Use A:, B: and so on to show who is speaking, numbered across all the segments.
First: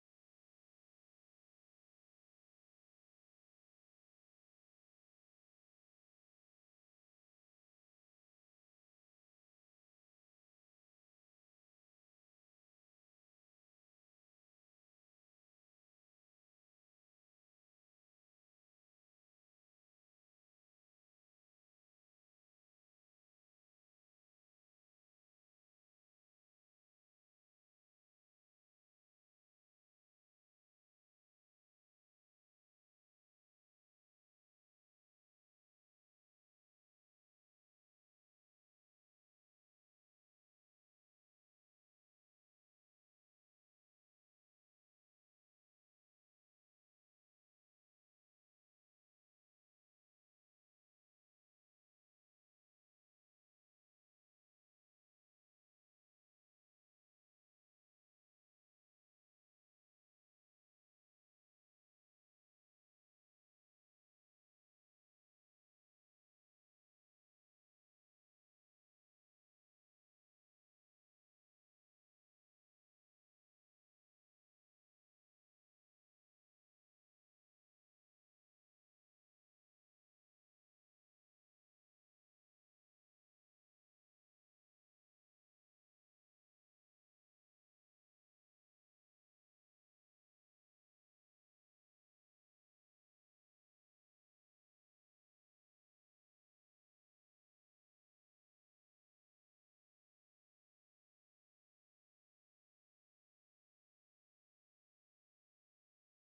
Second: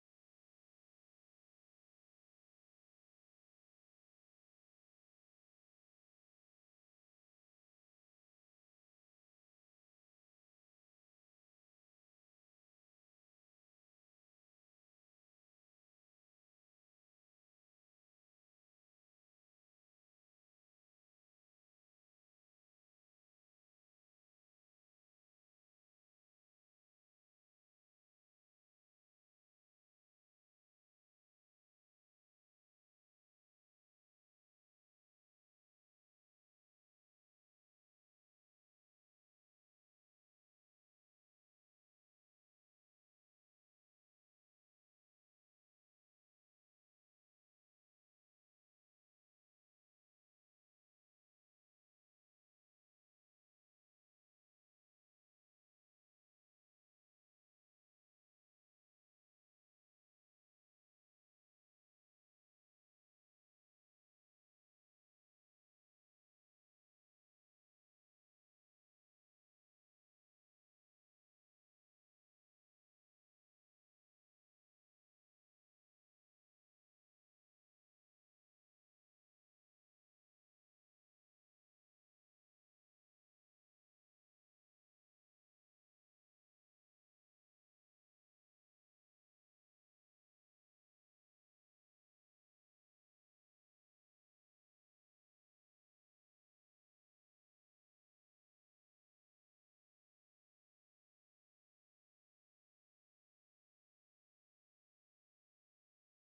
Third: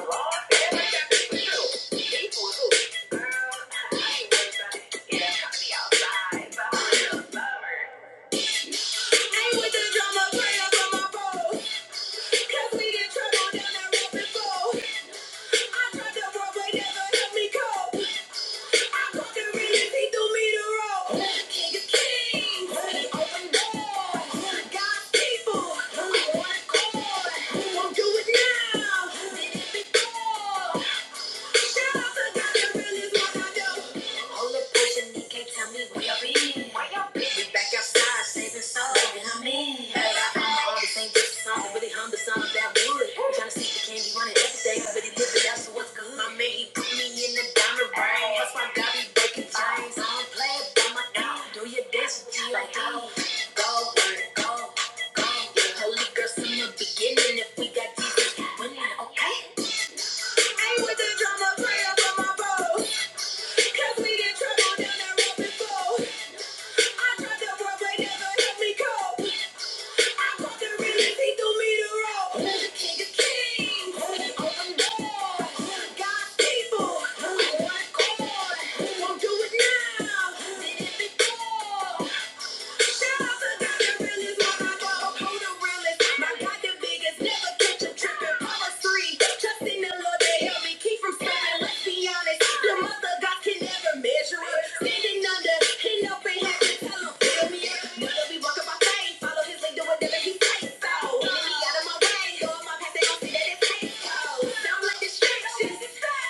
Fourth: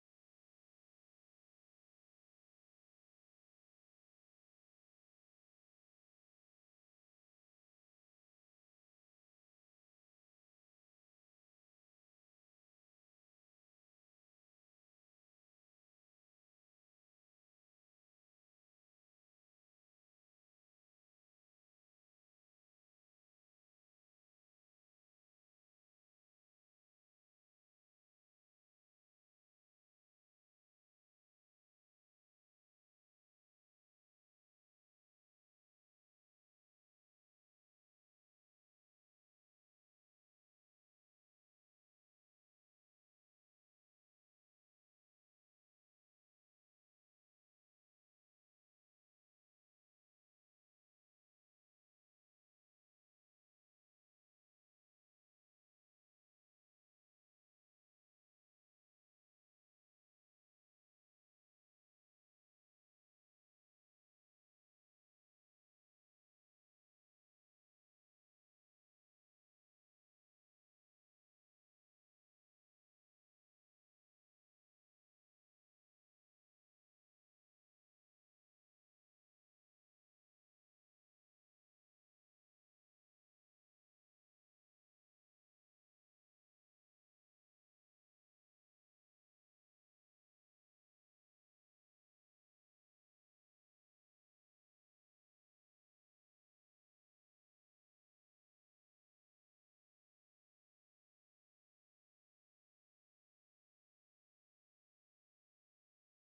A: Yeah. People, who want to people. Do it now! Did it before. Go, go, go, yeah. Holy girl, from the beginning, if we got Jesus, we winning, okay? Won't do it now. Did it before.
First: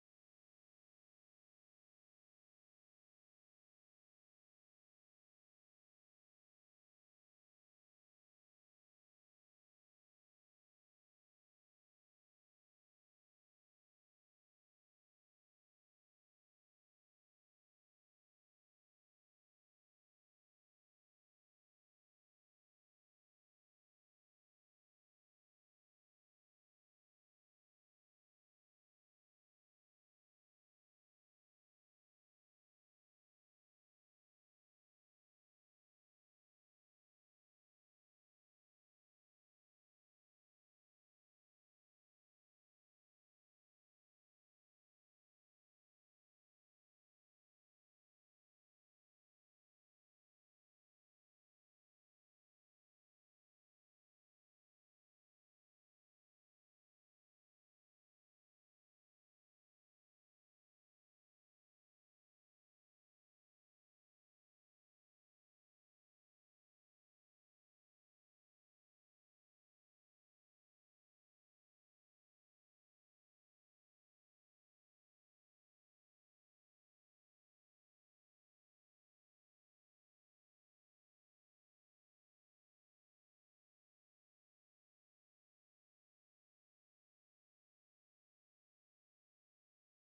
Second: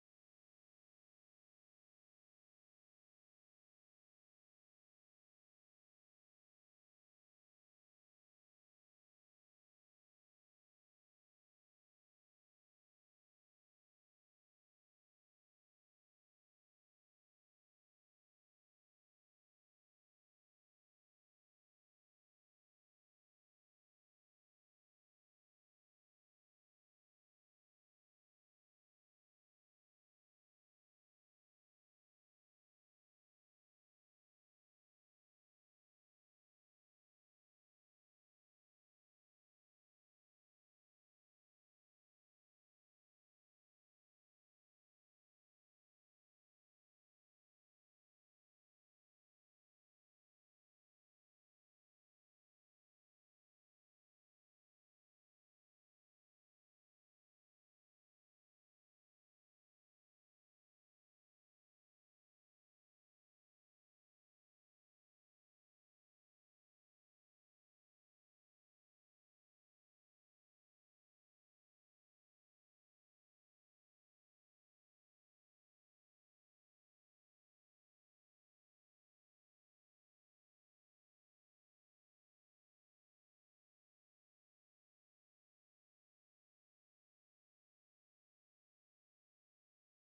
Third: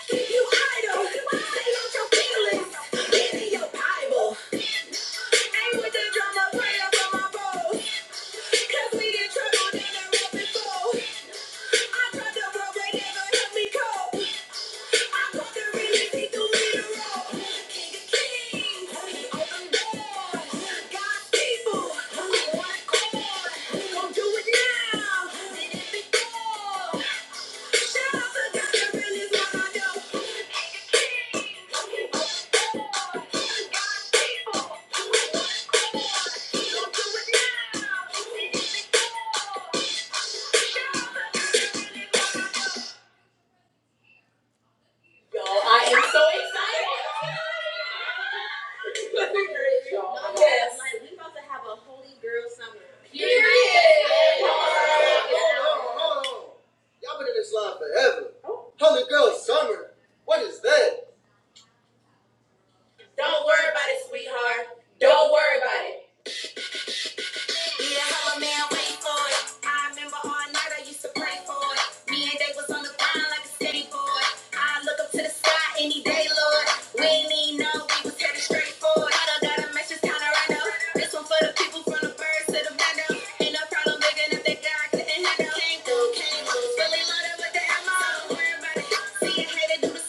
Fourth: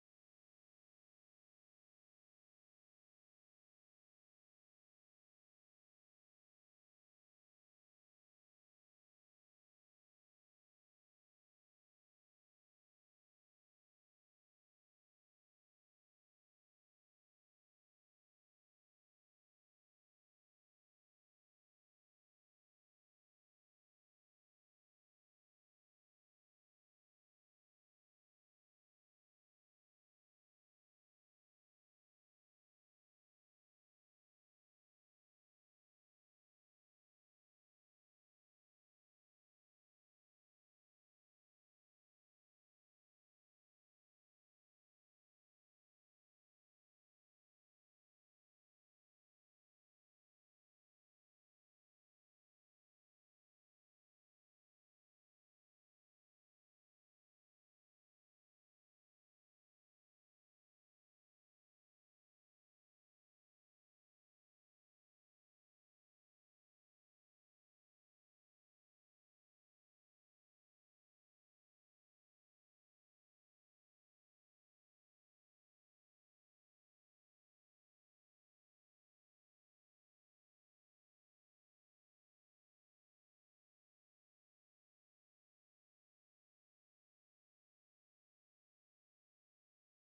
A: Keep you idle. Stay out your feelings. Give me your Bible. Ain't with the drama, pray up my bowl. we in trouble, then I rap it I tried to roll, but never held me cold. I caught the release, he threw me the King of kings, open doors. God's people, one accord. Gon' do it now, did it before. I'm so excited. Yes. Y'all been in this line forever. Holy girl summer. What is that? Need a hella man, wait for it. I remember all night I used to pray for it. Me and they was on the ground like a steady boy. I look up to the sky any day, Lord. We ain't need no, we was headed straight for it. I done got a message down random. This one for the people from the birds to the window. Ain't no problem big enough that God couldn't handle. Came through, came through. Really loaded with the ammo. Don't worry about it. See a hater do the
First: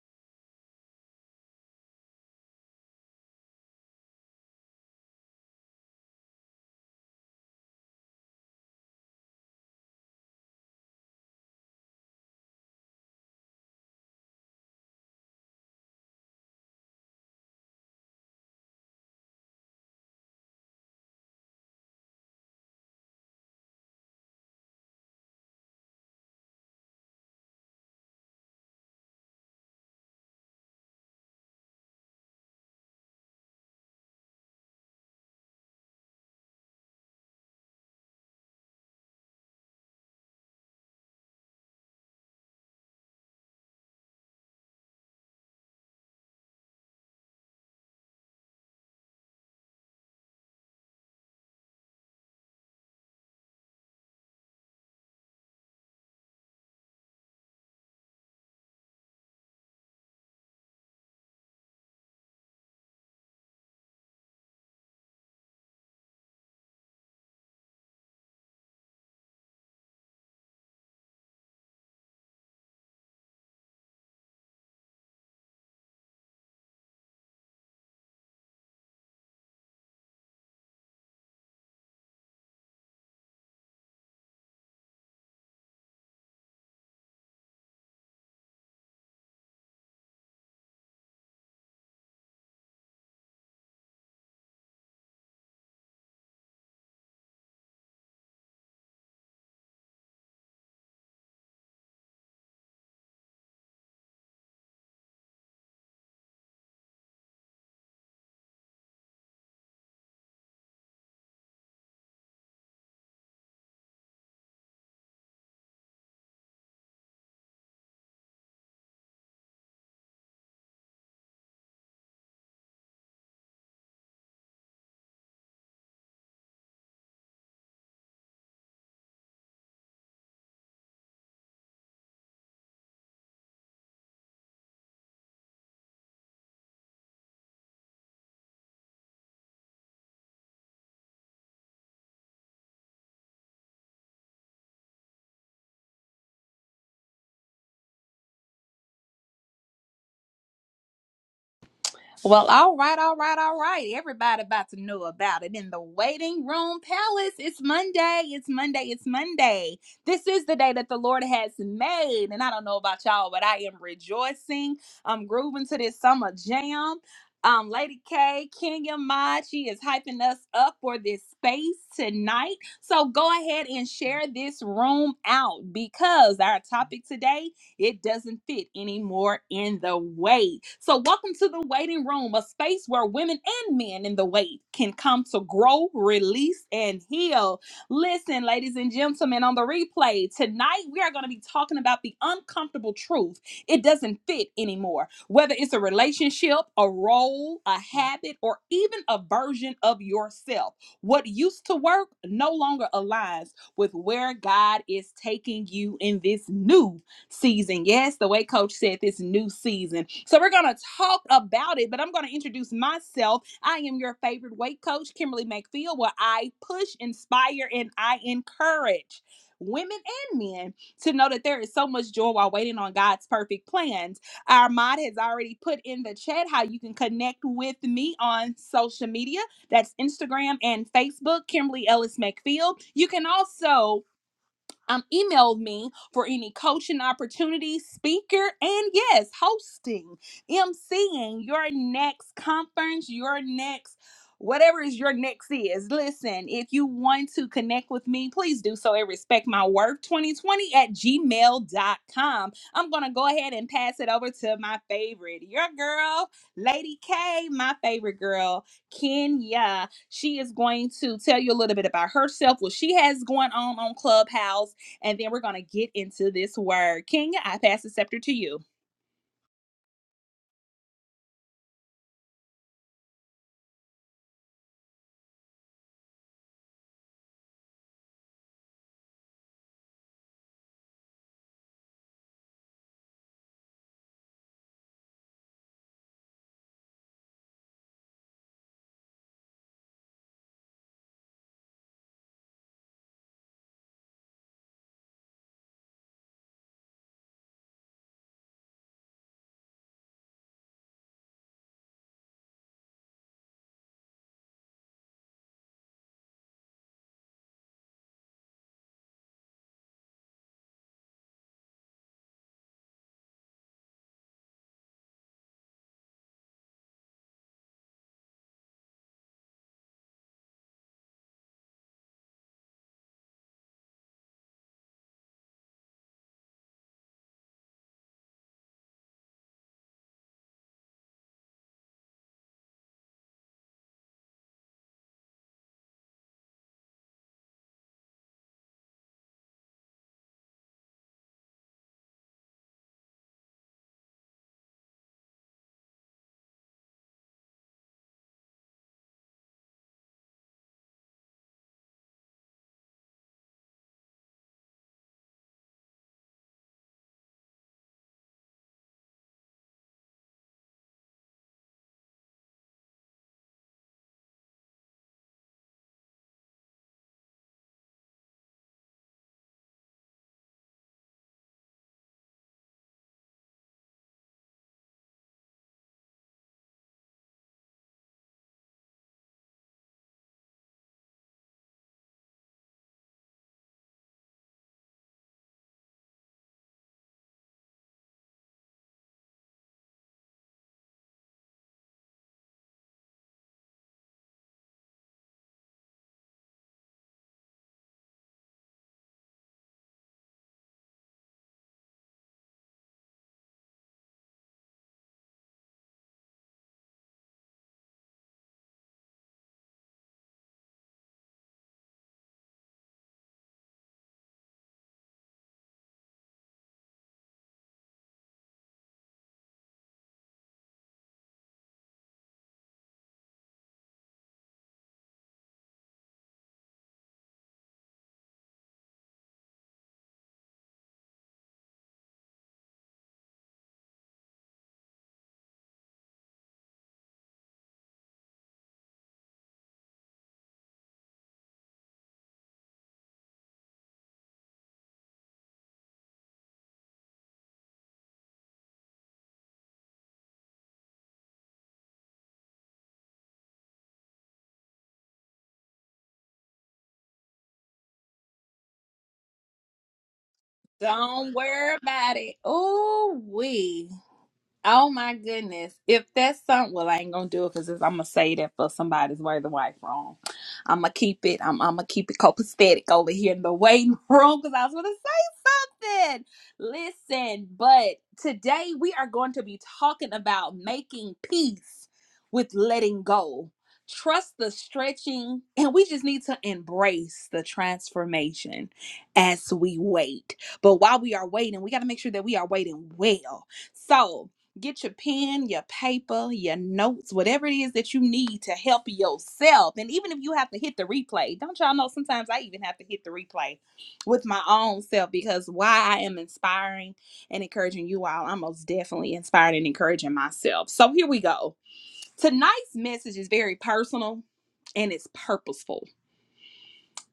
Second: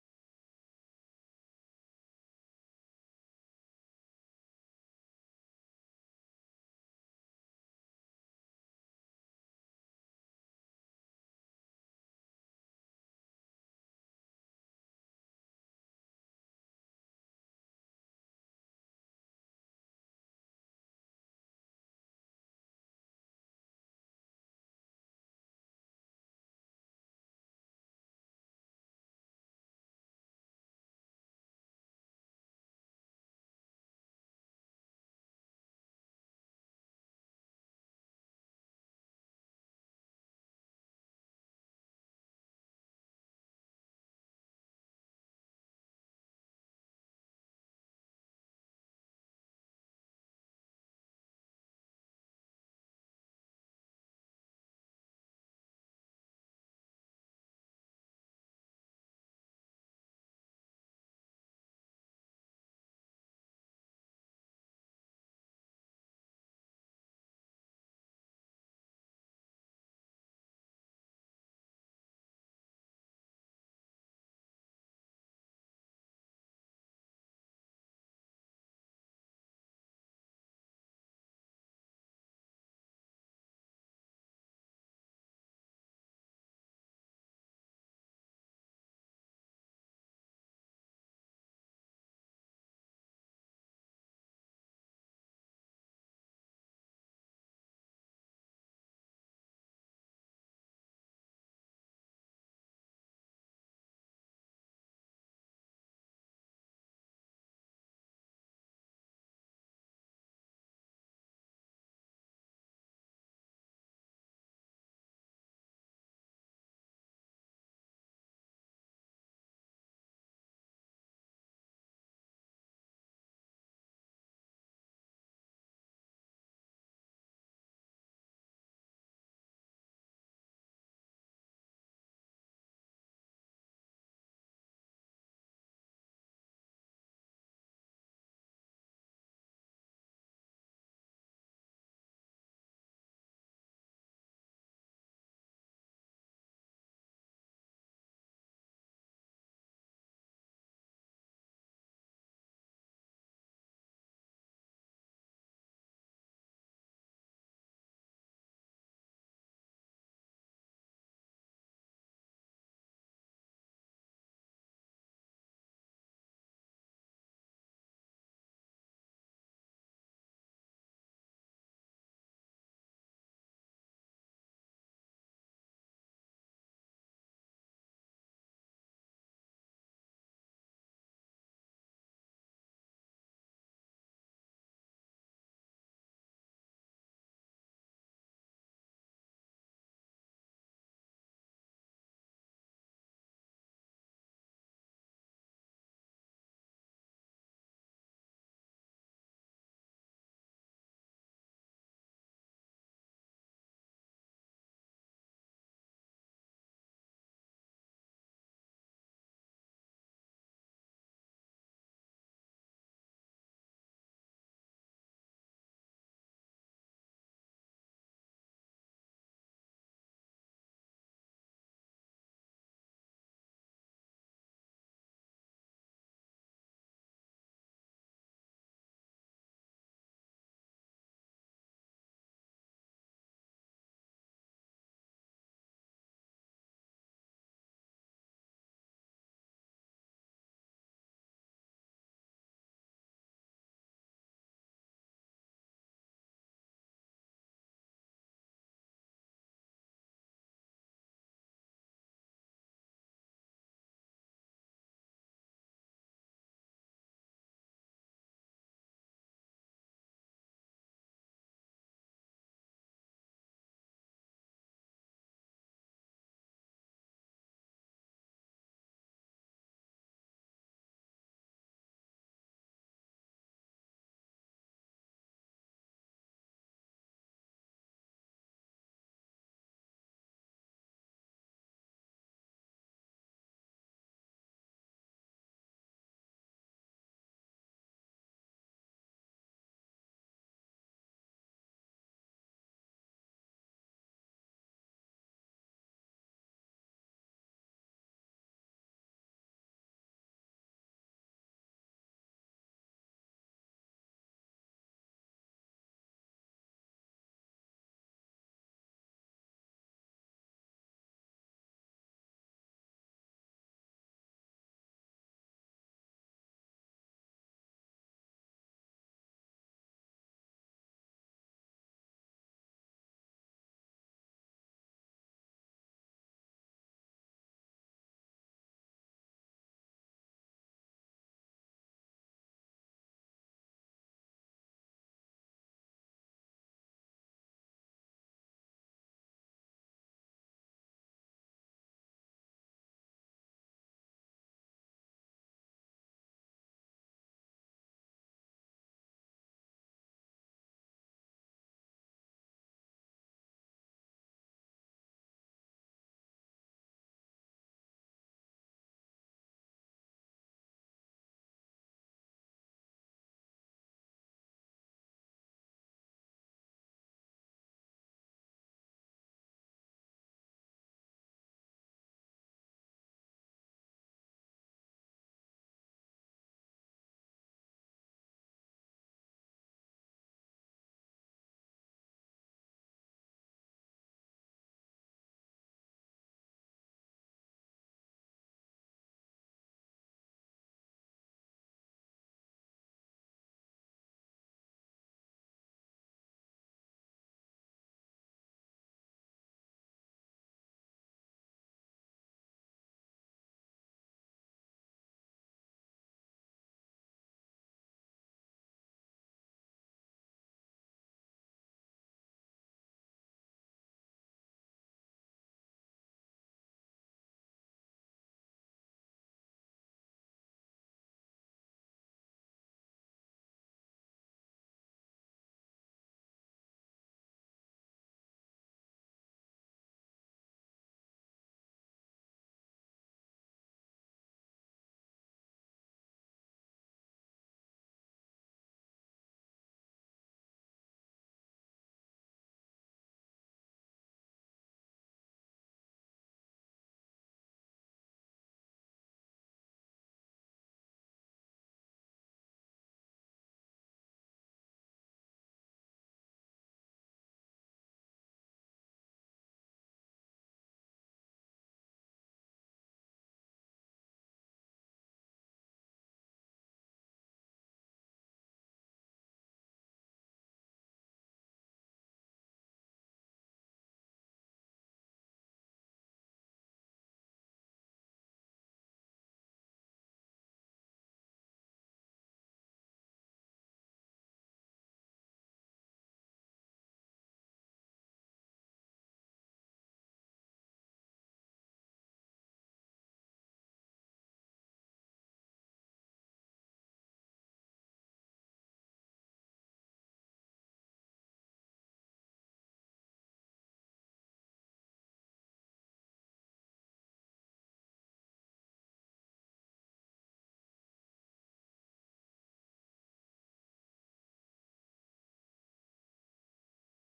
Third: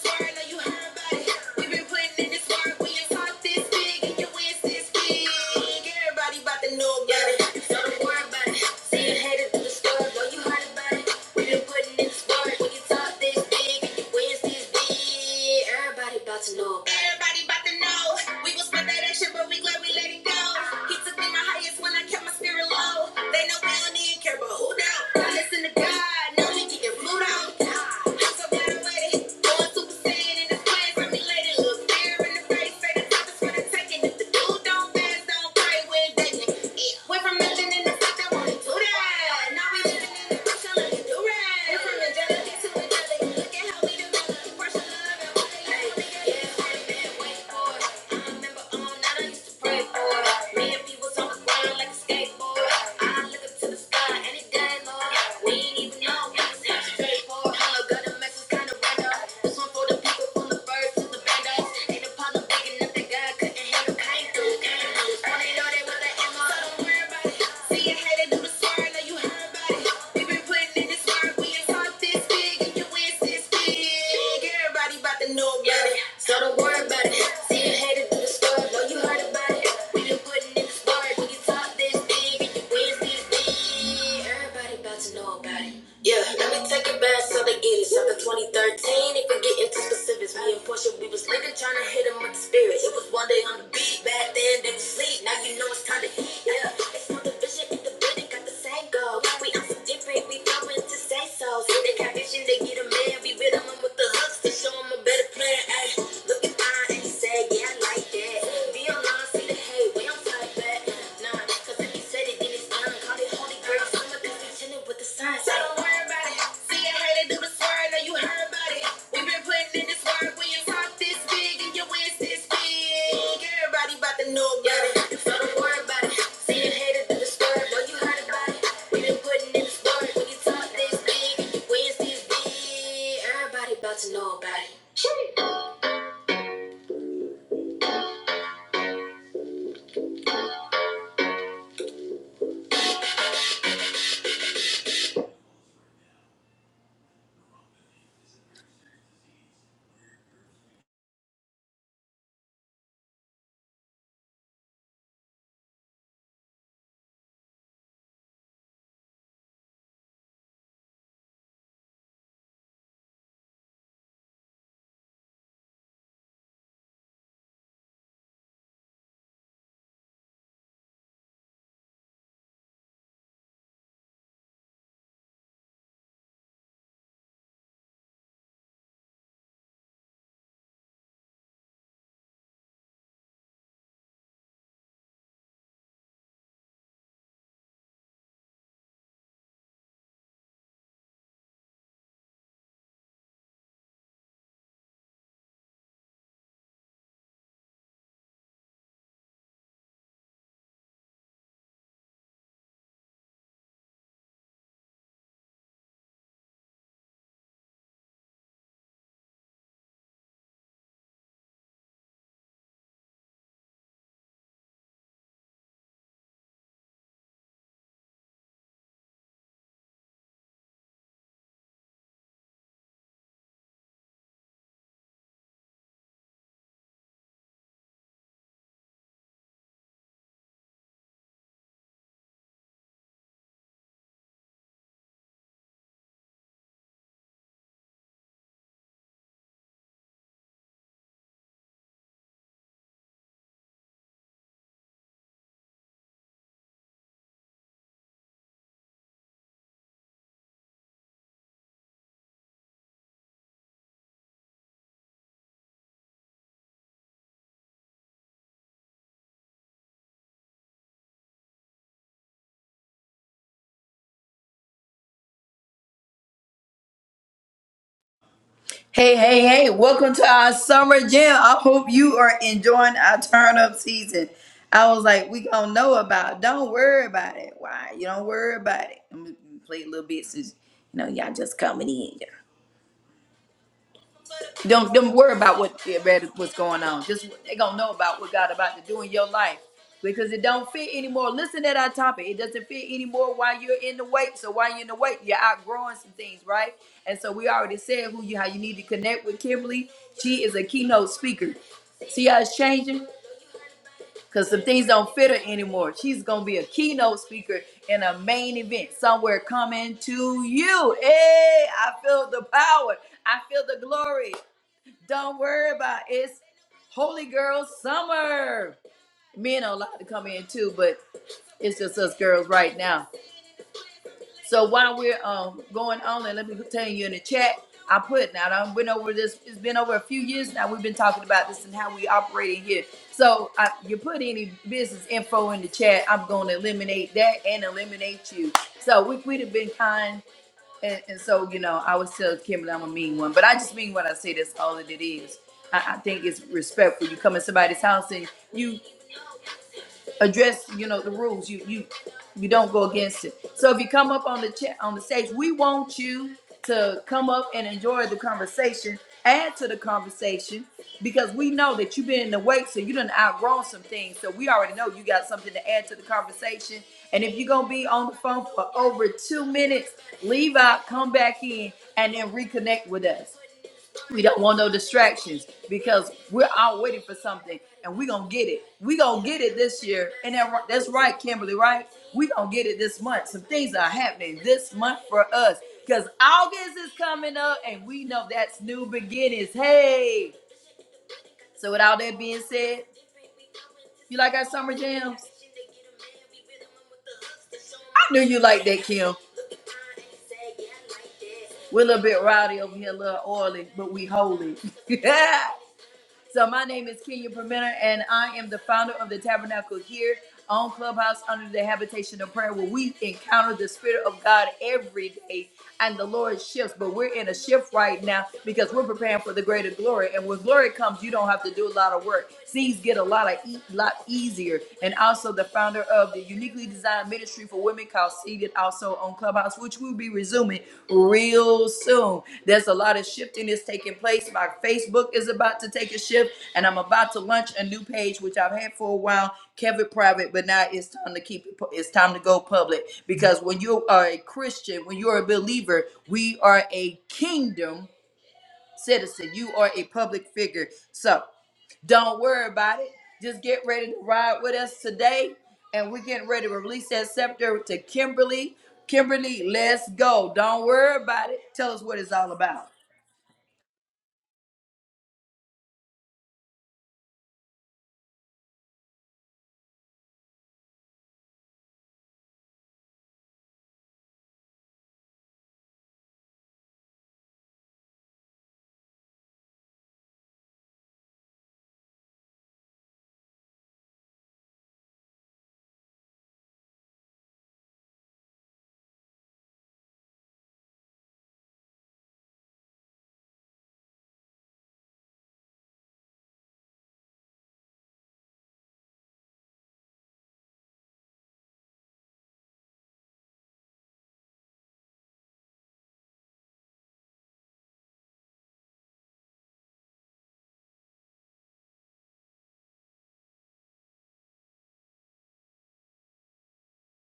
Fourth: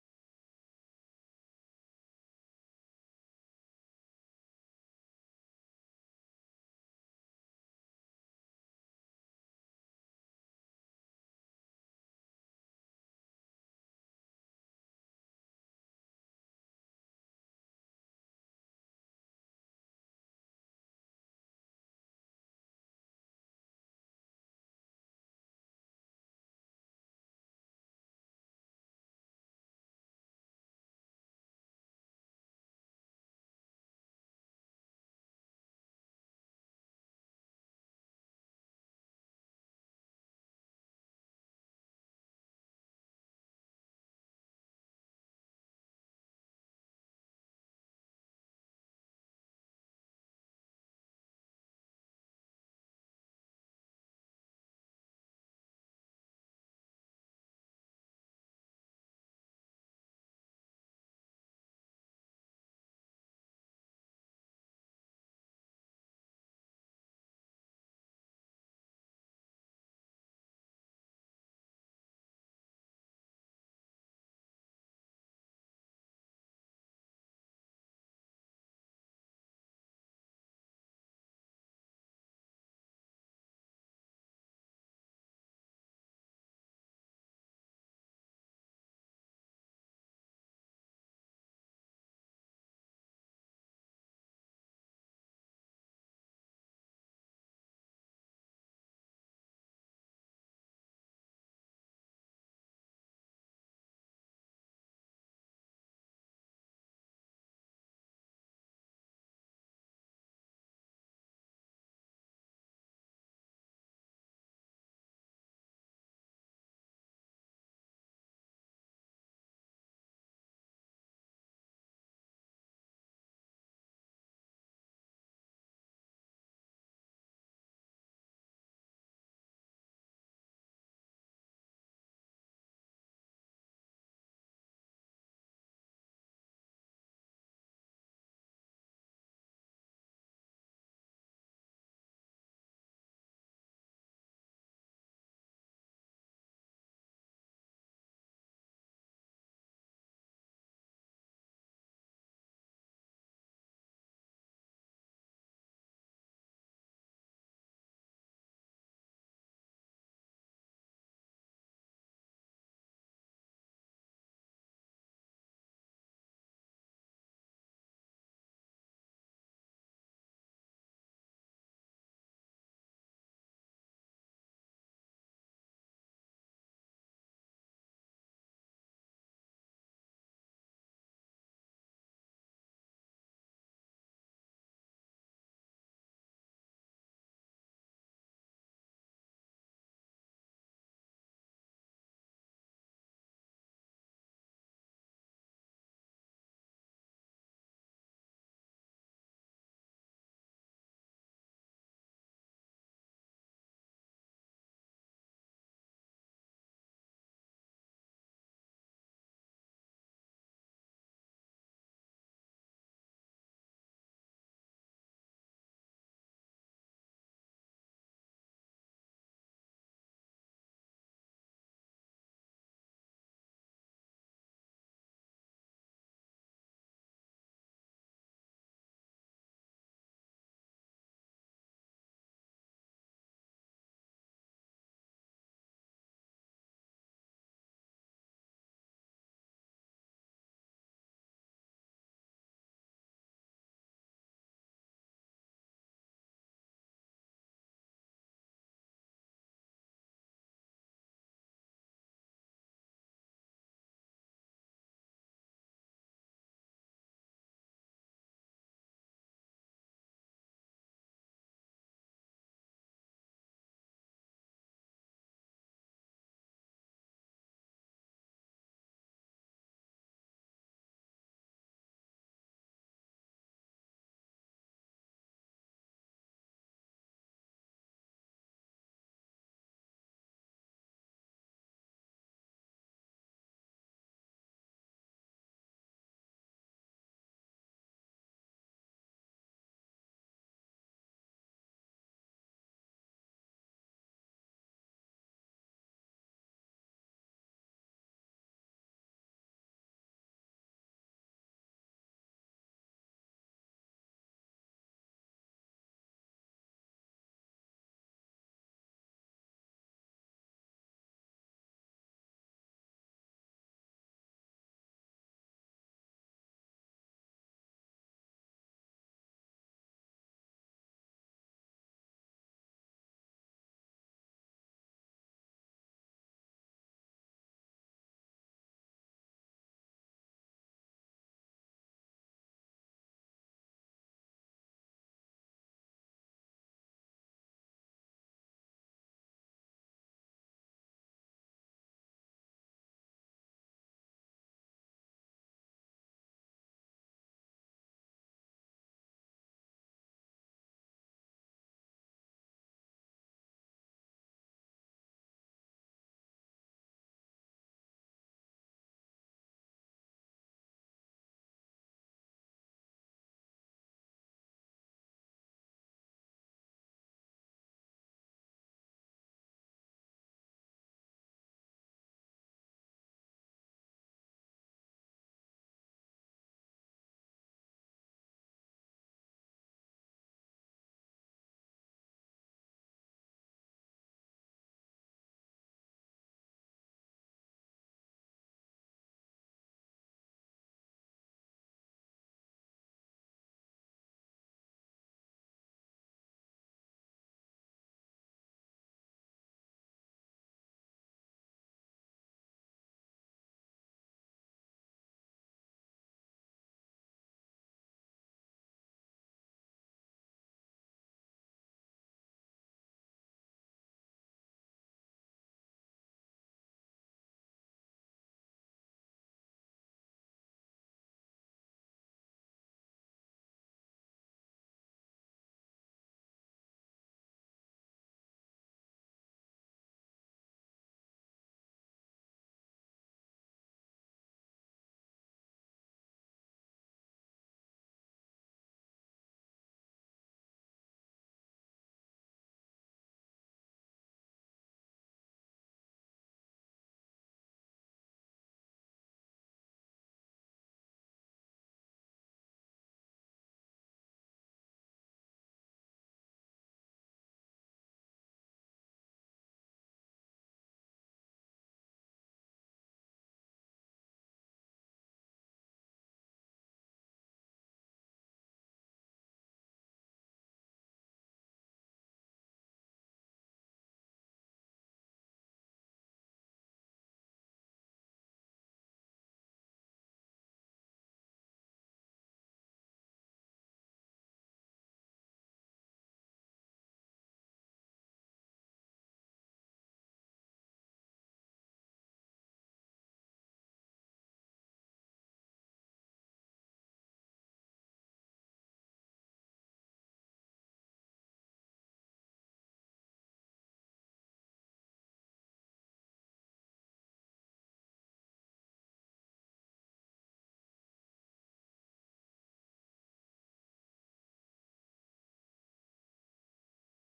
A: about look. Everybody about to know. We gon' spend that action, but we glad we let it go. He took me my highest when I kept my spirit low. They know we don't need care, but who do I listen to God, no Gigi and Pluto. I'm so glad I waited. Going super in the plans for me later. in the face, say the top for the taking. If the dude don't fast, don't pray, we're dating. Yeah. Went from nothing in the fuck, I wanted to die. This one for the people from the birds to the bandos. Ain't a problem so don't worry about it. See you headed to the store. Know you heard about it. We been putting in the work. We can talk this big and you win this big. Everybody about to know about it. Yeah, let me take it back so they get it. After 2013, if we get into specifics, me and Portia, we was living trying to hit 'em with the spirits. It was one day on the beat, back then they was sleep. Now you know it's time to eat. Yeah, it's not the vision in the building, got the same goal. We are so different, we going to say so. So They got vision, they get a man. We rhythm 'em with the hooks to show 'em a better plan. Ay, look at mine, and he said, yeah, I like that. Be online, see the hate, we don't play. About to know about it.
B: Well, all right, all right, all right. Everybody about to know about it in the waiting room palace. It's Monday. It's Monday. It's Monday. This is the day that the Lord has made. And I don't know about y'all, but I am rejoicing. I'm grooving to this summer jam. Um, Lady K, Kenya Mod, she is hyping us up for this space tonight. So go ahead and share this room out because our topic today it doesn't fit anymore in the weight. So, welcome to the waiting room, a space where women and men in the weight can come to grow, release, and heal. Listen, ladies and gentlemen, on the replay tonight, we are going to be talking about the uncomfortable truth. It doesn't fit anymore, whether it's a relationship, a role, a habit, or even a version of yourself. What used to work no longer aligns with where God is taking you in this new season. Yes, the way coach said this new season. So we're going to talk about it, but I'm going to introduce myself. I am your favorite weight coach, Kimberly McField, where I push, inspire, and I encourage women and men to know that there is so much joy while waiting on God's perfect plans. Our mod has already put in the chat how you can connect with me on social media. That's Instagram and Facebook, Kimberly Ellis McField. You can also um, email me for any coaching opportunities, speaker, and yes, hosting, emceeing your next conference, your next whatever is your next is. Listen, if you want to connect with me, please do so at respect my worth. 2020 at Gmail dot com. I'm going to go ahead and pass it over to my favorite, your girl, Lady K, my favorite girl, Kenya. She is going to tell you a little bit about herself, what she has going on on Clubhouse and then we're going to get into this word. King, I pass the scepter to you.
A: Hey, hey, hey, welcome to our summer jam. I hope you are enjoying our turn up season. I was like, we gonna know about it. Don't worry about it. Why? You don't worry about it. I'm gonna play a little bit since you know y'all just coming in. Don't don't worry about what what's going on. Just they gonna know about what God about to do in your life because it don't fit anymore. Listen to our topic. It doesn't fit anymore while you're in the wait. So while you're in the wait, you're outgrowing some things, right? And so we already said who you how you need to connect with Kimberly. She is a keynote speaker. See how it's changing? Because some things don't fit her anymore. She's going to be a keynote speaker in a main event somewhere coming to you. Hey, I feel the power. I feel the glory. Don't worry about it. It's Holy Girl Summer. Men are allowed to come in too, but it's just us girls right now. So while we're um going on, and let me tell you in the chat, I put now I've been over this. It's been over a few years now. We've been talking about this and how we operate in here. So I, you put any business info in the chat, I'm going to eliminate that and eliminate you. So we, we'd have been kind. And, and so, you know, I always tell Kimberly I'm a mean one, but I just mean when I say that's all that it is. I, I think it's respectful. You come in somebody's house and you address you know the rules you you you don't go against it so if you come up on the chat on the stage we want you to come up and enjoy the conversation add to the conversation because we know that you've been in the wait so you done outgrown some things so we already know you got something to add to the conversation and if you're gonna be on the phone for over two minutes leave out come back in and then reconnect with us we don't want no distractions because we're out waiting for something and we're going to get it. We're going to get it this year. And that, ri- that's right, Kimberly, right? We're going to get it this month. Some things are happening this month for us because August is coming up and we know that's new beginnings. Hey. So, with all that being said, you like our summer jams? I knew you like that, Kim. We're a little bit rowdy over here, a little oily, but we holy. So my name is Kenya Permenter, and I am the founder of the Tabernacle here on Clubhouse under the habitation of prayer, where we encounter the Spirit of God every day, and the Lord shifts. But we're in a shift right now because we're preparing for the greater glory. And when glory comes, you don't have to do a lot of work. Seeds get a lot of e- lot easier. And also the founder of the Uniquely Designed online ministry for women called Seated also on Clubhouse, which will be resuming real soon. There's a lot of shifting that's taking place. My Facebook is about to take a shift, and I'm about to launch a new page, which I've had for a while, Kevin Private, but now it's time to keep it, pu- it's time to go public because when you are a Christian, when you're a believer, we are a kingdom citizen. You are a public figure. So don't worry about it. Just get ready to ride with us today. And we're getting ready to release that scepter to Kimberly. Kimberly, let's go. Don't worry about
B: Don't
A: it. Tell
B: worry
A: us what it's
B: about
A: all
B: it.
A: about.
B: Oh we. Oh my goodness. If that's something well, I ain't gonna do it because I'm gonna say that for somebody's worthy wife wrong. I'ma keep it. I'm I'ma keep it copacetic over here in the waiting room because I was gonna say nothing. Listen, but today we are going to be talking about making peace with letting go. Trust the stretching, and we just need to embrace the transformation as we wait. But while we are waiting, we got to make sure that we are waiting well. So, get your pen, your paper, your notes, whatever it is that you need to help yourself. And even if you have to hit the replay, don't y'all know sometimes I even have to hit the replay with my own self because why I am inspiring and encouraging you all, I'm most definitely inspired and encouraging myself. So here we go. Tonight's message is very personal and it's purposeful.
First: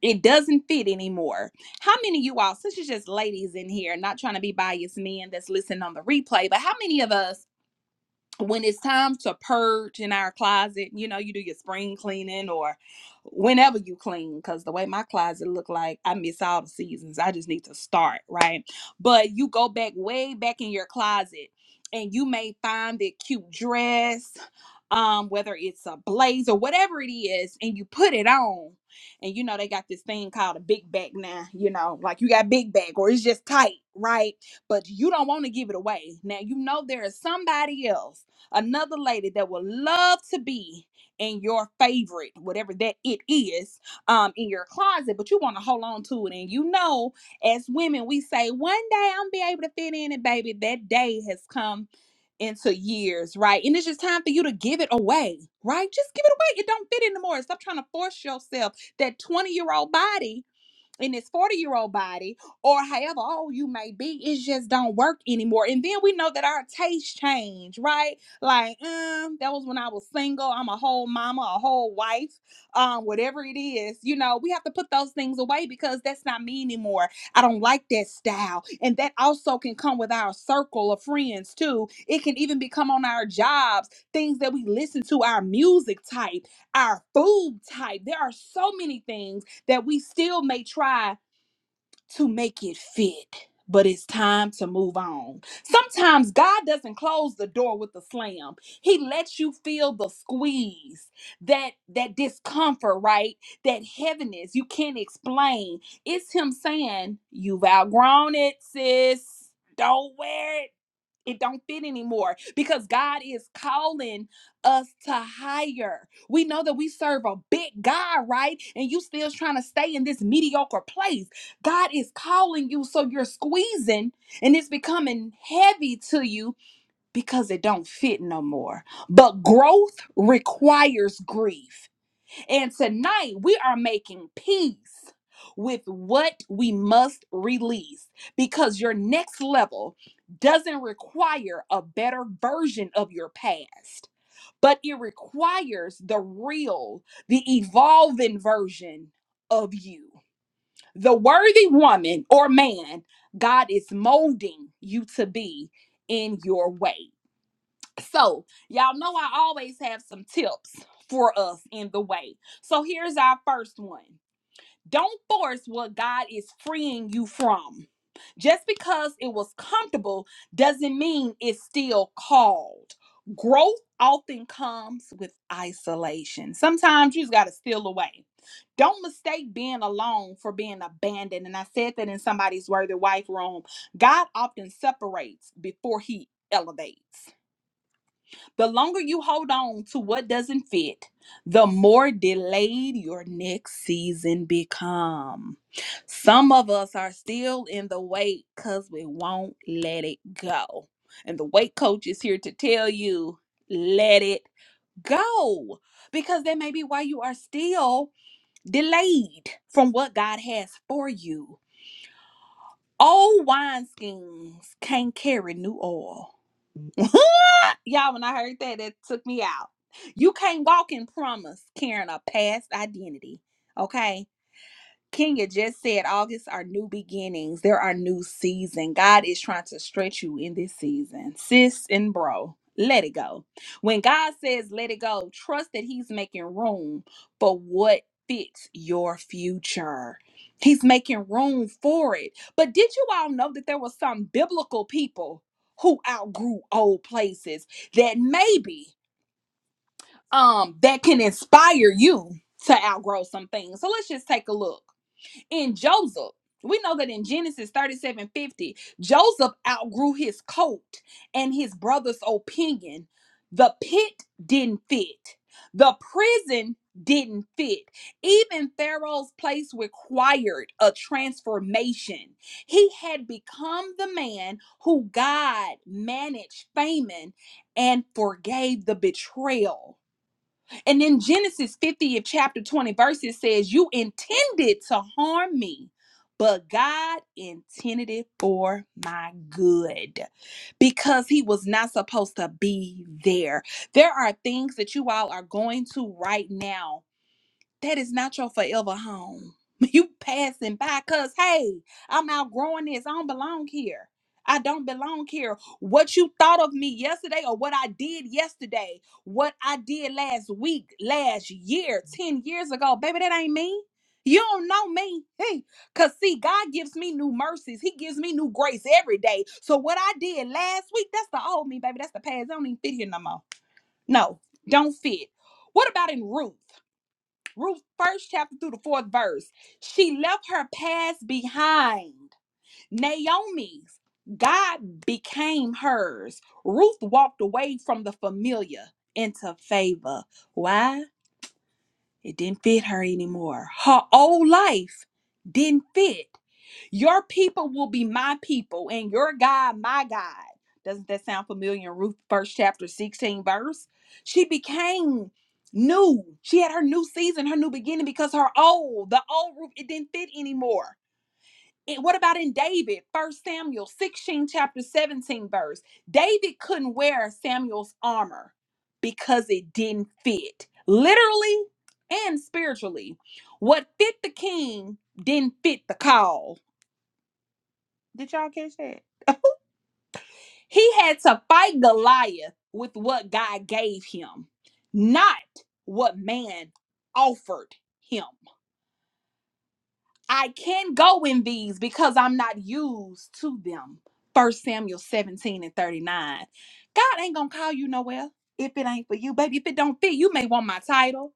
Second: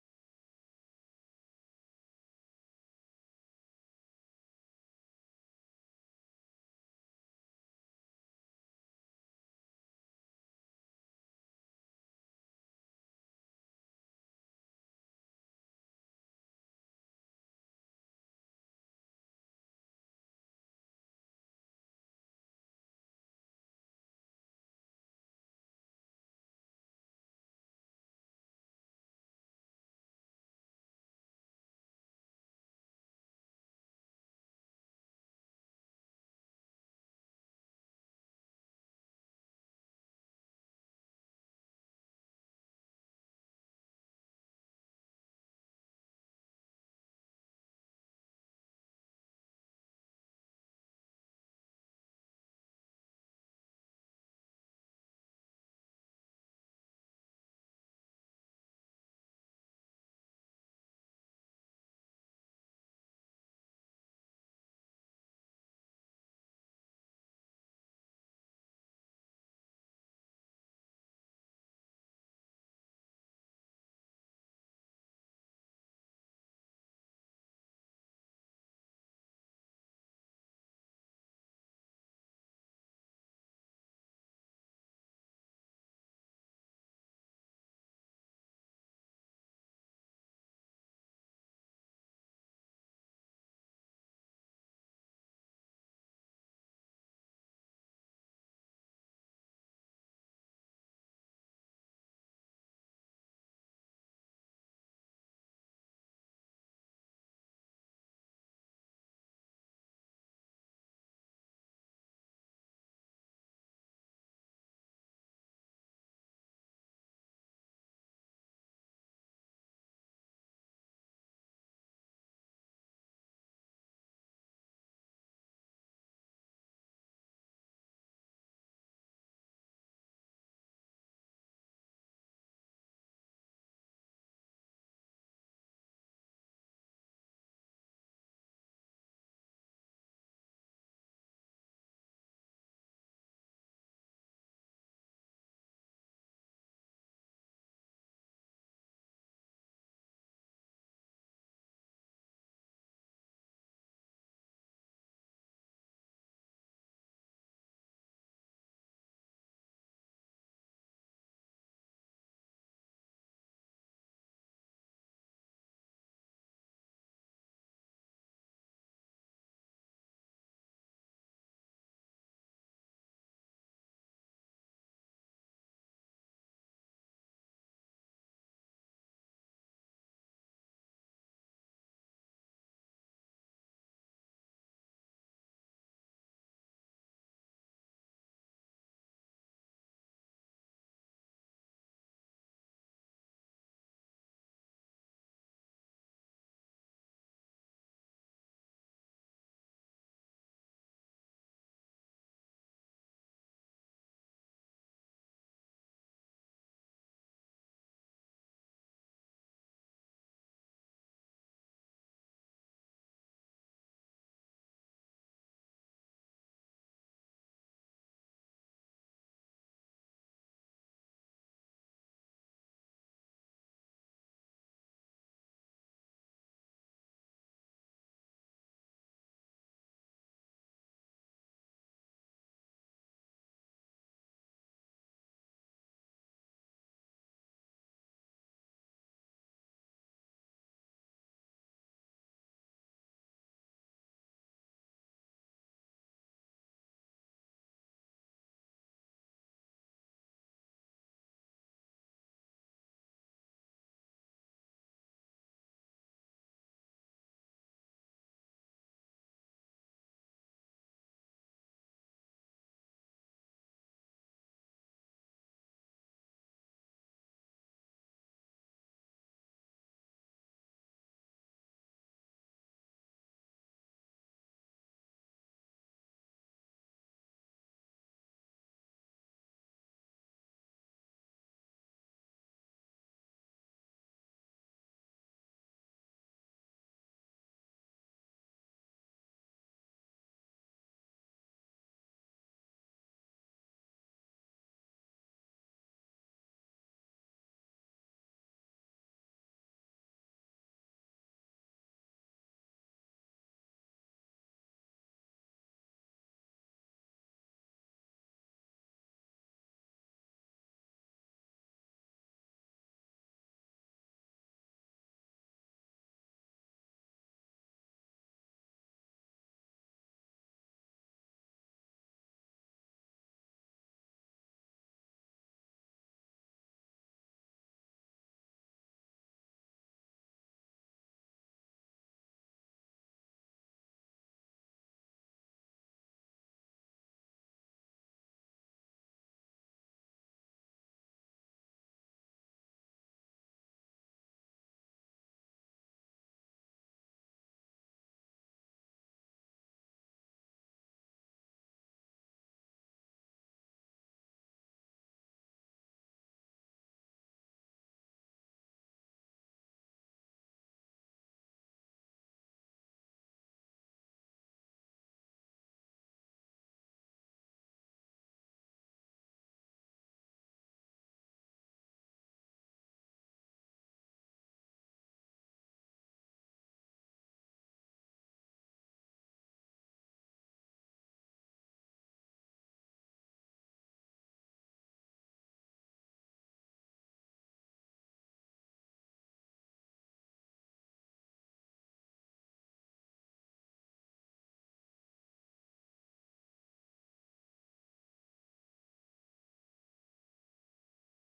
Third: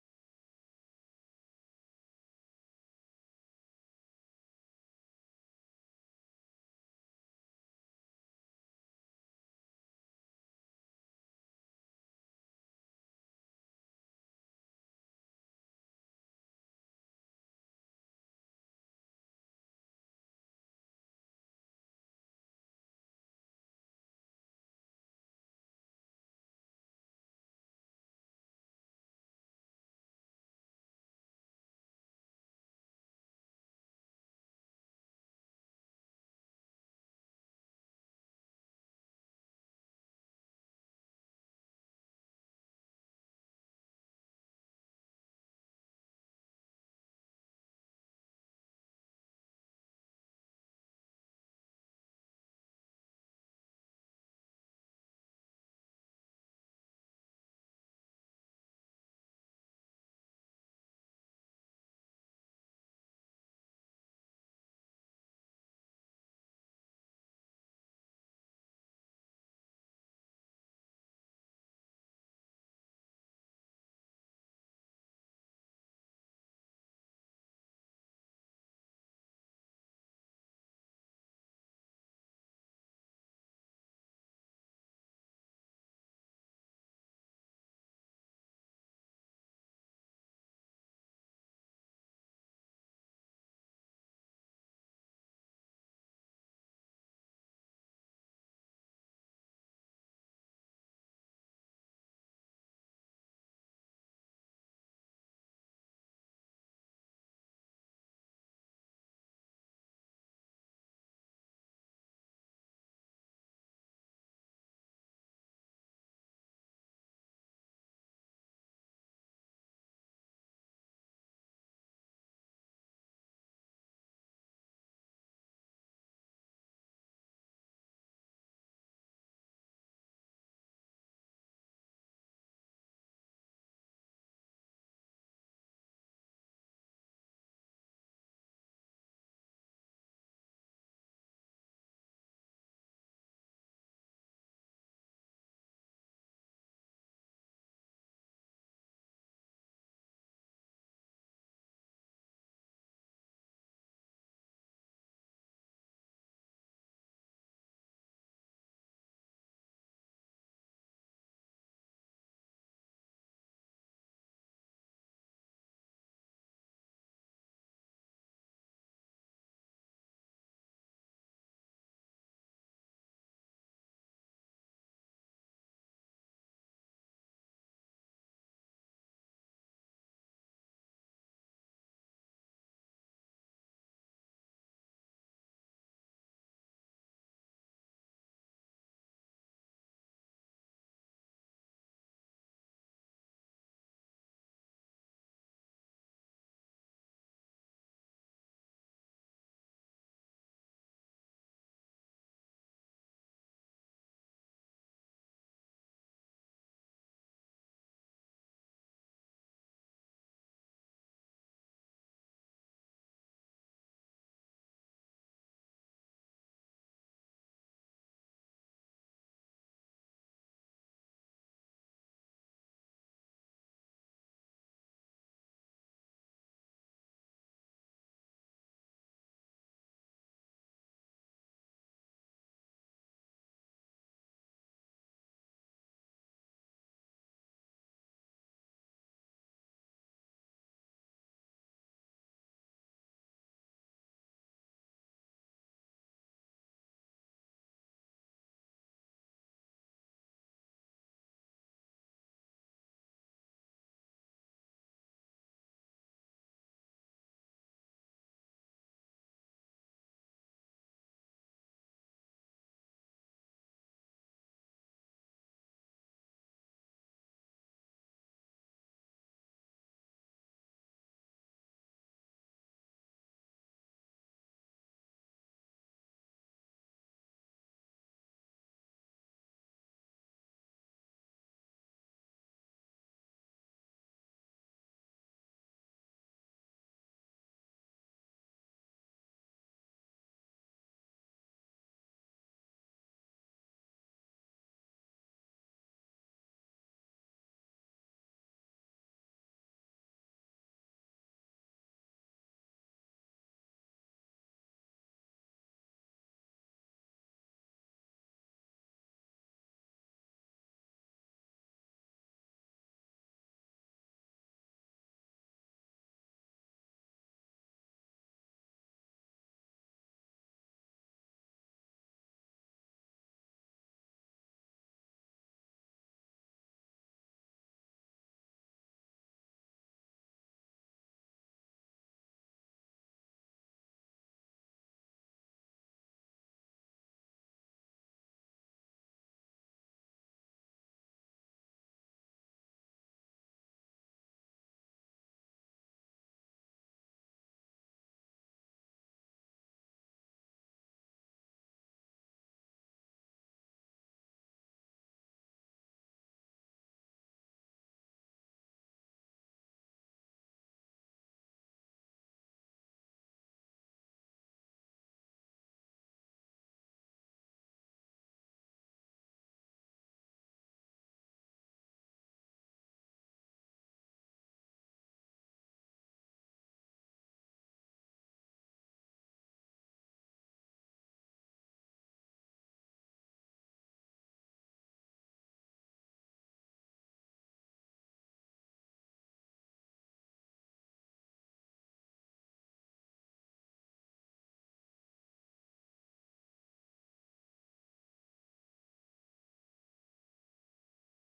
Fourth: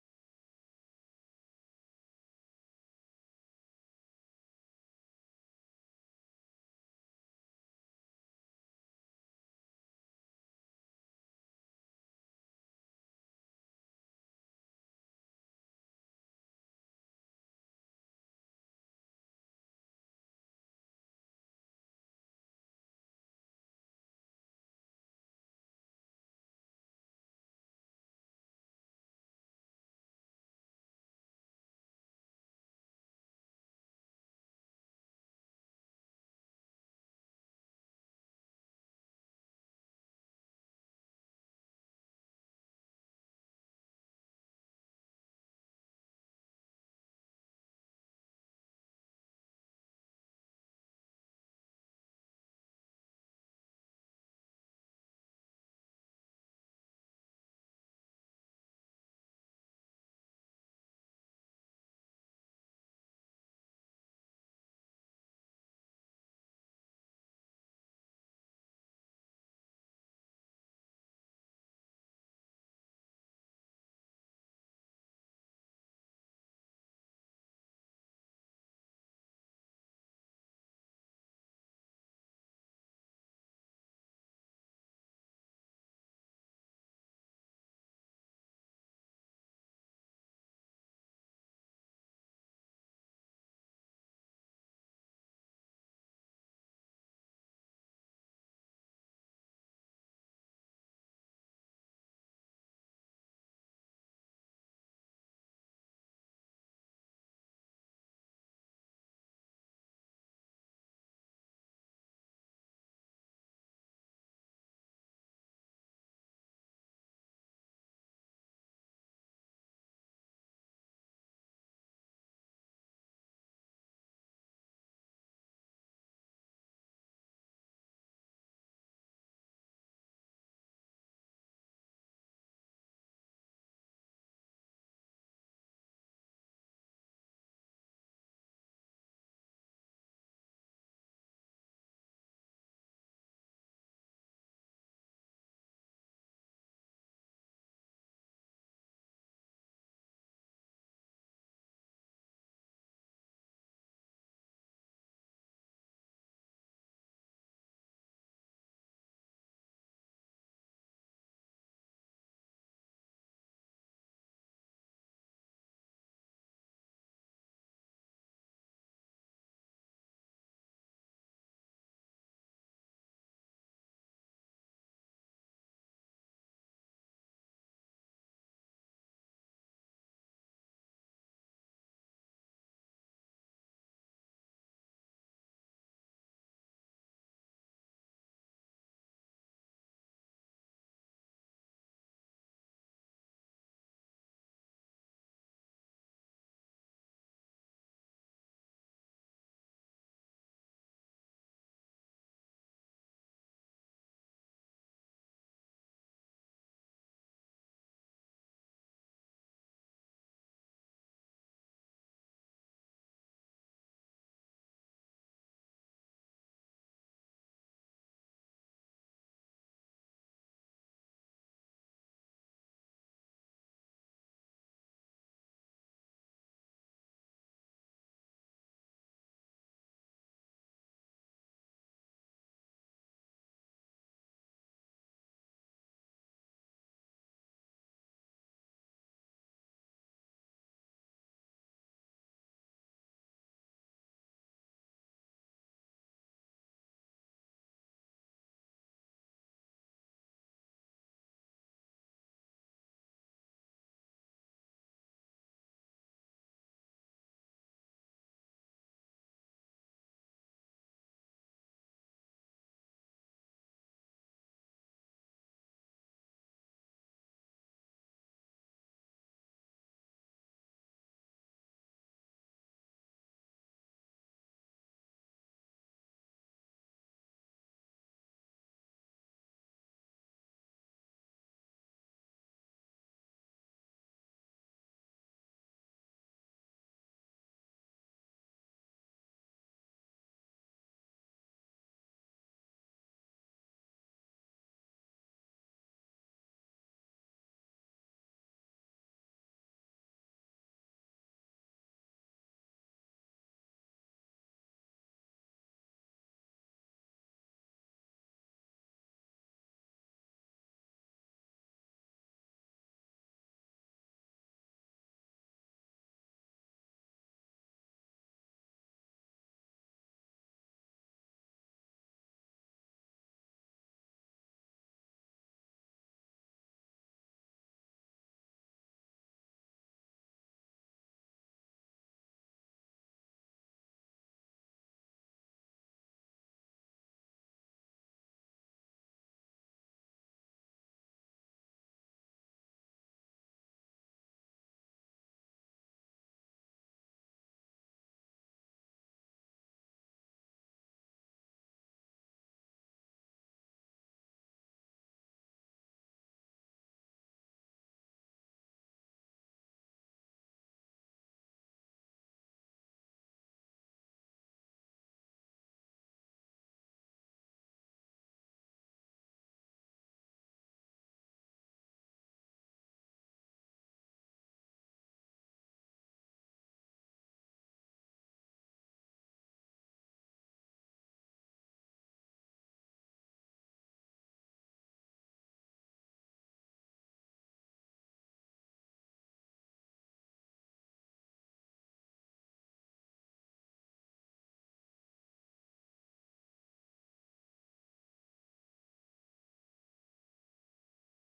B: It doesn't fit anymore. How many of you all, since it's just ladies in here, not trying to be biased men that's listening on the replay, but how many of us when it's time to purge in our closet, you know, you do your spring cleaning or whenever you clean, because the way my closet look like, I miss all the seasons. I just need to start, right? But you go back way back in your closet and you may find that cute dress, um, whether it's a blazer, whatever it is, and you put it on. And you know, they got this thing called a big back now, you know, like you got big back or it's just tight, right? But you don't want to give it away. Now you know there is somebody else another lady that would love to be in your favorite, whatever that it is, um, in your closet, but you want to hold on to it. And you know, as women, we say, one day I'm be able to fit in it, baby. That day has come into years, right? And it's just time for you to give it away, right? Just give it away. It don't fit anymore. Stop trying to force yourself. That 20 year old body in this 40 year old body or however old you may be it just don't work anymore and then we know that our tastes change right like um that was when i was single i'm a whole mama a whole wife um whatever it is you know we have to put those things away because that's not me anymore i don't like that style and that also can come with our circle of friends too it can even become on our jobs things that we listen to our music type our food type there are so many things that we still may try to make it fit, but it's time to move on. Sometimes God doesn't close the door with a slam. He lets you feel the squeeze, that that discomfort, right? That heaviness you can't explain. It's him saying, "You've outgrown it, sis. Don't wear it it don't fit anymore because God is calling us to higher. We know that we serve a big God, right? And you still trying to stay in this mediocre place. God is calling you, so you're squeezing and it's becoming heavy to you because it don't fit no more. But growth requires grief. And tonight we are making peace with what we must release because your next level doesn't require a better version of your past, but it requires the real, the evolving version of you. The worthy woman or man God is molding you to be in your way. So, y'all know I always have some tips for us in the way. So, here's our first one Don't force what God is freeing you from. Just because it was comfortable doesn't mean it's still called. Growth often comes with isolation. Sometimes you just got to steal away. Don't mistake being alone for being abandoned. And I said that in somebody's Worthy Wife room. God often separates before he elevates. The longer you hold on to what doesn't fit, the more delayed your next season become. Some of us are still in the wait cuz we won't let it go. And the weight coach is here to tell you, let it go. Because that may be why you are still delayed from what God has for you. Old wineskins can't carry new oil. Y'all, when I heard that, that took me out. You can't walk in promise carrying a past identity. Okay. Kenya just said August are new beginnings. There are new season. God is trying to stretch you in this season. Sis and bro, let it go. When God says let it go, trust that he's making room for what fits your future. He's making room for it. But did you all know that there were some biblical people who outgrew old places that maybe um that can inspire you to outgrow some things. So let's just take a look in Joseph. We know that in Genesis 37 50, Joseph outgrew his coat and his brother's opinion. The pit didn't fit, the prison didn't fit. Even Pharaoh's place required a transformation. He had become the man who God managed famine and forgave the betrayal. And then Genesis 50th chapter 20 verses says, You intended to harm me, but God intended it for my good because he was not supposed to be there. There are things that you all are going to right now that is not your forever home. You passing by because, hey, I'm outgrowing this. I don't belong here. I don't belong here. What you thought of me yesterday or what I did yesterday, what I did last week, last year, 10 years ago, baby, that ain't me. You don't know me. Hey, because see, God gives me new mercies. He gives me new grace every day. So what I did last week, that's the old me, baby. That's the past. I don't even fit here no more. No, don't fit. What about in Ruth? Ruth first chapter through the fourth verse. She left her past behind. Naomi's. God became hers. Ruth walked away from the familiar into favor. Why? It didn't fit her anymore. Her old life didn't fit. Your people will be my people, and your God, my God. Doesn't that sound familiar in Ruth, first chapter, 16 verse? She became new. She had her new season, her new beginning, because her old, the old Ruth, it didn't fit anymore. And what about in David, First Samuel 16, chapter 17 verse? David couldn't wear Samuel's armor because it didn't fit, literally and spiritually. What fit the king didn't fit the call did y'all catch that? He had to fight Goliath with what God gave him, not what man offered him. I can not go in these because I'm not used to them. First Samuel 17 and 39. God ain't gonna call you nowhere if it ain't for you, baby. If it don't fit, you may want my title.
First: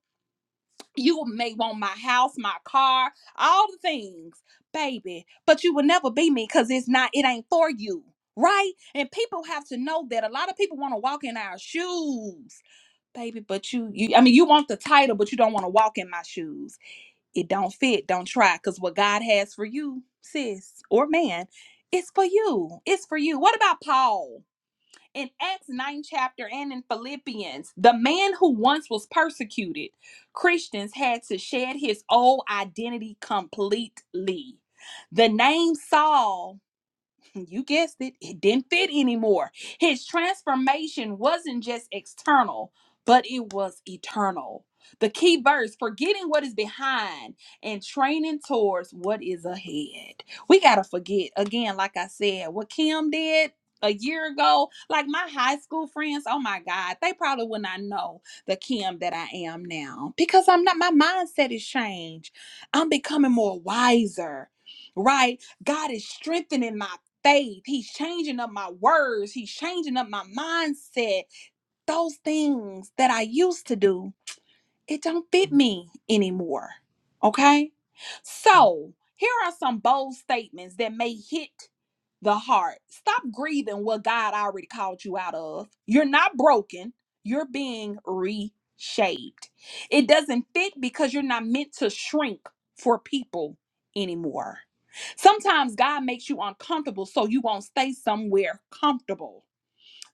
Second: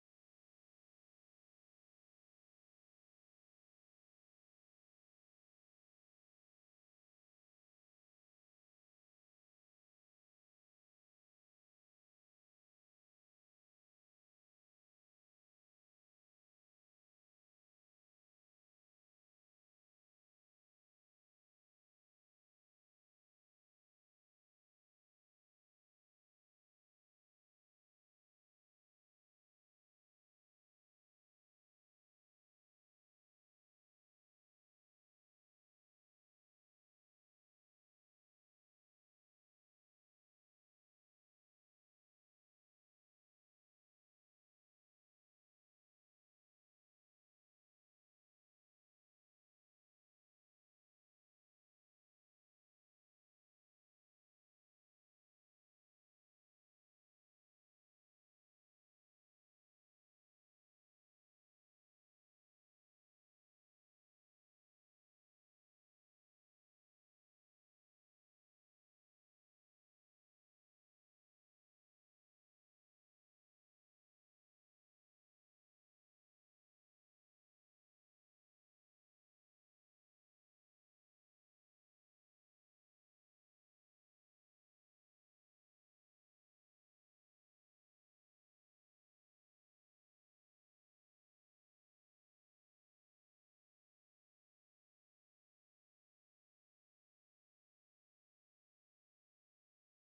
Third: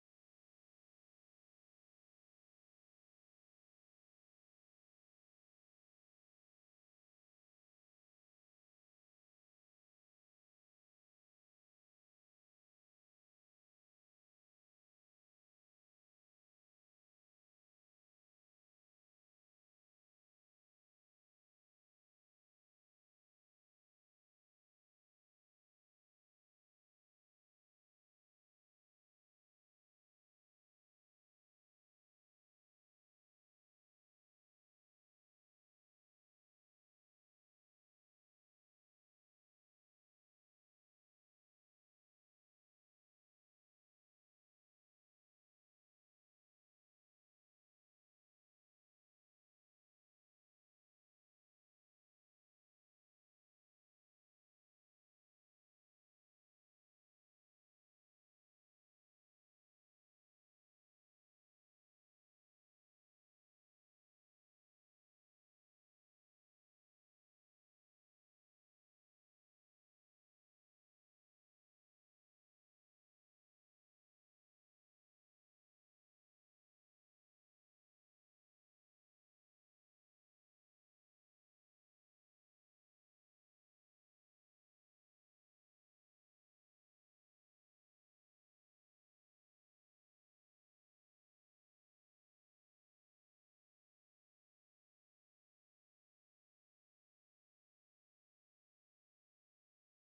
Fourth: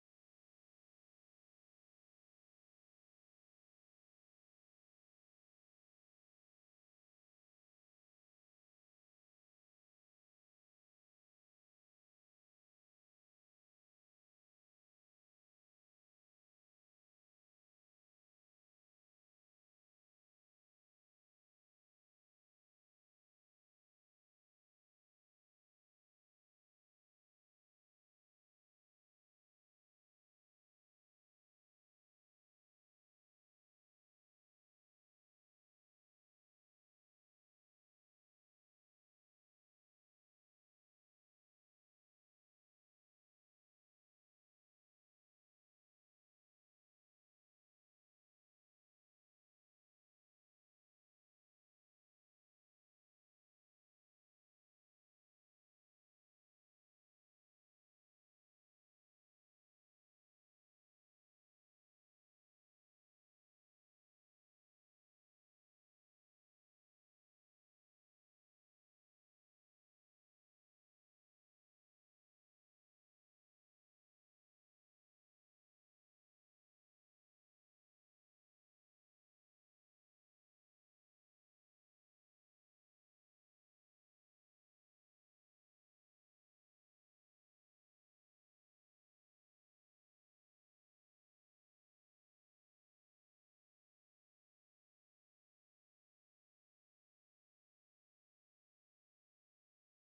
B: You may want my house, my car, all the things, baby, but you will never be me because it's not, it ain't for you, right? And people have to know that a lot of people want to walk in our shoes, baby, but you, you, I mean, you want the title, but you don't want to walk in my shoes. It don't fit, don't try, because what God has for you, sis or man, it's for you. It's for you. What about Paul? in Acts 9 chapter and in Philippians, the man who once was persecuted, Christians had to shed his old identity completely. The name Saul you guessed it, it didn't fit anymore. His transformation wasn't just external, but it was eternal. The key verse forgetting what is behind and training towards what is ahead. We got to forget, again, like I said, what Kim did. A year ago, like my high school friends, oh my God, they probably would not know the Kim that I am now because I'm not, my mindset is changed. I'm becoming more wiser, right? God is strengthening my faith. He's changing up my words. He's changing up my mindset. Those things that I used to do it don't fit me anymore. Okay? So, here are some bold statements that may hit the heart. Stop grieving what God already called you out of. You're not broken, you're being reshaped. It doesn't fit because you're not meant to shrink for people anymore. Sometimes God makes you uncomfortable so you won't stay somewhere comfortable.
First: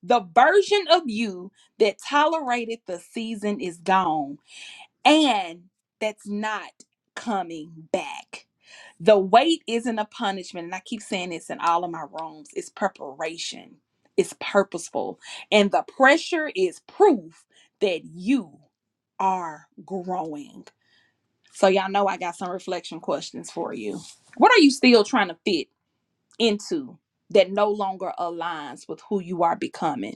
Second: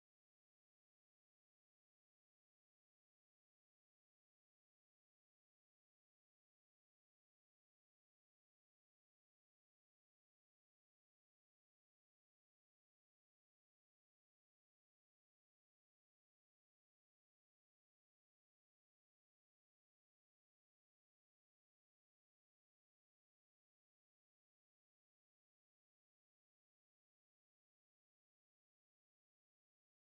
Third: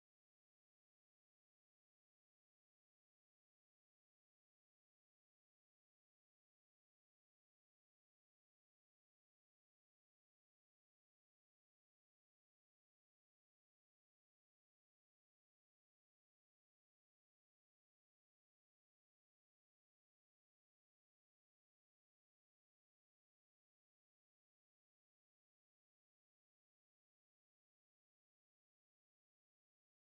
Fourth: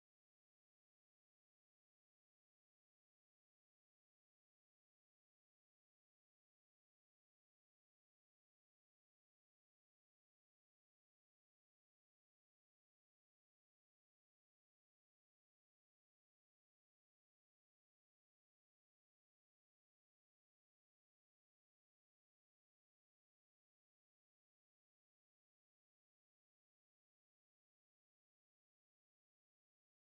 B: The version of you that tolerated the season is gone and that's not coming back. The wait isn't a punishment, and I keep saying this in all of my rooms. It's preparation, it's purposeful, and the pressure is proof that you are growing. So, y'all know I got some reflection questions for you. What are you still trying to fit into that no longer aligns with who you are becoming?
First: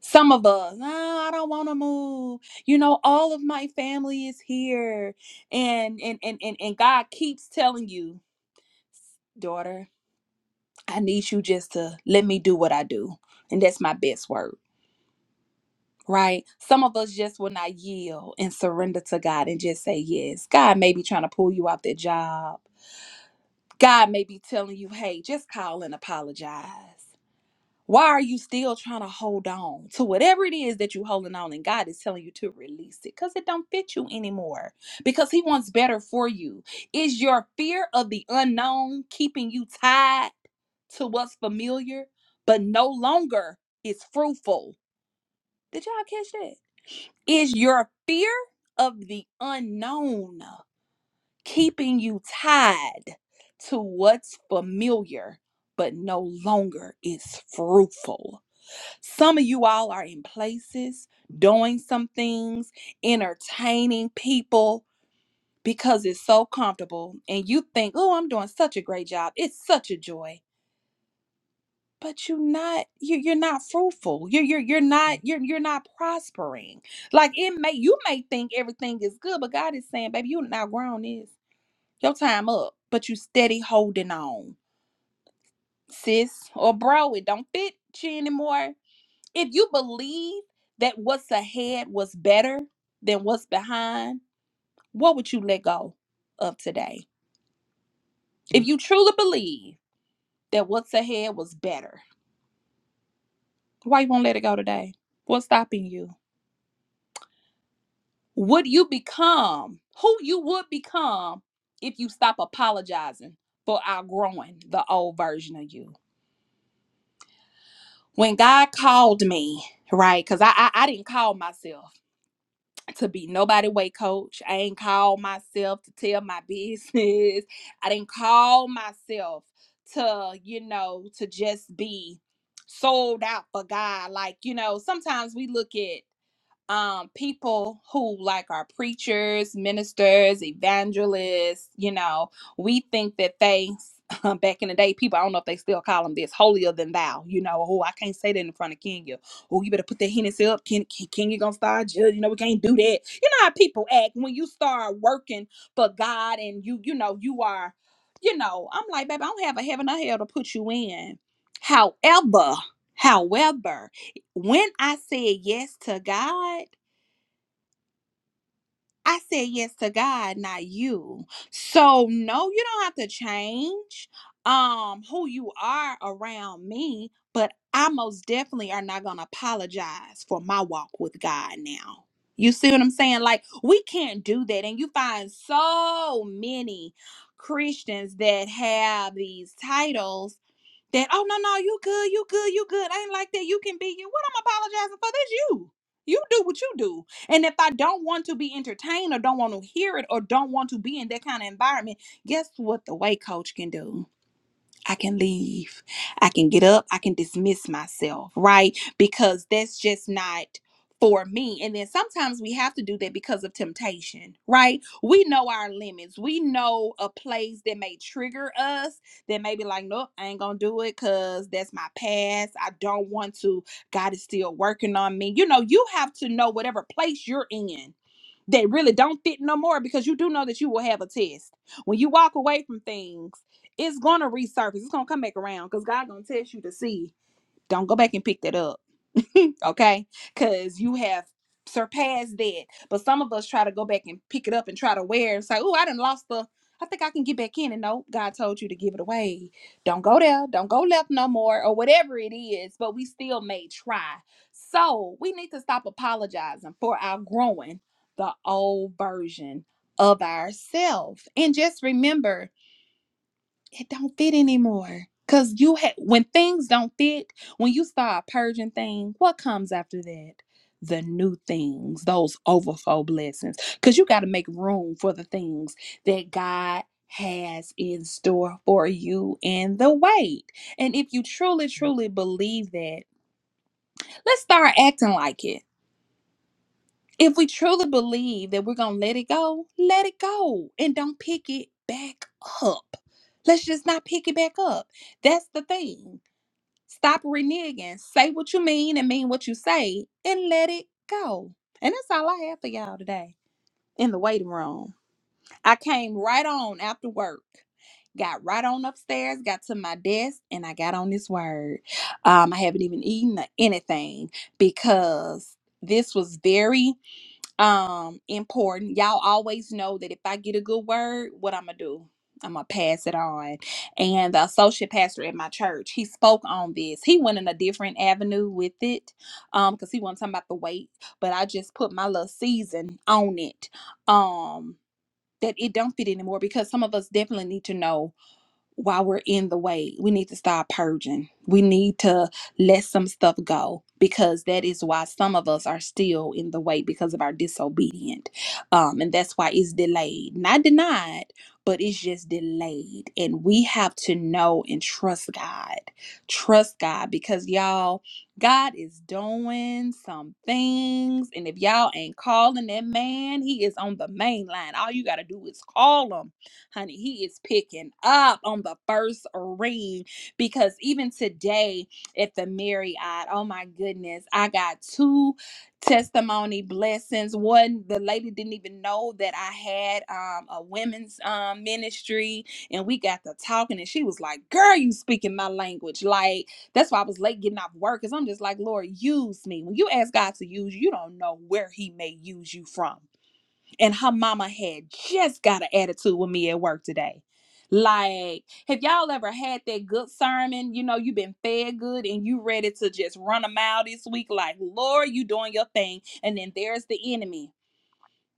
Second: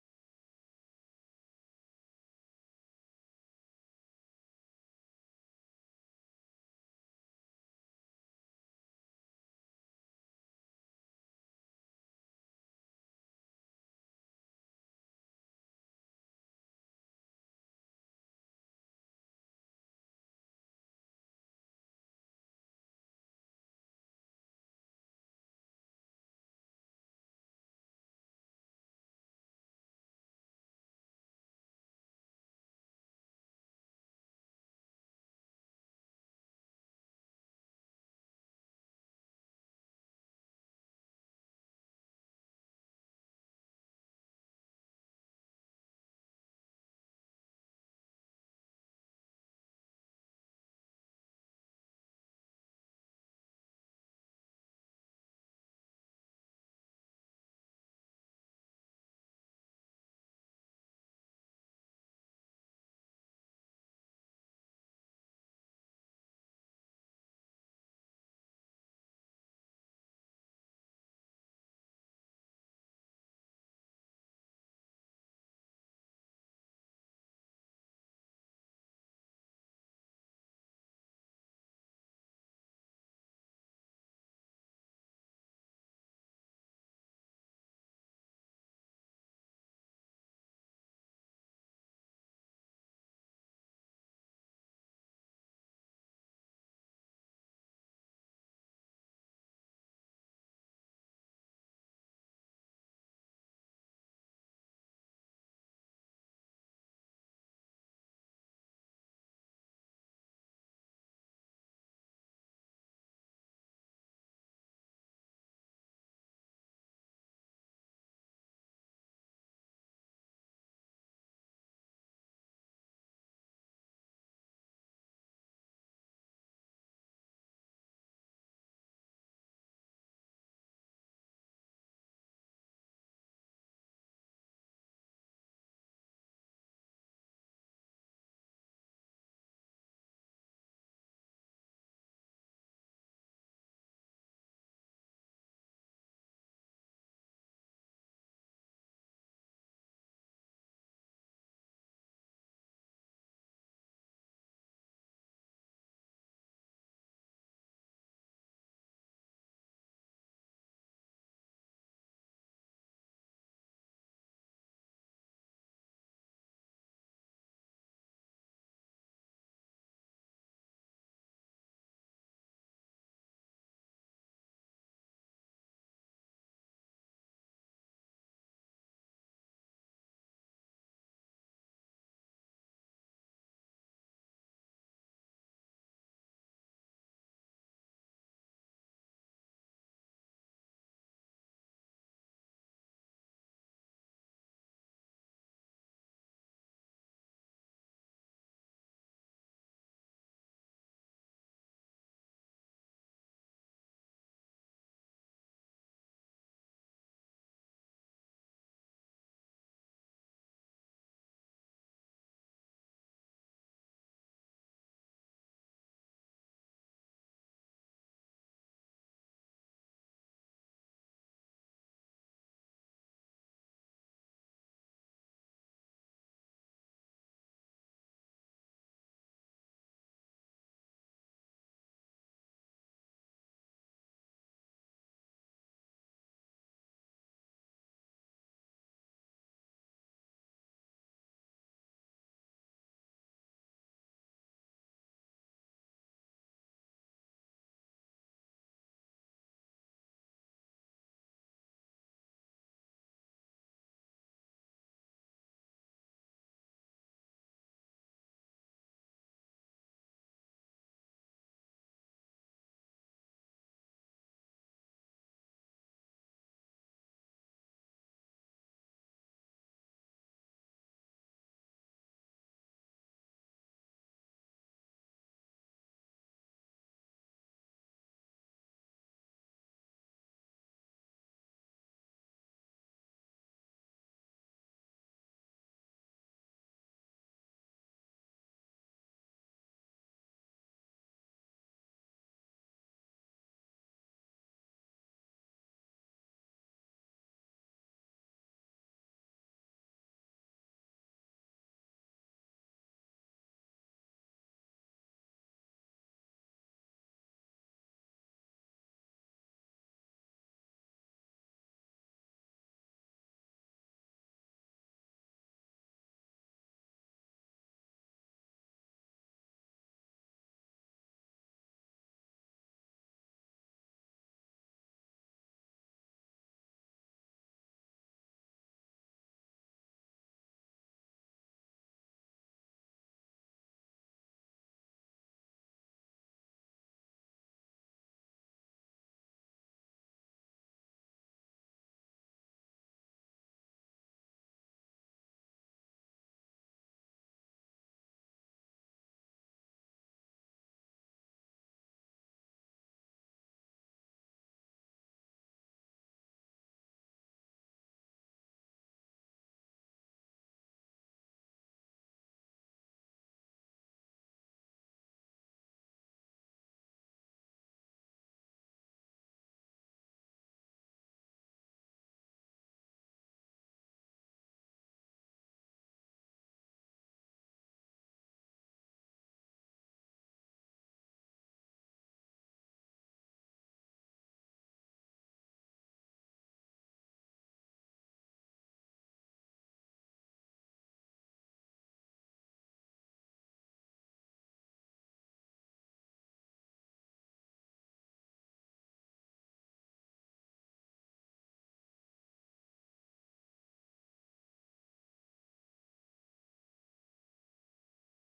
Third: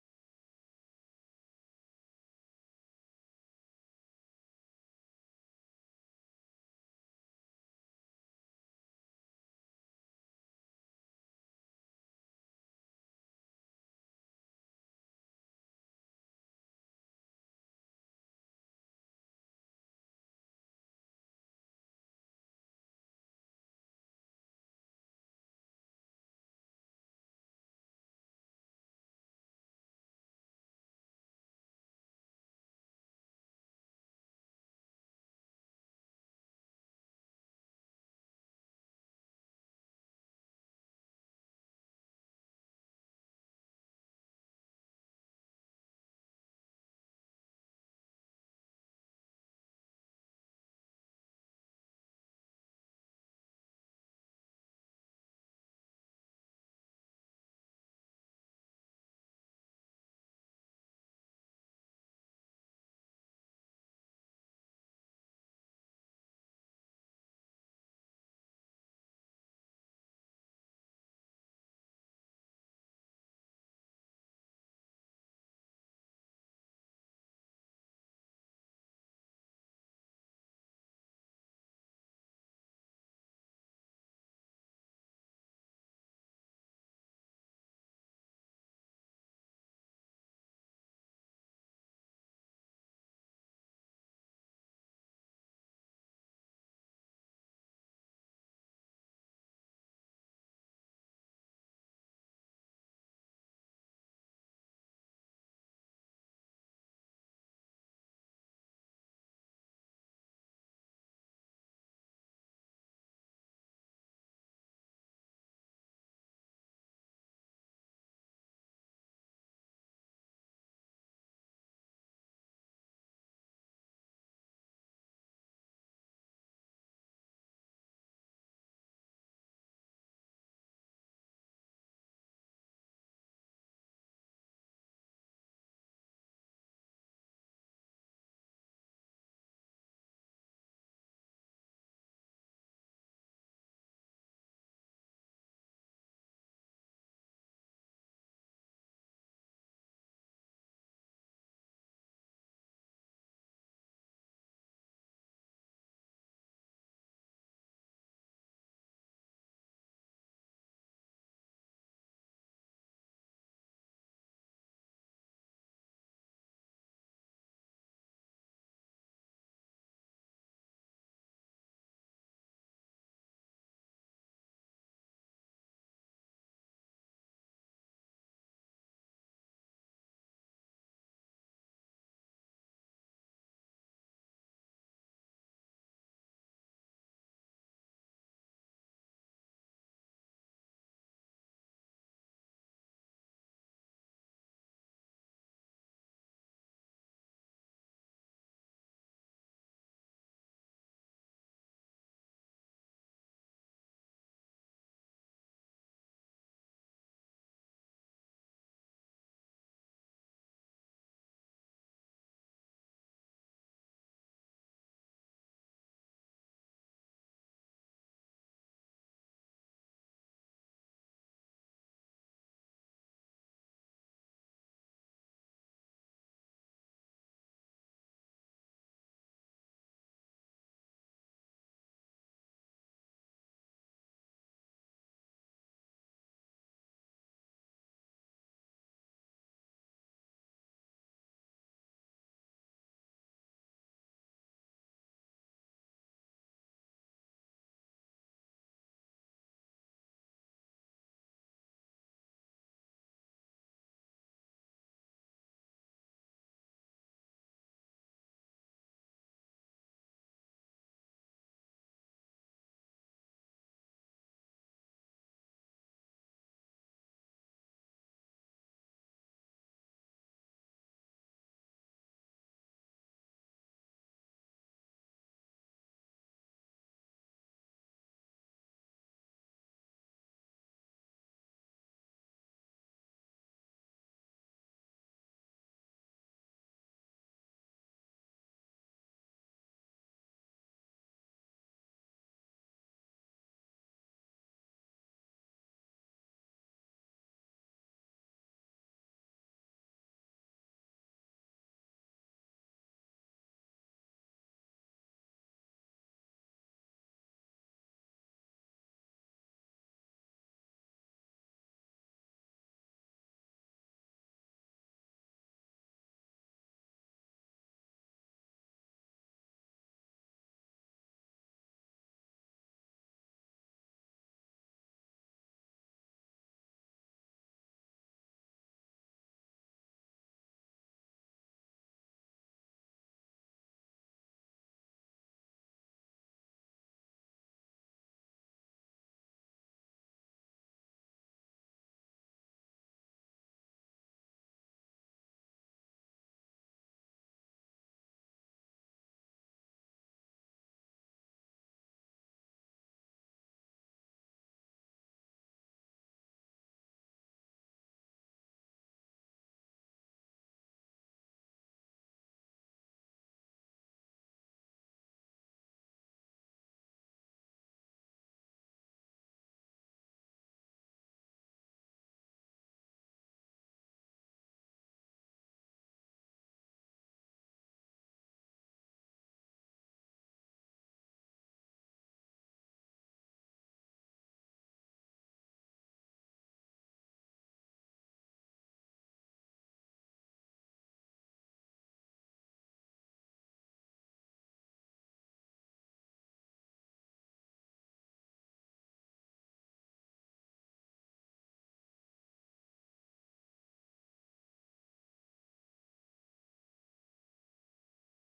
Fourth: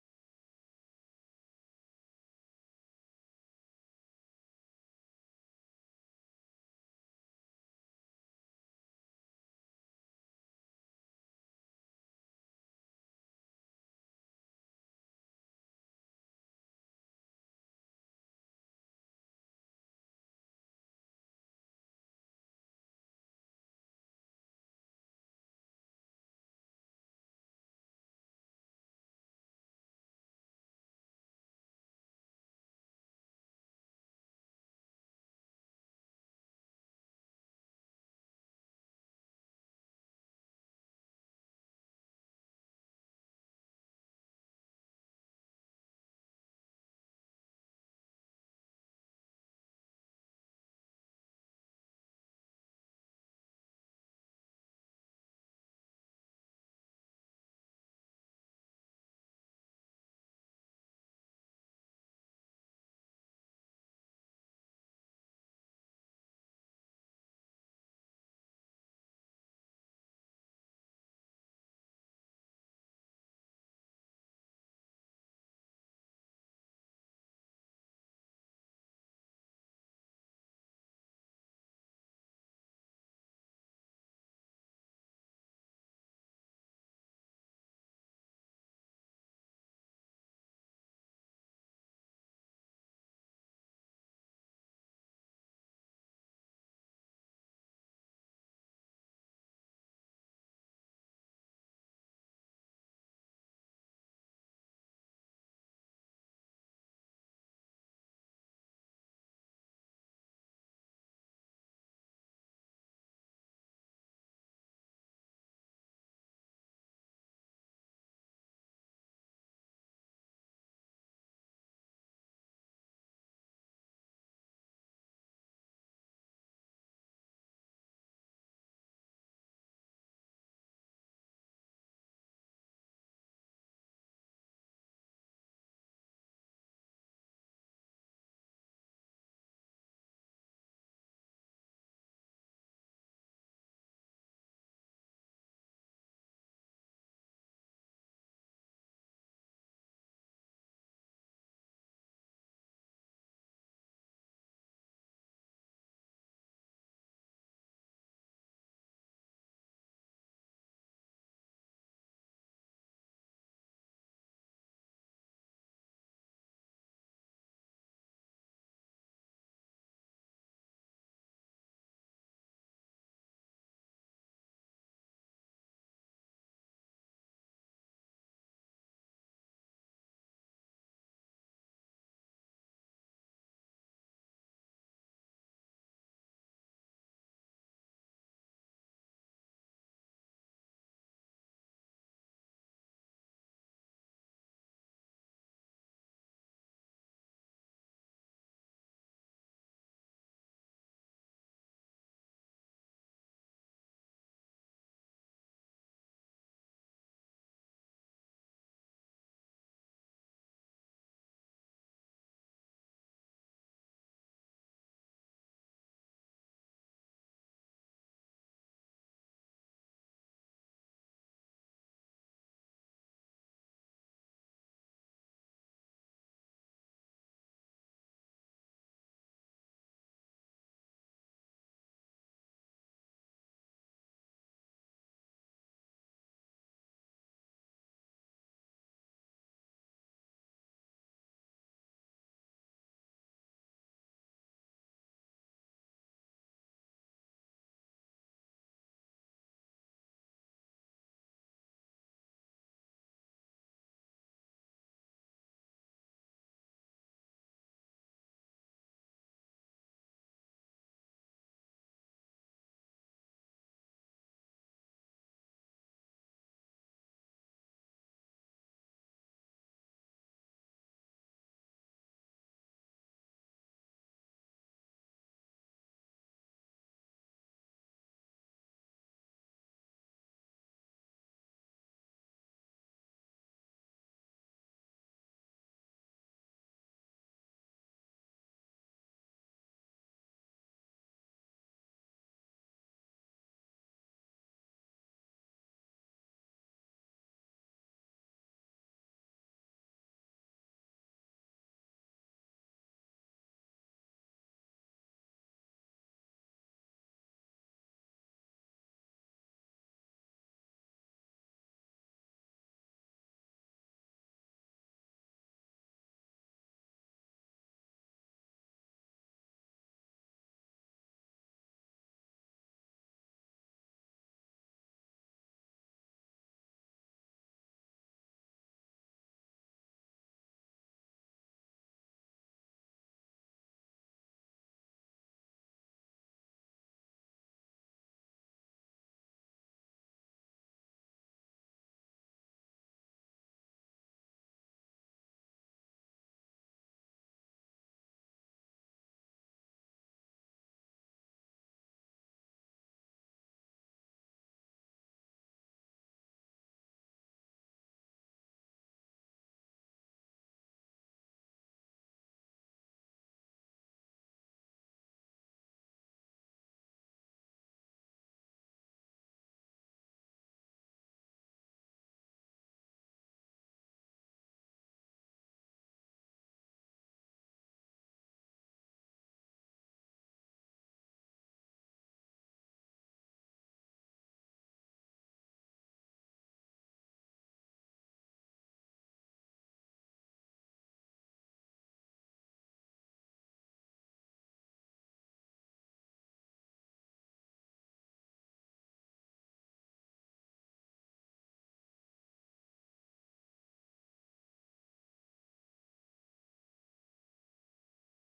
B: Some of us, no, I don't want to move. You know, all of my family is here. And and and and, and God keeps telling you, daughter, I need you just to let me do what I do. And that's my best word. Right? Some of us just will not yield and surrender to God and just say yes. God may be trying to pull you off that job. God may be telling you, hey, just call and apologize. Why are you still trying to hold on to whatever it is that you're holding on and God is telling you to release it because it don't fit you anymore because He wants better for you? Is your fear of the unknown keeping you tied to what's familiar but no longer is fruitful? Did y'all catch that? Is your fear of the unknown keeping you tied to what's familiar but no longer is fruitful? Some of you all are in places doing some things, entertaining people because it's so comfortable and you think, "Oh, I'm doing such a great job. It's such a joy." But you're not you're, you're not fruitful. You're you're you're not you're you're not prospering. Like it may you may think everything is good, but God is saying, baby, you are not grown is your time up, but you steady holding on. Sis or bro, it don't fit you anymore If you believe that what's ahead was better than what's behind, what would you let go of today? If you truly believe that what's ahead was better, why you won't let it go today? What's stopping you? Would you become who you would become if you stop apologizing for outgrowing the old version of you? When God called me, right? Because I, I I didn't call myself. to be nobody weight coach. I ain't call myself to tell my business. I didn't call myself to, you know, to just be sold out for God. Like, you know, sometimes we look at um people who like our preachers ministers evangelists you know we think that they back in the day people i don't know if they still call them this holier than thou you know oh i can't say that in front of kenya oh you better put that hennessy up Ken, Ken, kenya gonna start judging you know we can't do that you know how people act when you start working for god and you you know you are you know i'm like baby i don't have a heaven or hell to put you in however however when i said yes to god I said yes to God, not you. So no, you don't have to change um who you are around me, but I most definitely are not gonna apologize for my walk with God now. You see what I'm saying? Like we can't do that. And you find so many Christians that have these titles that oh no no you good you good you good I ain't like that you can be you what I'm apologizing for that's you you do what you do and if I don't want to be entertained or don't want to hear it or don't want to be in that kind of environment guess what the way coach can do I can leave. I can get up. I can dismiss myself, right? Because that's just not for me. And then sometimes we have to do that because of temptation, right? We know our limits. We know a place that may trigger us that may be like, nope, I ain't going to do it because that's my past. I don't want to. God is still working on me. You know, you have to know whatever place you're in that really don't fit no more because you do know that you will have a test when you walk away from things it's gonna resurface it's gonna come back around because god gonna test you to see don't go back and pick that up okay? Because you have surpassed that. But some of us try to go back and pick it up and try to wear. It's like, oh, I done lost the. I think I can get back in. And no, God told you to give it away. Don't go there. Don't go left no more, or whatever it is. But we still may try. So we need to stop apologizing for our growing the old version of ourselves. And just remember it don't fit anymore. Cause you had when things don't fit, when you start purging things, what comes after that? The new things, those overflow blessings. Cause you got to make room for the things that God has in store for you in the wait. And if you truly, truly believe that, let's start acting like it. If we truly believe that we're going to let it go, let it go and don't pick it back up. Let's just not pick it back up. That's the thing. Stop reneging. Say what you mean and mean what you say and let it go. And that's all I have for y'all today in the waiting room. I came right on after work. Got right on upstairs, got to my desk, and I got on this word. Um, I haven't even eaten or anything because this was very um important y'all always know that if i get a good word what i'm gonna do i'm gonna pass it on and the associate pastor at my church he spoke on this he went in a different avenue with it um because he wasn't talking about the weight but i just put my little season on it um that it don't fit anymore because some of us definitely need to know while we're in the way, we need to stop purging. We need to let some stuff go because that is why some of us are still in the way because of our disobedient. Um, and that's why it's delayed, not denied, but it's just delayed. And we have to know and trust God. Trust God because y'all, God is doing some things. And if y'all ain't calling that man, he is on the main line. All you got to do is call him honey, he is picking up on the first ring because even today at the Marriott, oh my goodness, I got two testimony blessings. One, the lady didn't even know that I had um, a women's um, ministry, and we got to talking, and she was like, "Girl, you speaking my language." Like that's why I was late getting off work, cause I'm just like, "Lord, use me." When you ask God to use you, you don't know where He may use you from and her mama had just got an attitude with me at work today. Like, have y'all ever had that good sermon? You know, you've been fed good and you ready to just run a mile this week. Like, Lord, you doing your thing, and then there's the enemy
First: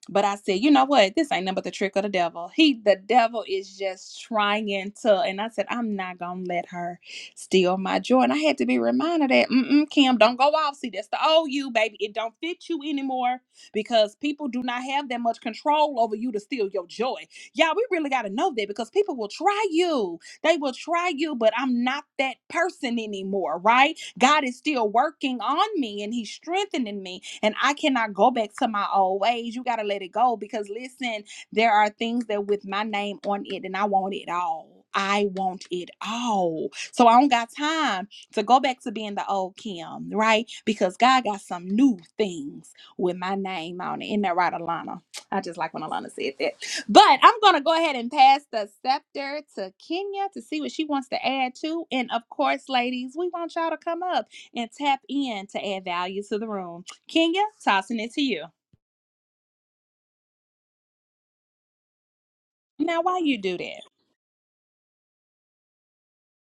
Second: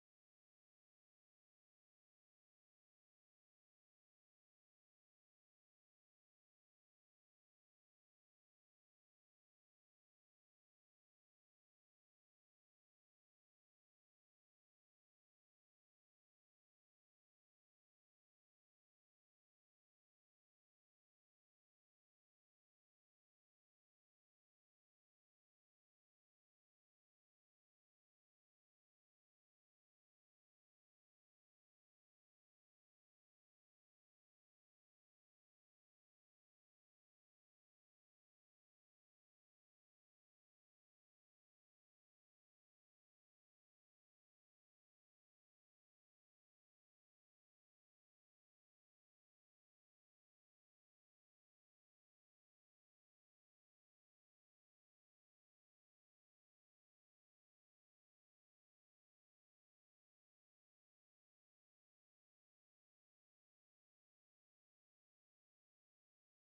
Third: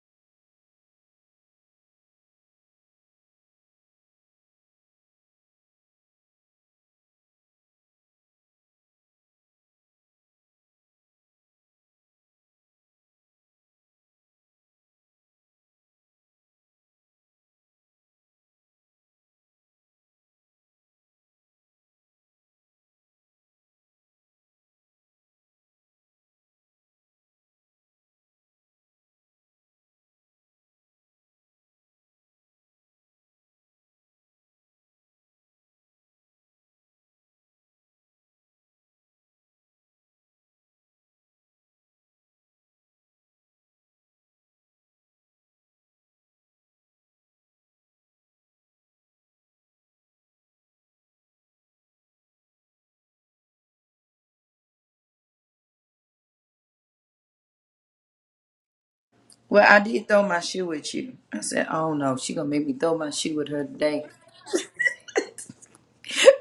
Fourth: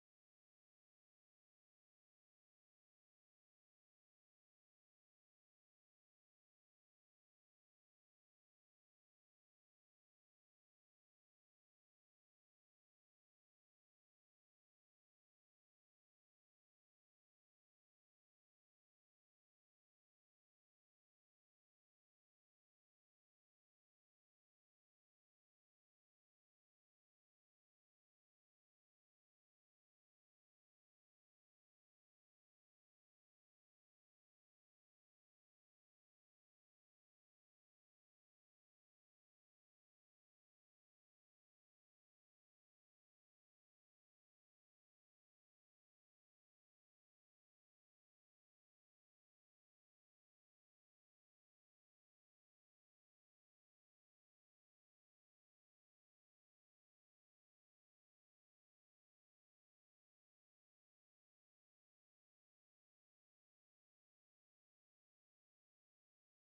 B: but I said, you know what? This ain't nothing but the trick of the devil. He, the devil, is just trying to. And I said, I'm not gonna let her steal my joy. And I had to be reminded that, mm-mm, Kim, don't go off. See, that's the old you, baby. It don't fit you anymore because people do not have that much control over you to steal your joy. Y'all, we really gotta know that because people will try you. They will try you, but I'm not that person anymore, right? God is still working on me and He's strengthening me. And I cannot go back to my old ways. You got to let it go because listen, there are things that with my name on it, and I want it all. I want it all. So I don't got time to go back to being the old Kim, right? Because God got some new things with my name on it. Isn't that right, Alana? I just like when Alana said that. But I'm going to go ahead and pass the scepter to Kenya to see what she wants to add to. And of course, ladies, we want y'all to come up and tap in to add value to the room. Kenya, tossing it to you.
A: Well, I did throw my shoe at you. I said, oh no, she gonna make me throw
B: Now,
A: my
B: why you
A: shoe at
B: do
A: her
B: that?
A: today.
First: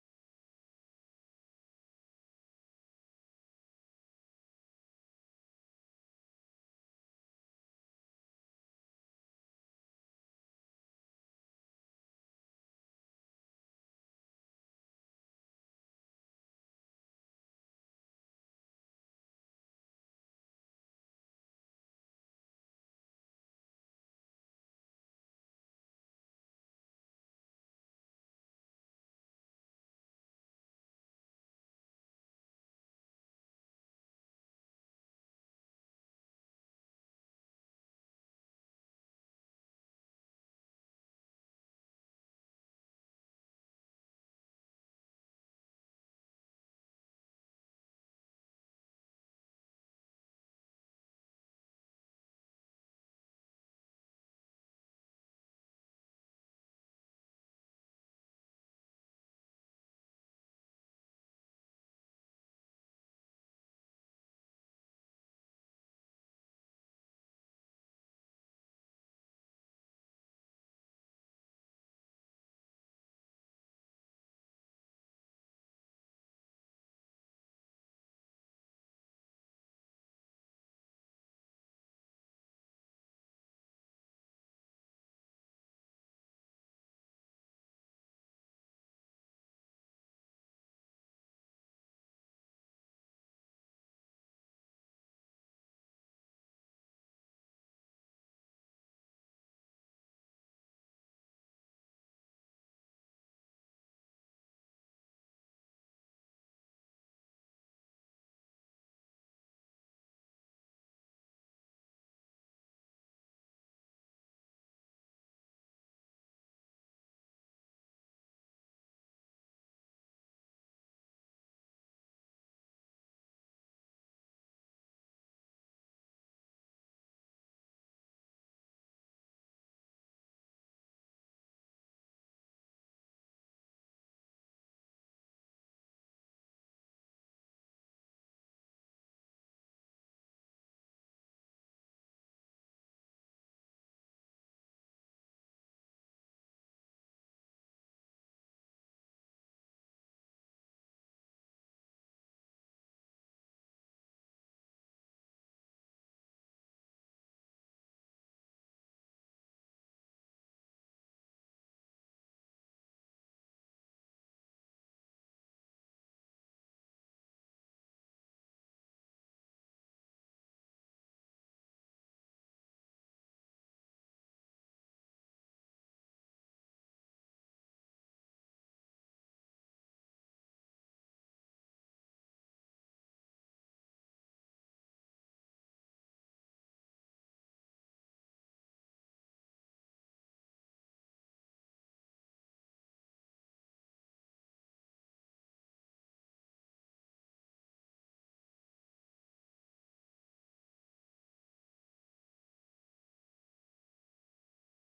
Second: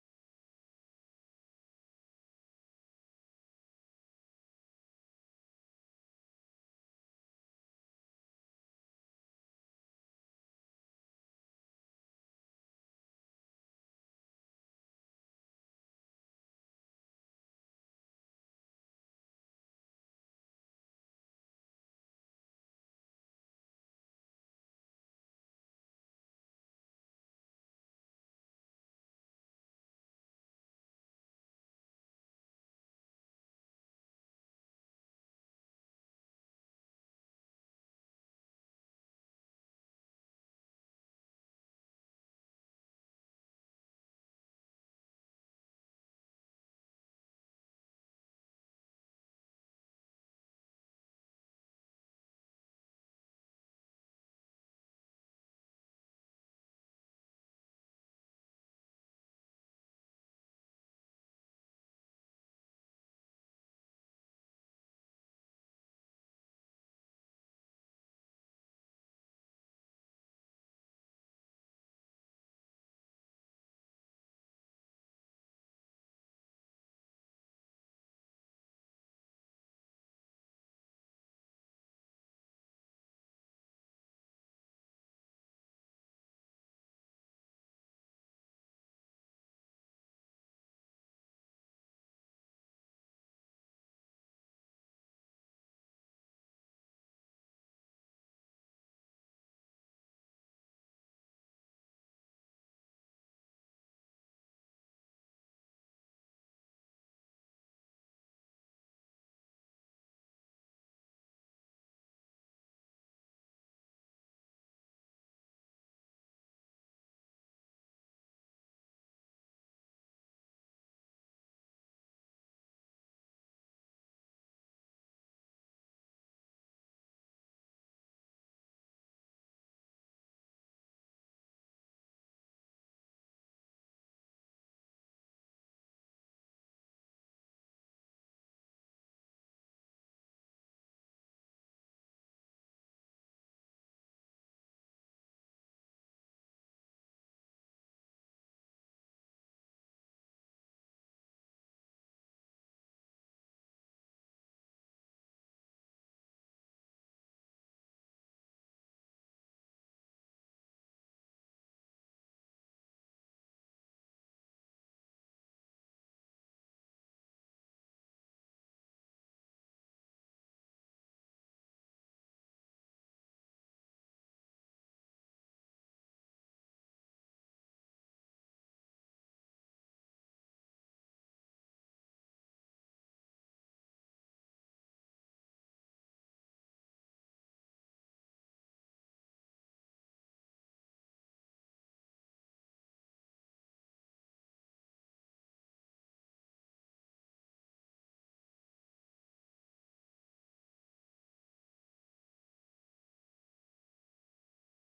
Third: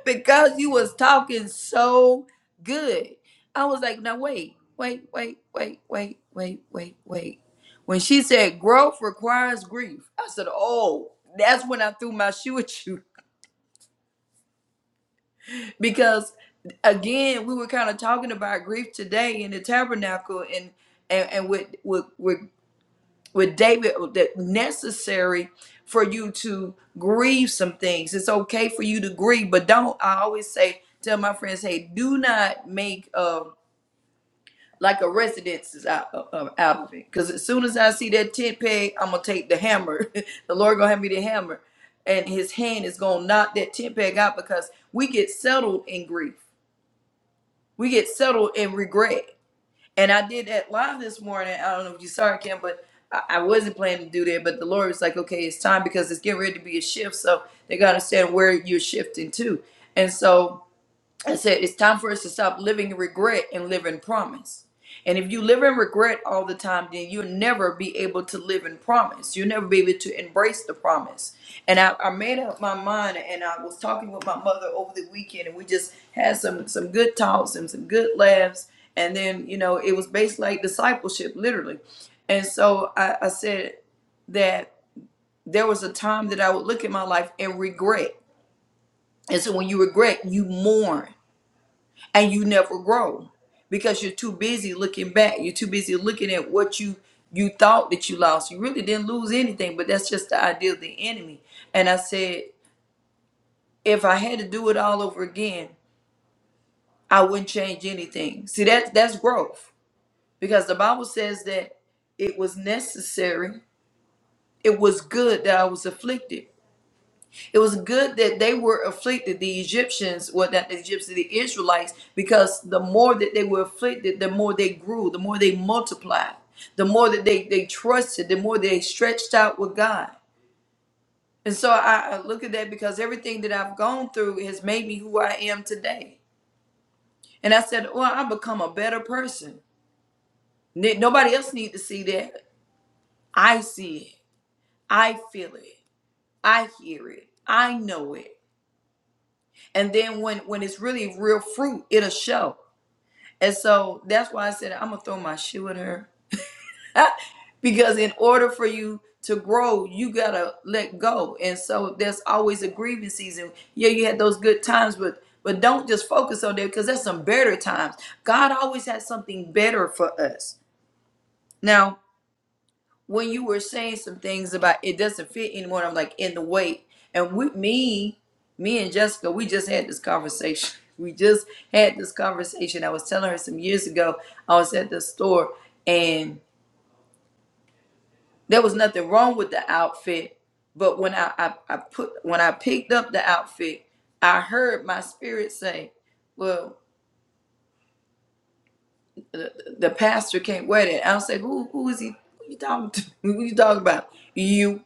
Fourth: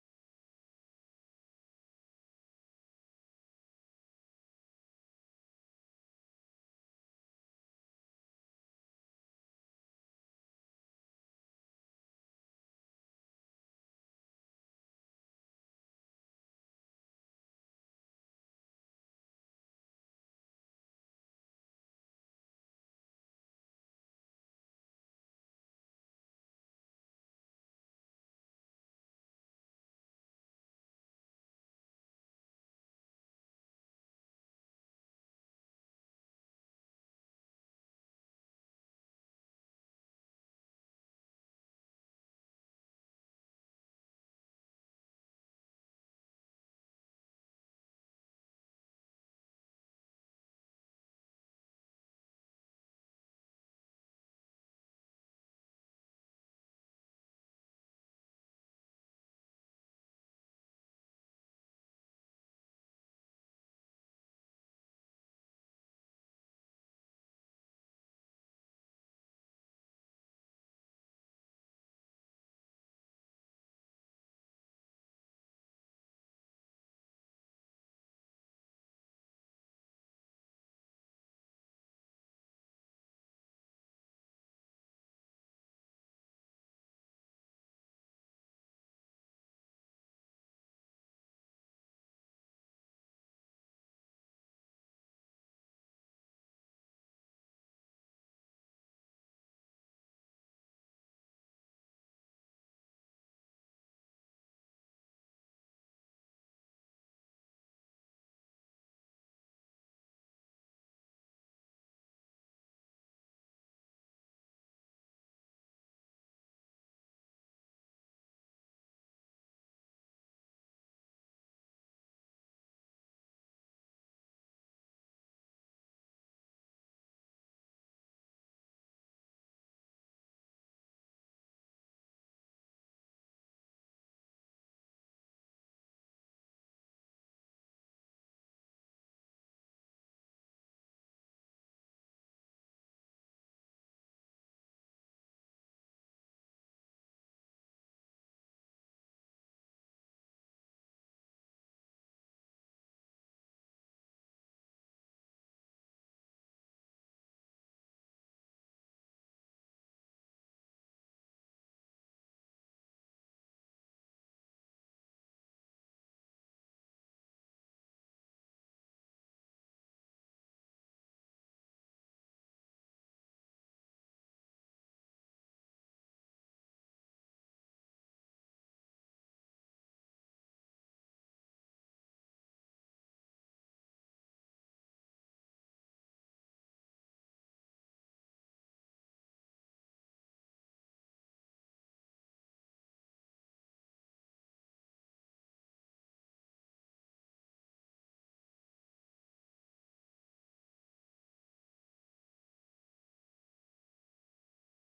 A: because you was talking so good. I was like, now wait, wait, wait, wait, wait, wait, wait, wait. When she said growth requires grief, I said, oh, that's when I threw my shoe at you. Because again, we were kind of talking about grief today in the tabernacle and and, and with, with with with David uh, that necessary for you to grieve some things. It's okay for you to grieve, but don't. I always say, tell my friends, hey, do not make um like a residence is out, uh, uh, out of it. Because as soon as I see that tent peg, I'm gonna take the hammer. the Lord gonna have me the hammer, and His hand is gonna knock that tent peg out because we get settled in grief. We get settled in regret. And I did that live this morning. I don't know if you saw it, Kim, but I, I wasn't planning to do that. But the Lord was like, okay, it's time because it's getting ready to be a shift. So they got to understand where you're shifting to. And so I said, it's time for us to stop living in regret and live in promise. And if you live in regret all the time, then you'll never be able to live in promise. You'll never be able to embrace the promise. And I, I made up my mind and I was talking with my mother over the weekend and we just had some some good talks and some good laughs. And then, you know, it was based like discipleship, literally. And so I, I said that there was a time that I would look at my life and regret. And so when you regret, you mourn and you never grow because you're too busy looking back. You're too busy looking at what you you thought that you lost. You really didn't lose anything, but that's just the idea of the enemy. And I said, if I had to do it all over again, I wouldn't change anything. See that that's growth because the Bible says that it was necessary. It was good that I was afflicted It was good that they were afflicted, the Egyptians, well, not the Egyptians, the Israelites, because the more that they were afflicted, the more they grew, the more they multiplied, the more that they, they trusted, the more they stretched out with God. And so I, I look at that because everything that I've gone through has made me who I am today. And I said, well, I become a better person. N- Nobody else need to see that. I see it. I feel it. I hear it. I know it. And then when when it's really real fruit, it'll show. And so that's why I said I'm gonna throw my shoe at her. because in order for you to grow, you gotta let go. And so there's always a grieving season. Yeah, you had those good times, but but don't just focus on that because there's some better times. God always has something better for us. Now when you were saying some things about it doesn't fit anymore, and I'm like in the weight. And with me, me and Jessica, we just had this conversation. We just had this conversation. I was telling her some years ago, I was at the store and there was nothing wrong with the outfit. But when I, I, I put when I picked up the outfit, I heard my spirit say, Well, the pastor can't wear that. I was like, Who who is he who you talking to? Who you talking about? You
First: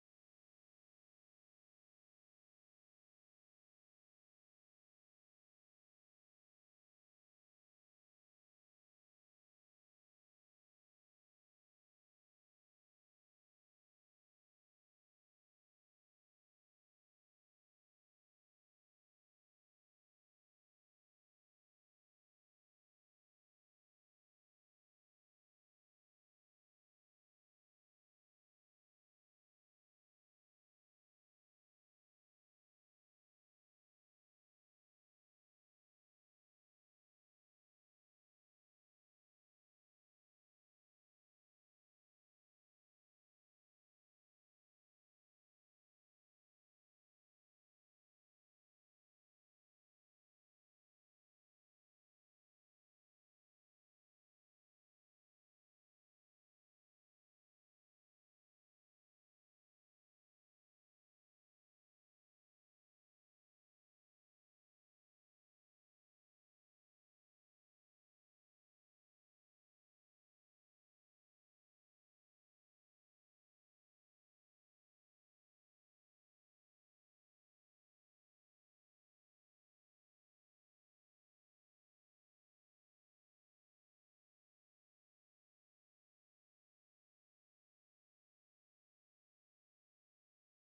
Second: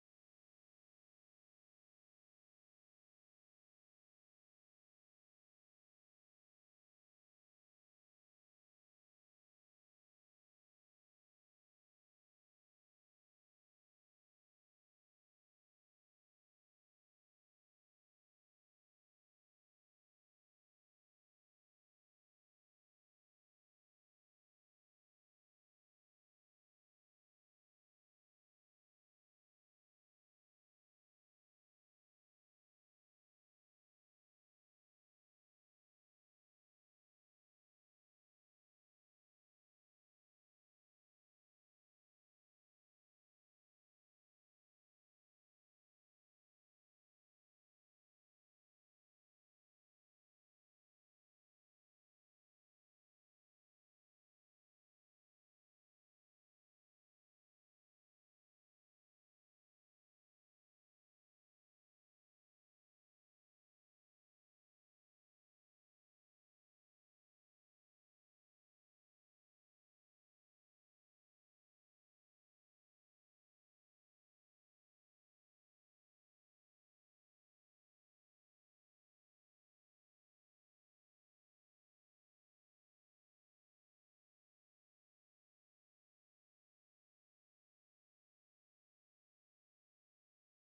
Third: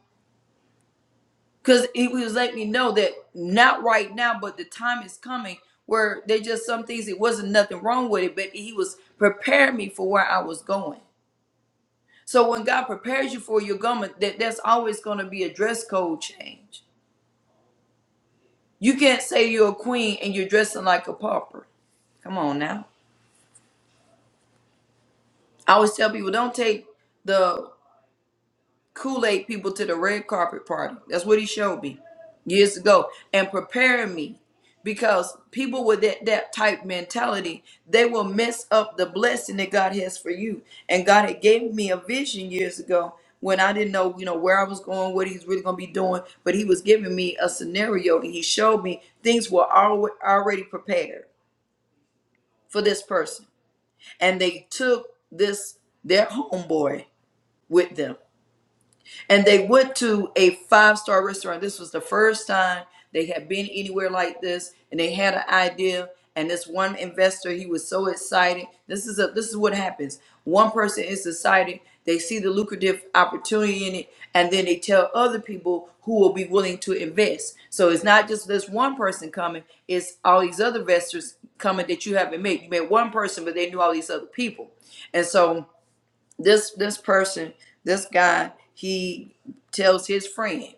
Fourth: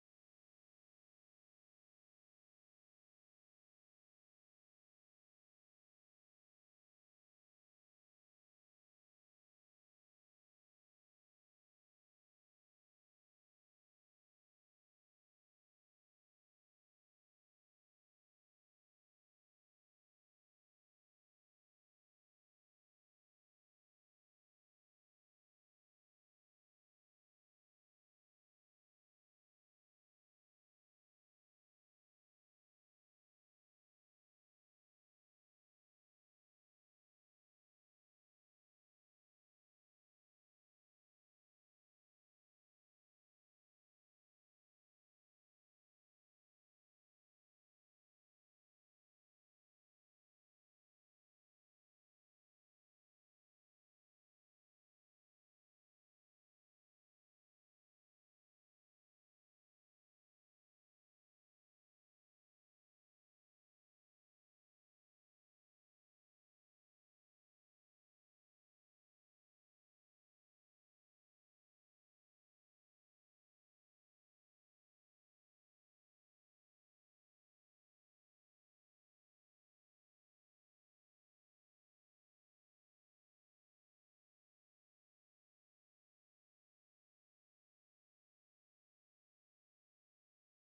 A: because he was letting me know that not right now, but the time is coming where they just some things it wasn't nothing wrong with it, but he was preparing me for where I was going. So when God prepares you for your garment, that that's always going to be a dress code change. You can't say you're a queen and you're dressing like a pauper. Come on now. I always tell people don't take the Kool-Aid people to the red carpet party. That's what he showed me years ago and preparing me because people with that, that type mentality, they will mess up the blessing that God has for you. And God had gave me a vision years ago when I didn't know, you know, where I was going, what he's really going to be doing, but he was giving me a scenario and he showed me things were alwa- already prepared for this person. And they took this their homeboy with them and they went to a five star restaurant. This was the first time they had been anywhere like this, and they had an idea. And this one investor, he was so excited. This is a this is what happens. One person is excited. They see the lucrative opportunity in it, and then they tell other people who will be willing to invest. So it's not just this one person coming; it's all these other investors coming that you haven't met. You met one person, but they knew all these other people, and so this this person, this guy, he tells his friend,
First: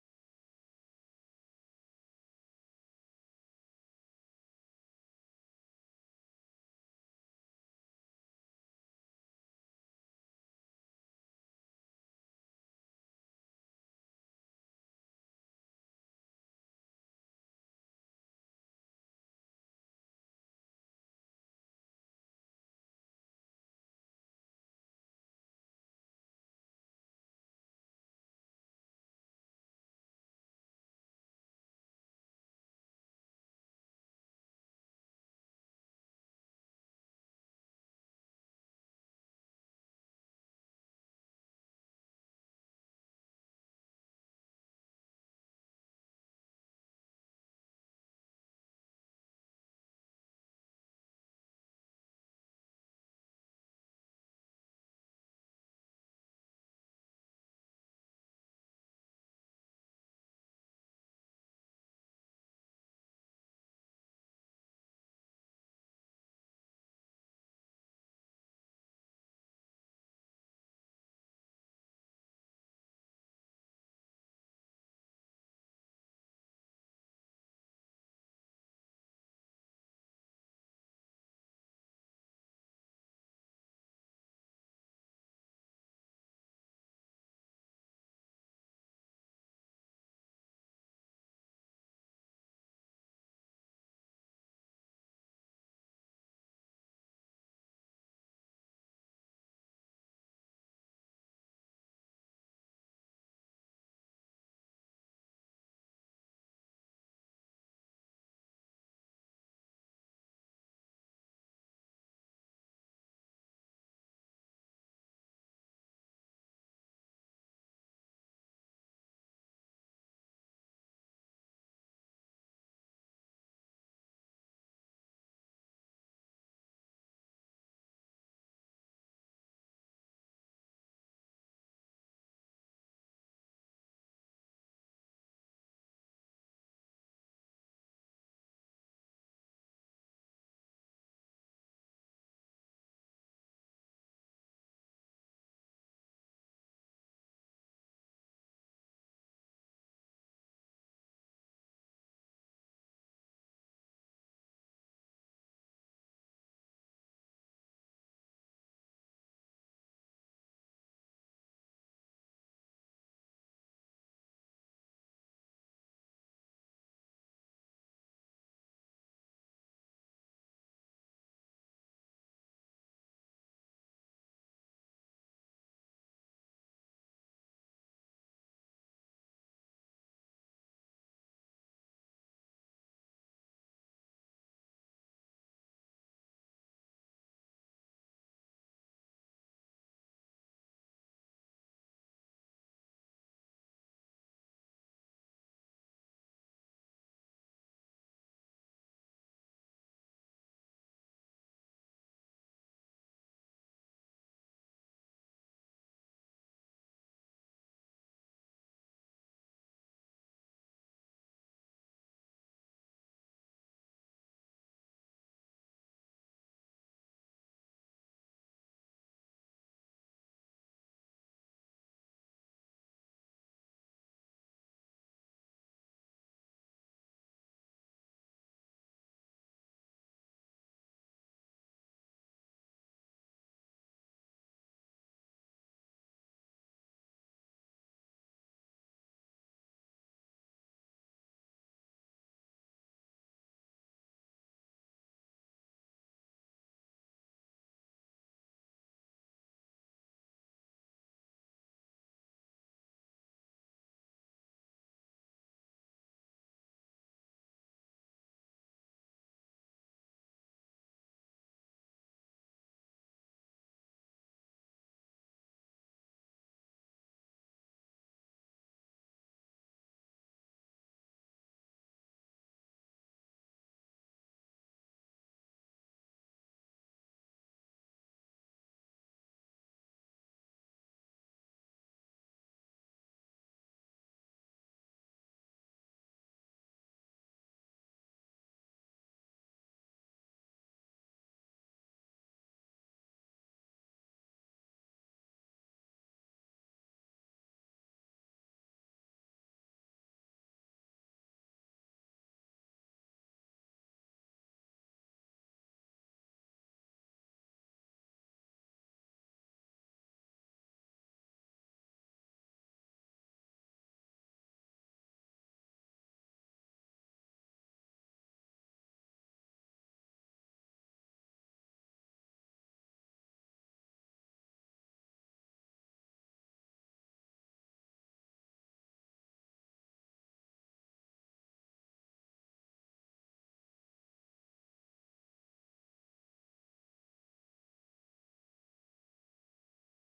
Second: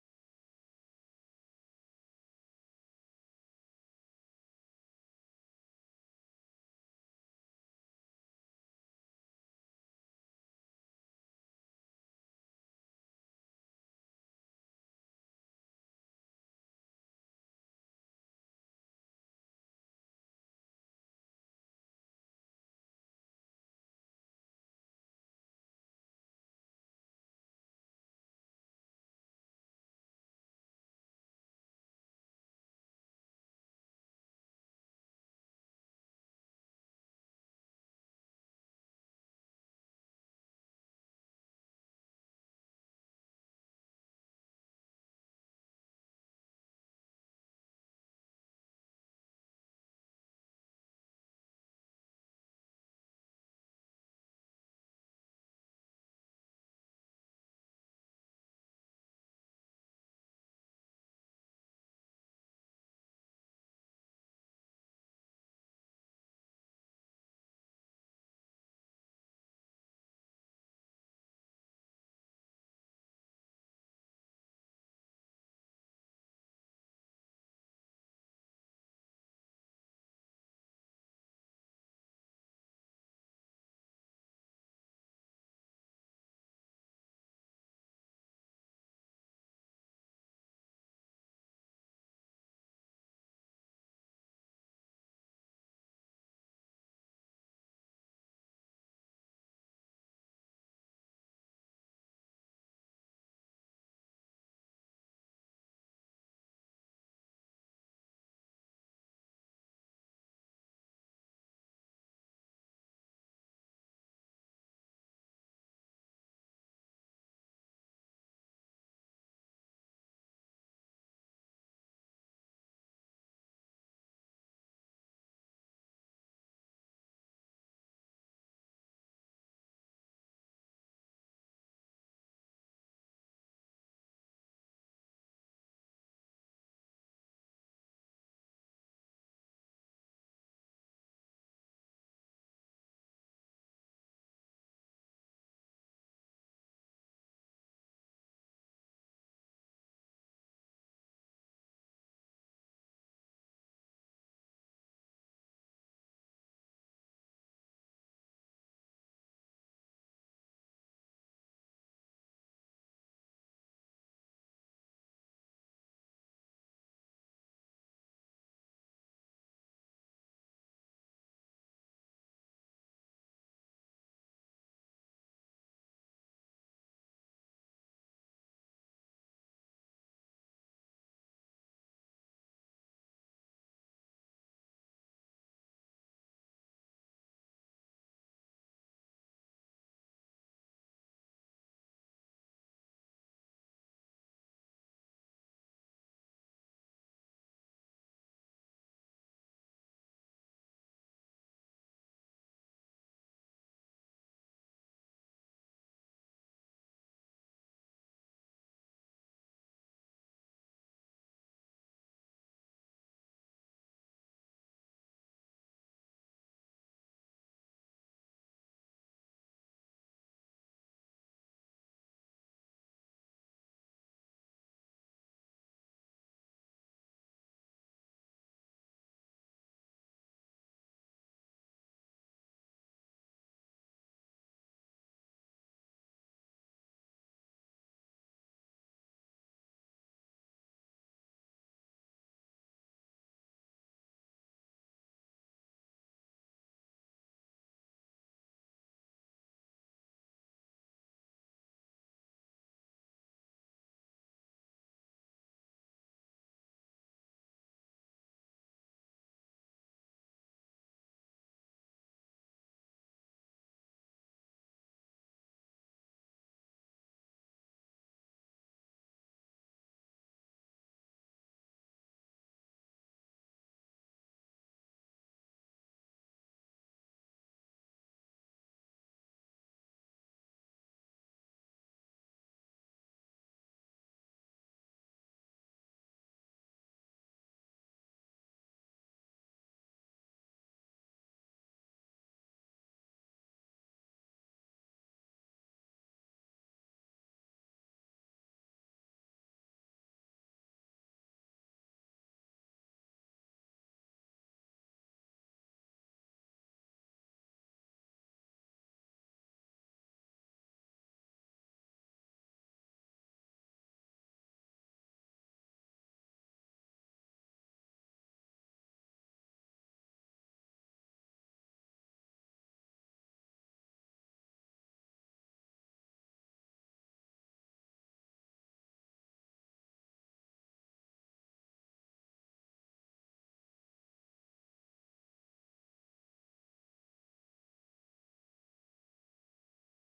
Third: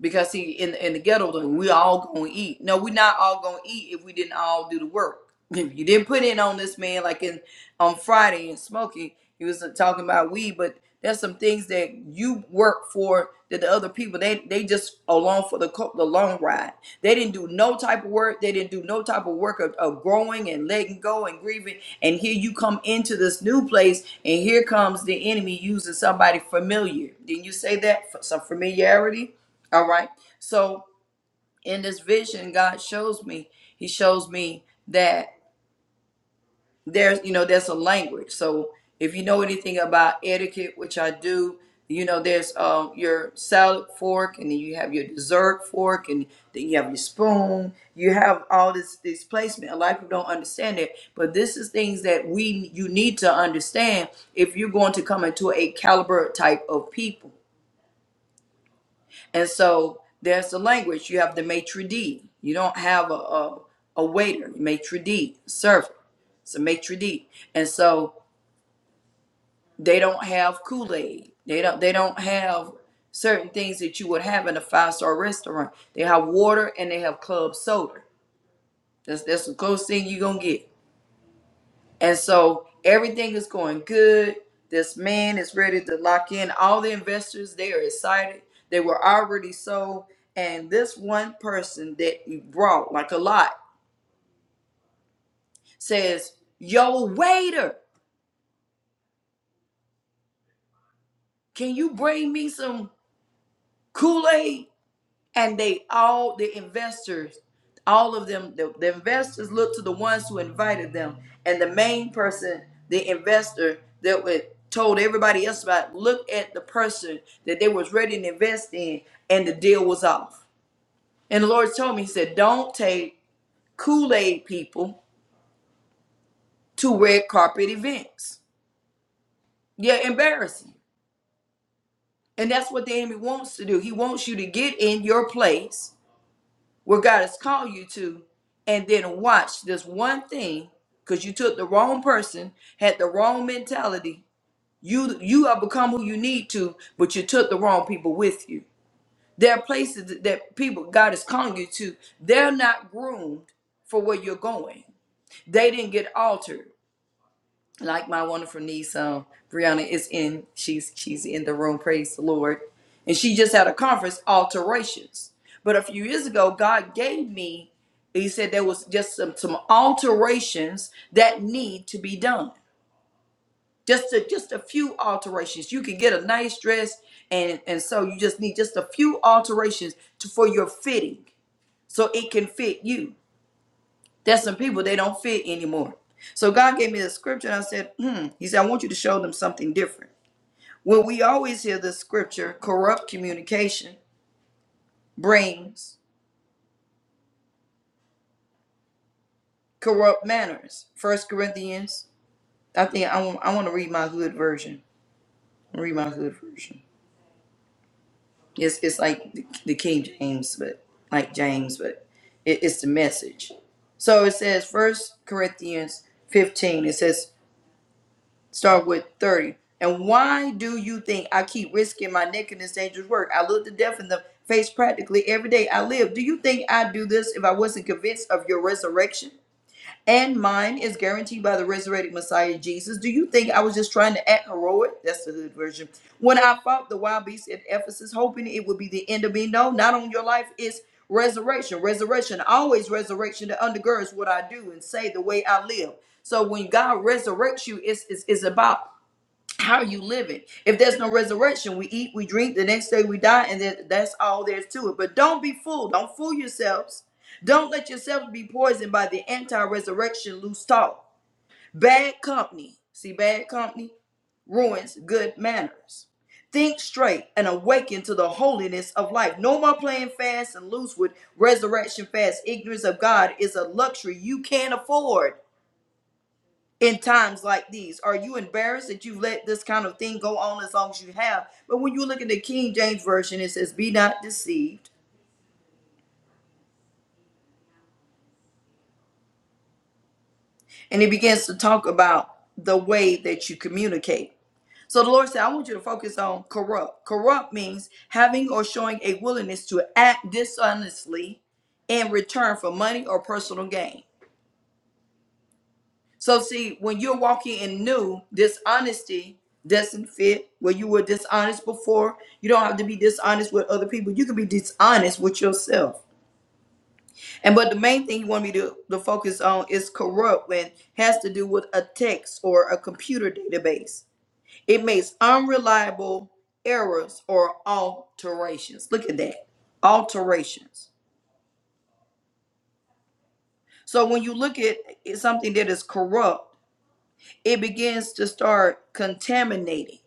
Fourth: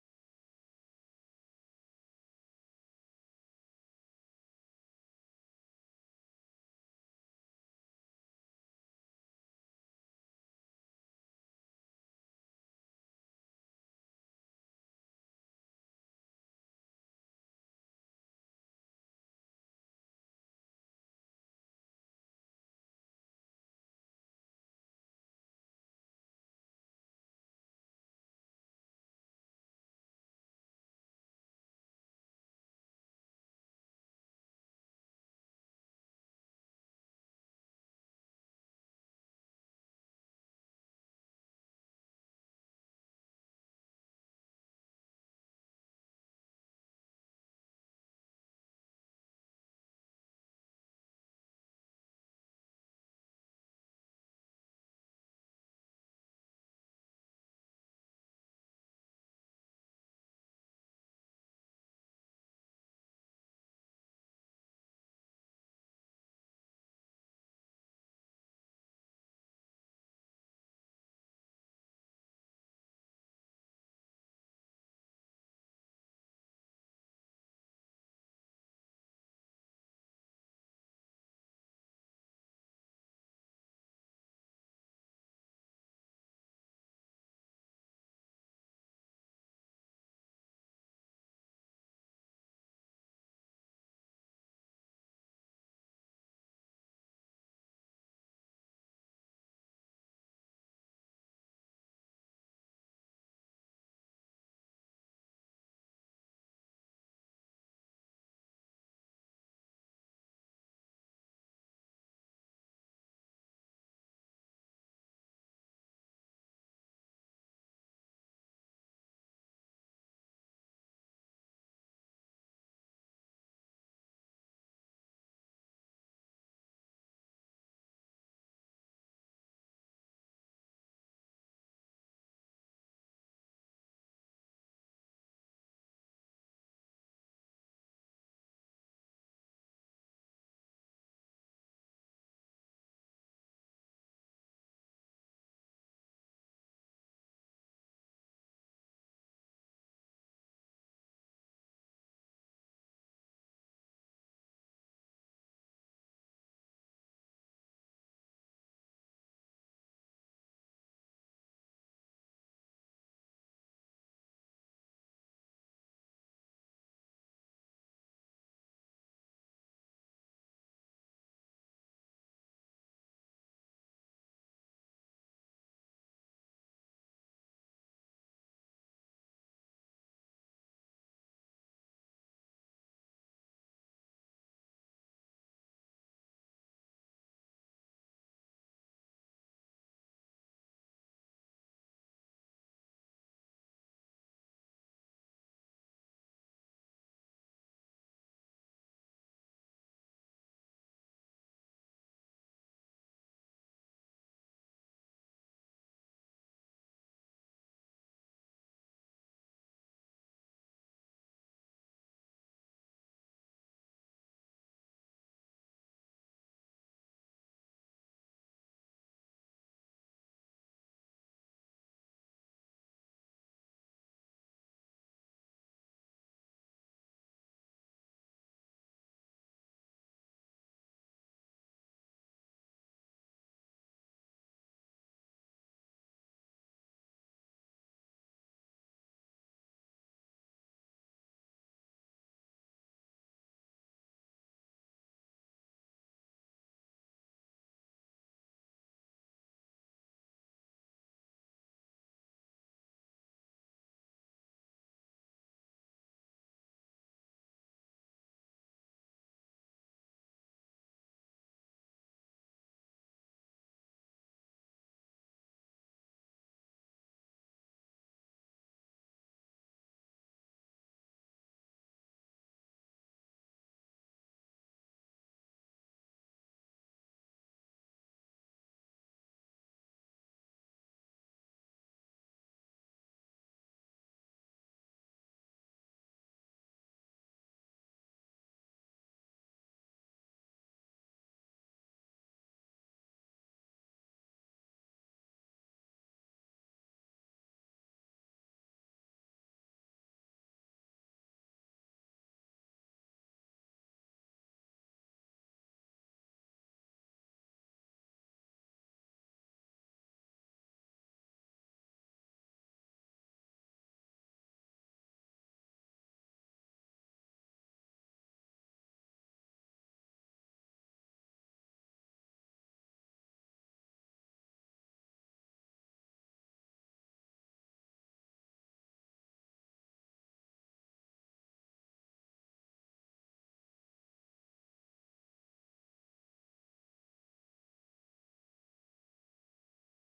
A: because see in in the ghetto we all gonna eat no we not all gonna eat if we didn't all do the work if you didn't put in on this man like in on friday and smoking he was talking about weed but there's some things that you work for that the other people they they just along for the co- the long ride they didn't do no type of work they didn't do no type of work of, of growing and letting go and grieving and here you come into this new place and here comes the enemy using somebody familiar didn't you say that F- some familiarity all right. So in this vision, God shows me, He shows me that there's, you know, there's a language. So if you know anything about etiquette, which I do, you know, there's um, your salad fork, and then you have your dessert fork, and then you have your spoon. You have all this this placement. A lot of people don't understand it, but this is things that we you need to understand if you're going to come into a caliber type of people. And so there's the language. You have the maitre d. You don't have a, a, a waiter, maitre d, server. It's a maitre d. And so they don't have Kool-Aid. They don't they don't have certain things that you would have in a five-star restaurant. They have water and they have club soda. That's that's the closest thing you're gonna get. And so everything is going good. This man is ready to lock in. All the investors, they are excited. They were already sold. And this one person that you brought, like a lot, says, Yo, waiter, can you bring me some Kool Aid? and they all the investors all of them the, the investors looked to the ones who invited them and the main person the investor that would told everybody else about look at the person that they was ready to invest in and the deal was off and the lord told me he said don't take kool-aid people to red carpet events yeah embarrassing and that's what the enemy wants to do he wants you to get in your place where God has called you to, and then watch this one thing because you took the wrong person, had the wrong mentality. You you have become who you need to, but you took the wrong people with you. There are places that that people God is calling you to. They're not groomed for where you're going. They didn't get altered like my wonderful niece um Brianna is in she's she's in the room praise the Lord and she just had a conference alterations but a few years ago God gave me he said there was just some some alterations that need to be done just a, just a few alterations you can get a nice dress and and so you just need just a few alterations to, for your fitting so it can fit you there's some people they don't fit anymore. So God gave me the scripture and I said, hmm. He said, I want you to show them something different. Well, we always hear the scripture, corrupt communication brings corrupt manners. First Corinthians, I think I want, I want to read my hood version. Read my hood version. It's, it's like the, the King James, but like James, but it, it's the message. So it says, First Corinthians 15, it says, start with 30. And why do you think I keep risking my neck in this dangerous work? I look the death in the face practically every day I live. Do you think I'd do this if I wasn't convinced of your resurrection? And mine is guaranteed by the resurrected Messiah Jesus. Do you think I was just trying to act heroic? That's the hood version. When I fought the wild beast at Ephesus, hoping it would be the end of me. No, not on your life. It's resurrection. Resurrection, always resurrection that undergirds what I do and say the way I live. So when God resurrects you, it's, it's, it's about how are you living? If there's no resurrection, we eat, we drink, the next day we die, and that, that's all there's to it. But don't be fooled. Don't fool yourselves. Don't let yourselves be poisoned by the anti resurrection loose talk. Bad company, see, bad company ruins good manners. Think straight and awaken to the holiness of life. No more playing fast and loose with resurrection fast. Ignorance of God is a luxury you can't afford in times like these? Are you embarrassed that you let this kind of thing go on as long as you have? But when you look at the King James Version, it says, Be not deceived. And it begins to talk about the way that you communicate. So the Lord said, I want you to focus on corrupt. Corrupt means having or showing a willingness to act dishonestly in return for money or personal gain. So see, when you're walking in new, dishonesty doesn't fit where you were dishonest before. You don't have to be dishonest with other people. You can be dishonest with yourself. And but the main thing you want me to, to focus on is corrupt and has to do with a text or a computer database. It makes unreliable errors or alterations. Look at that. Alterations. So when you look at something that is corrupt, it begins to start contaminating.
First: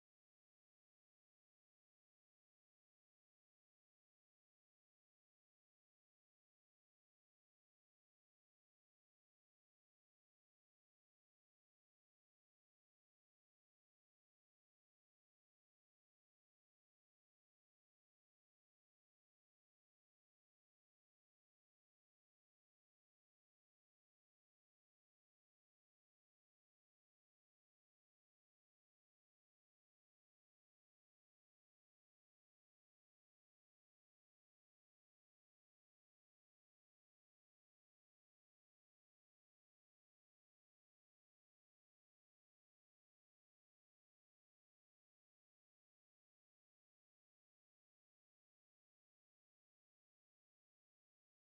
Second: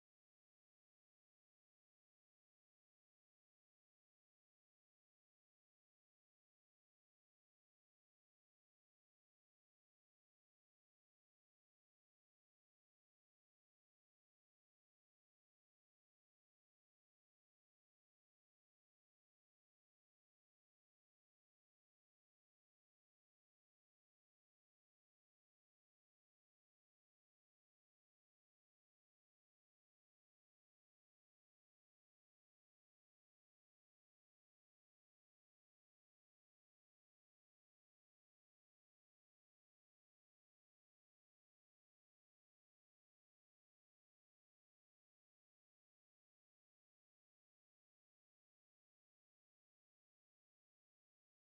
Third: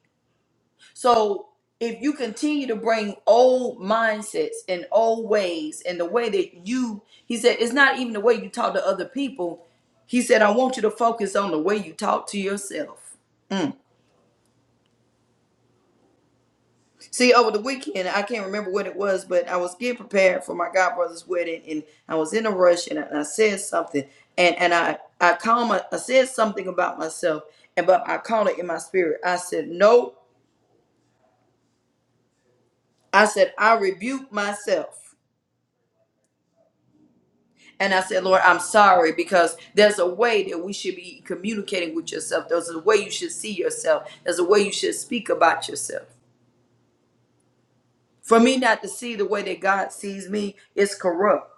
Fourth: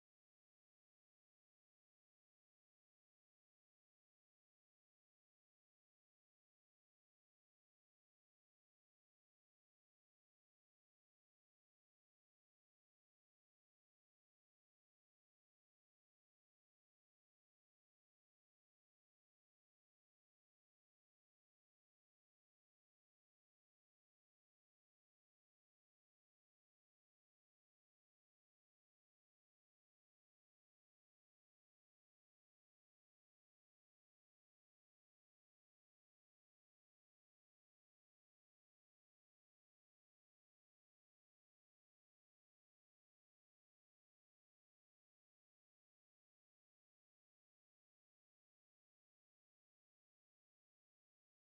A: So if you continue to bring old mindsets and old ways and the way that you, he said, it's not even the way you talk to other people. He said, I want you to focus on the way you talk to yourself. Mm. See, over the weekend, I can't remember what it was, but I was getting prepared for my godbrother's wedding and I was in a rush and I, and I said something and, and I, I called my, I said something about myself and but I called it in my spirit. I said, no, I said, I rebuke myself. And I said, Lord, I'm sorry because there's a way that we should be communicating with yourself. There's a way you should see yourself. There's a way you should speak about yourself. For me not to see the way that God sees me is corrupt.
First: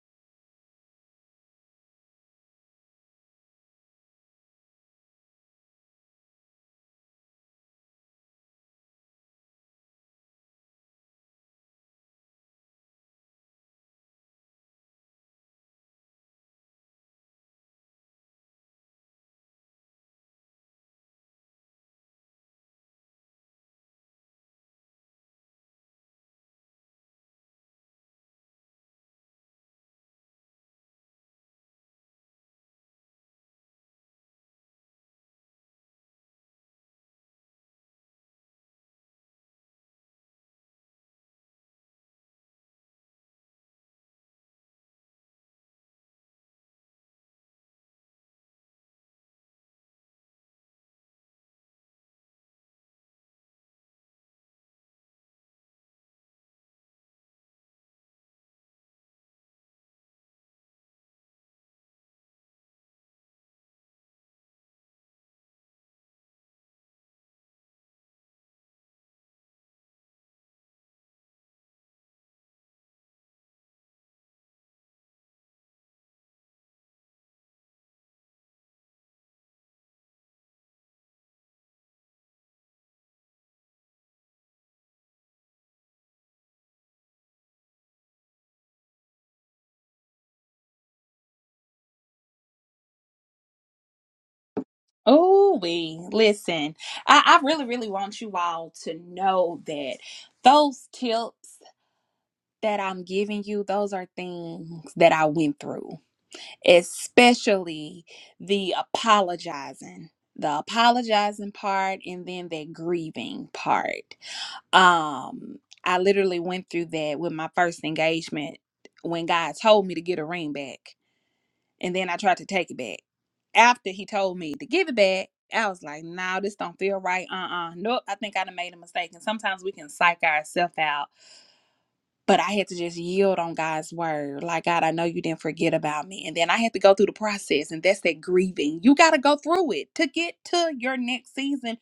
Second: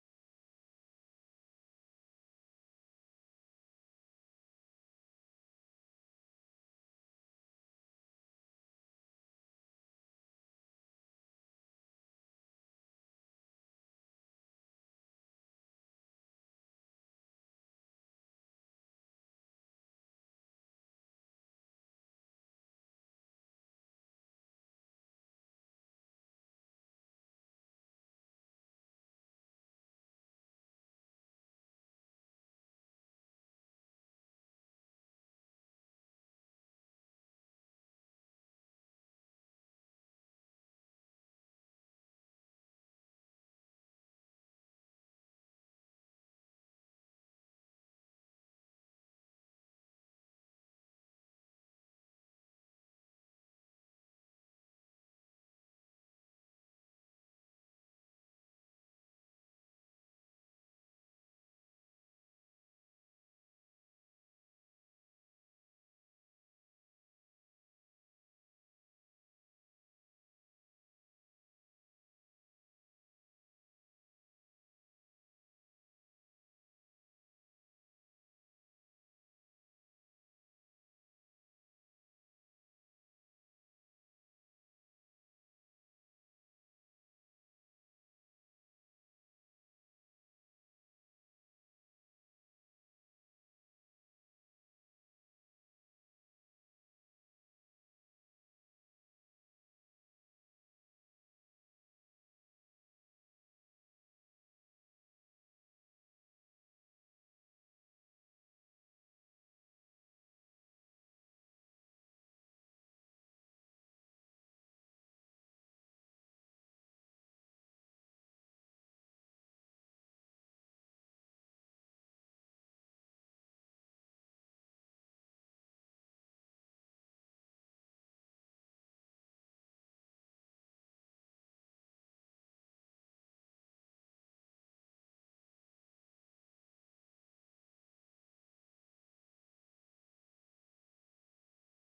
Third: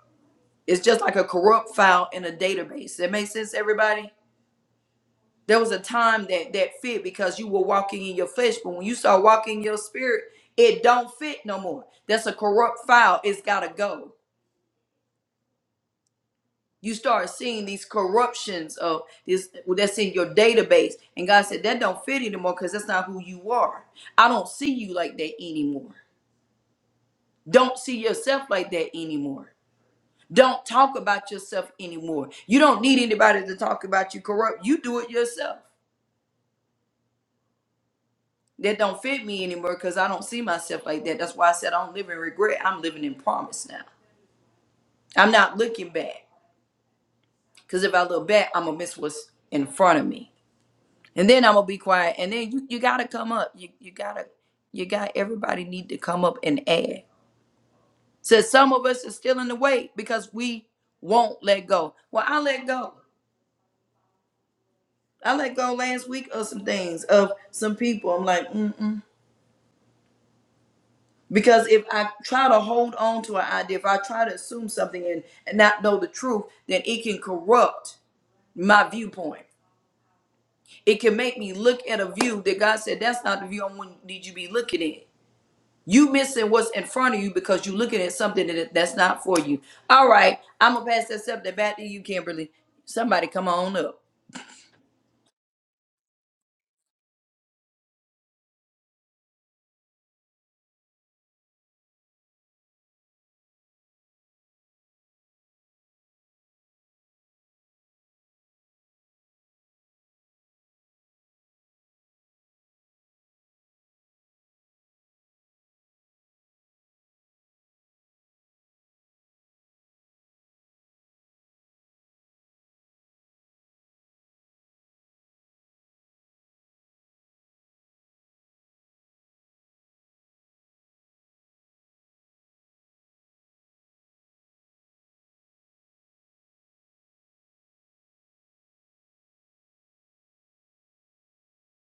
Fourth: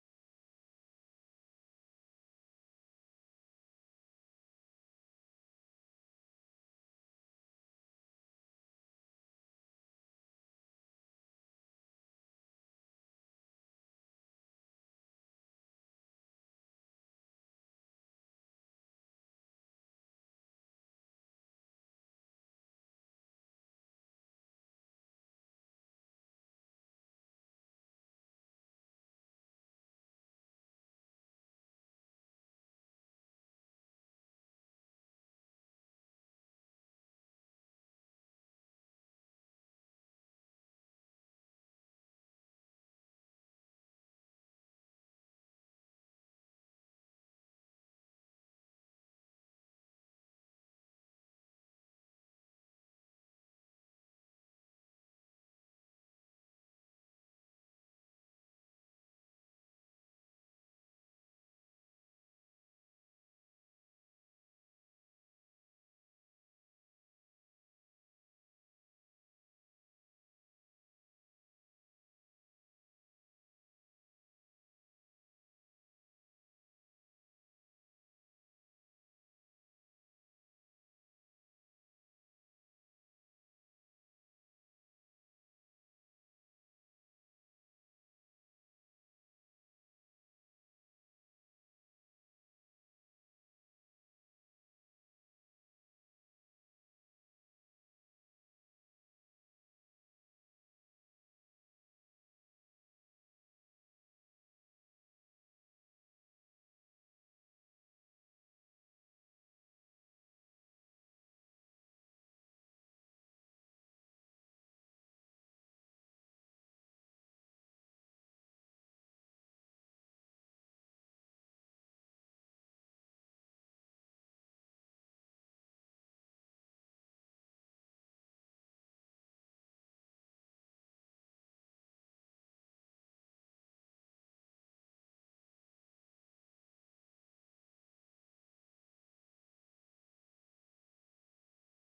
A: It's just like a corrupt file in a database. That makes sense, everybody? There was a time that that fit because you were walking in your flesh, but when you start walking in your spirit, it don't fit no more. That's a corrupt file. It's gotta go. you start seeing these corruptions of this that's in your database and god said that don't fit anymore because that's not who you are i don't see you like that anymore don't see yourself like that anymore don't talk about yourself anymore you don't need anybody to talk about you corrupt you do it yourself that don't fit me anymore because i don't see myself like that that's why i said i don't live in regret i'm living in promise now i'm not looking back because if i look back i'm gonna miss what's in front of me and then I'm gonna be quiet. And then you, you gotta come up. You you gotta you got everybody need to come up and add. So some of us are still in the way because we won't let go. Well, I let go. I let go last week of some things of some people. I'm like, mm mm. because if I try to hold on to an idea, if I try to assume something and, and not know the truth, then it can corrupt my viewpoint. It can make me look at a view that God said that's not the view I want need you to be looking at You missing what's in front of you because you looking at something that that's not for you. All right, I'm gonna pass that subject back to you, Kimberly. Somebody come on up.
B: Oh, we listen. I, I really, really want you all to know that those tips that I'm giving you, those are things that I went through. especially the apologizing the apologizing part and then that grieving part um i literally went through that with my first engagement when god told me to get a ring back and then i tried to take it back after he told me to give it back i was like no nah, this don't feel right uh-uh nope i think i done made a mistake and sometimes we can psych ourselves out but I had to just yield on God's word. Like, God, I know you didn't forget about me. And then I had to go through the process, and that's that grieving. You got to go through it to get to your next season.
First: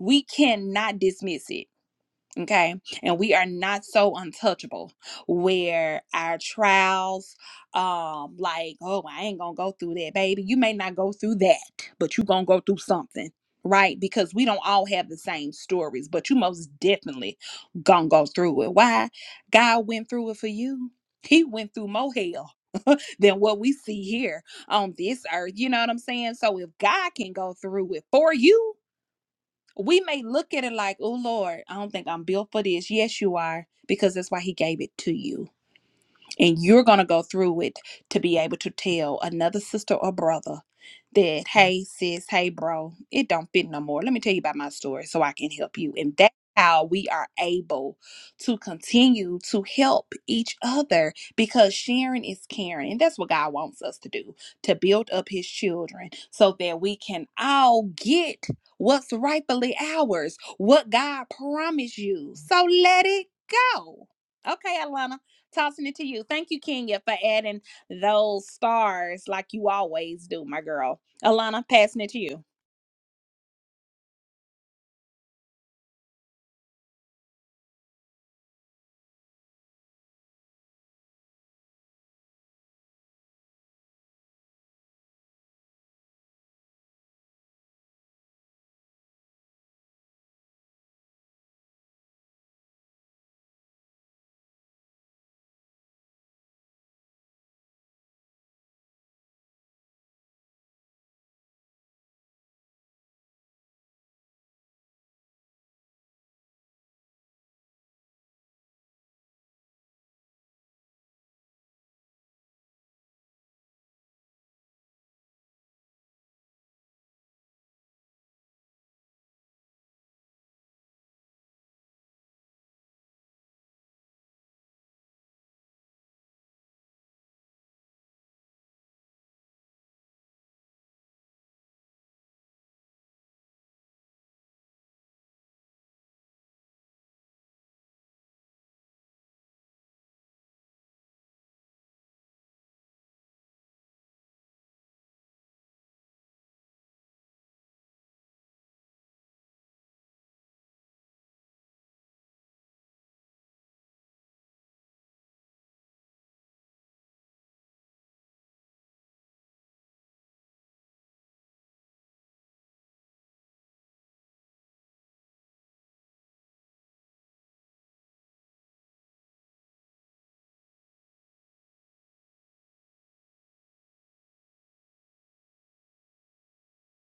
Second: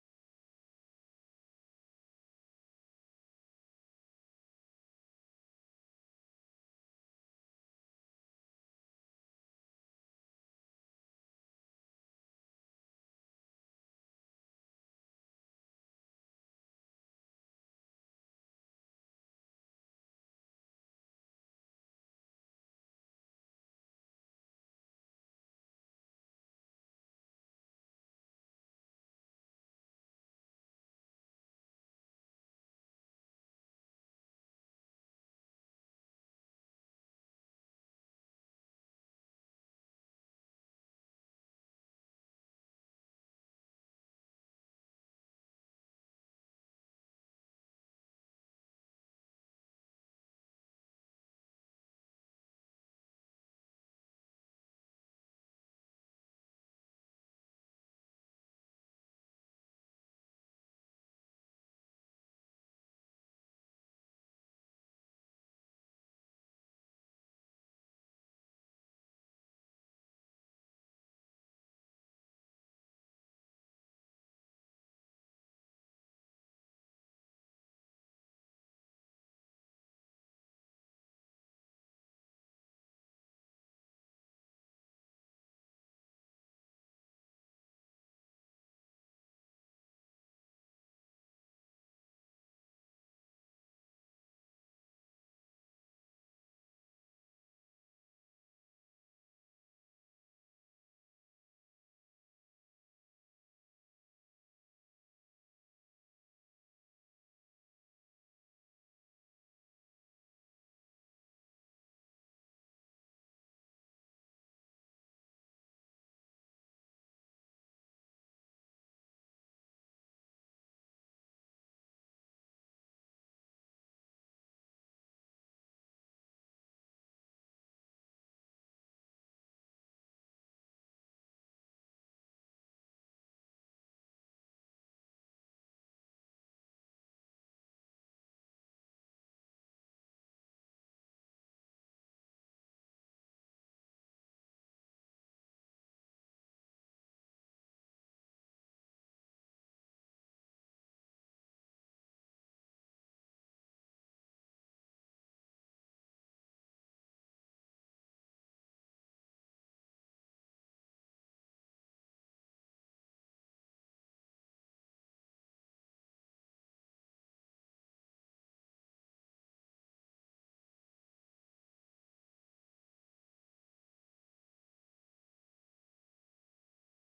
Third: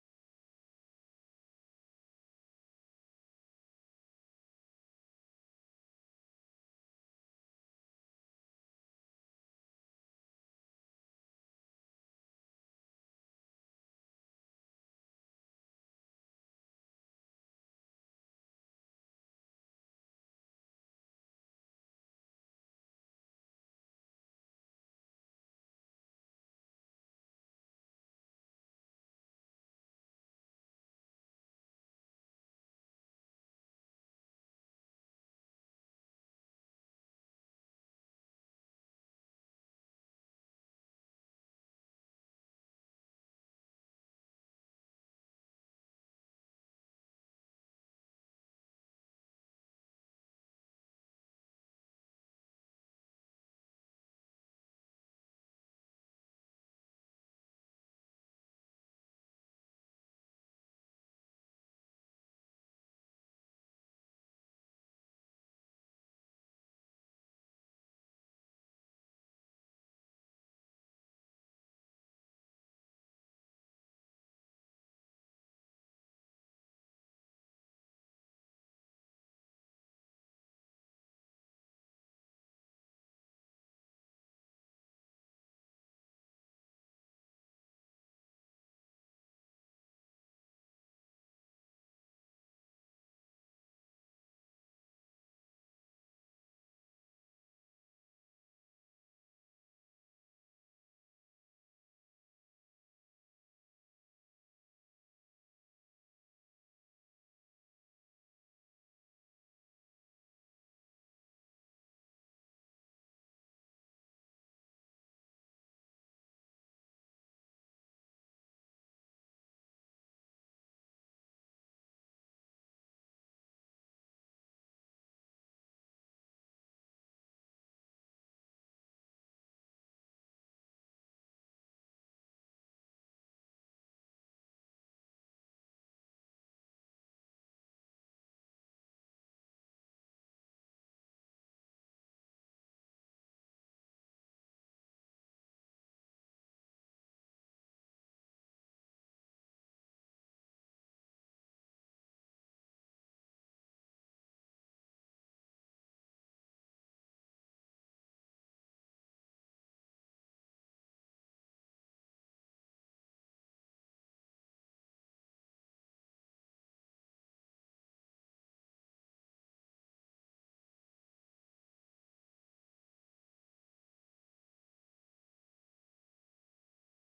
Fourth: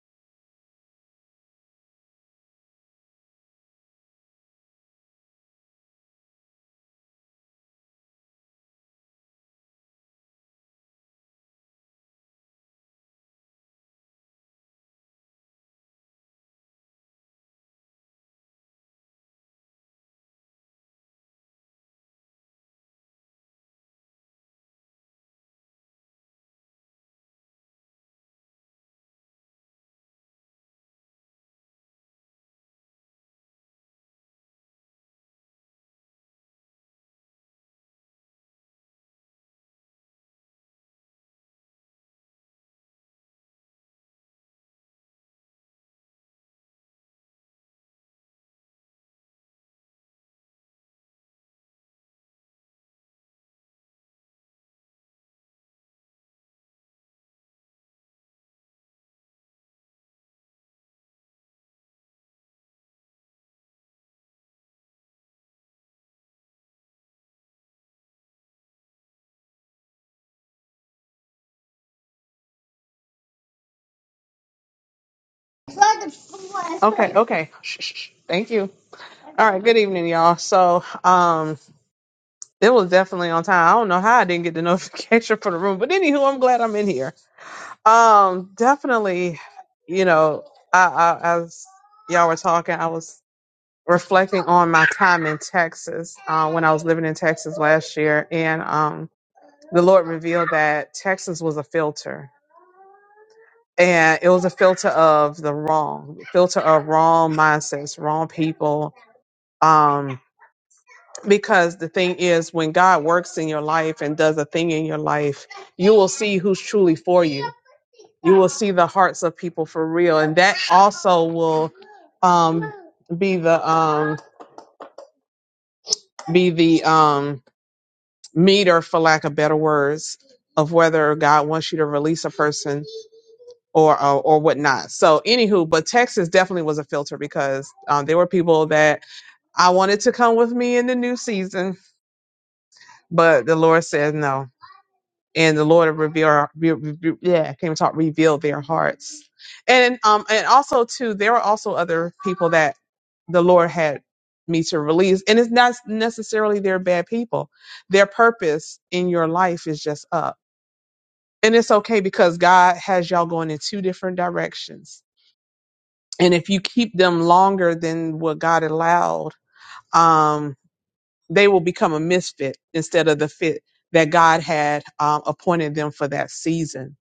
B: We cannot dismiss it Okay. And we are not so untouchable where our trials, um, like, oh, I ain't gonna go through that, baby. You may not go through that, but you gonna go through something, right? Because we don't all have the same stories, but you most definitely gonna go through it. Why? God went through it for you. He went through more hell than what we see here on this earth. You know what I'm saying? So if God can go through it for you, we may look at it like, oh Lord, I don't think I'm built for this. Yes, you are, because that's why He gave it to you. And you're going to go through it to be able to tell another sister or brother that, hey, sis, hey, bro, it don't fit no more. Let me tell you about my story so I can help you. And that's how we are able to continue to help each other because sharing is caring. And that's what God wants us to do to build up his children so that we can all get what's rightfully ours, what God promised you. So let it go. Okay, Alana. Tossing it to you. Thank you, Kenya, for adding those stars like you always do, my girl. Alana, passing it to you.
C: Okay, okay. Shh, shh, shh. Thank you. All right, good evening, y'all. So, um, it was definitely on time. I don't know how I didn't get the notification for the room, but anywho, I'm glad I'm in here. Um, definitely, you know, I, I as y'all were talking, I was reflecting on my time in Texas, uh, when I was living in Texas last year, and um, the Lord revealed that Texas was a filter. And it was a filter of the wrong, filter of wrong mindsets, wrong people, um because the thing is when god works in your life and does a thing in your life you will see who's truly for you you will see the hearts of people for real and that also will um be the um be the um meter for lack of better words of whether god wants you to release a person or or, or whatnot so anywho but texas definitely was a filter because um, there were people that i wanted to come with me in the new season but the lord said no and the Lord will reveal, re- re- yeah, I can't even talk, reveal their hearts. And um, and also too, there were also other people that the Lord had me to release, and it's not necessarily they're bad people. Their purpose in your life is just up, and it's okay because God has y'all going in two different directions. And if you keep them longer than what God allowed, um, they will become a misfit instead of the fit that God had um, appointed them for that season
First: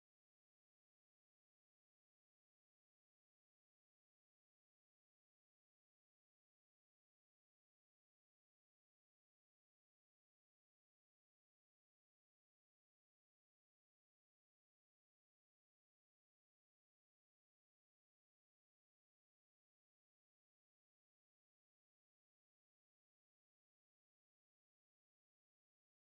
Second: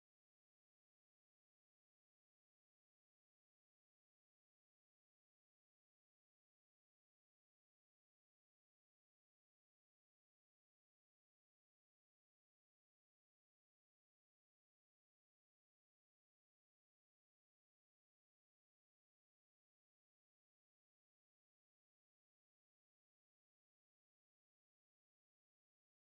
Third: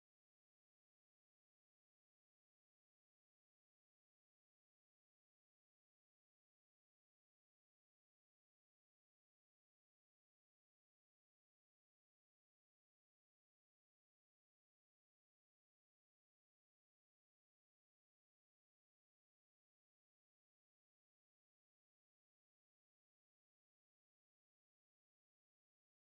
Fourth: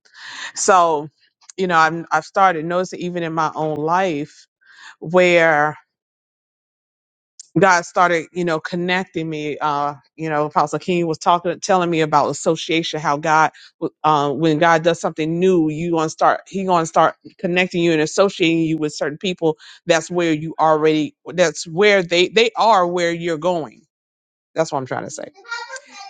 C: so, you know, I'm, I've started noticing even in my own life where God started, you know, connecting me. Uh, you know, Apostle King was talking, telling me about association, how God, uh, when God does something new, you gonna start, He gonna start connecting you and associating you with certain people. That's where you already, that's where they, they are where you're going that's what I'm trying to say.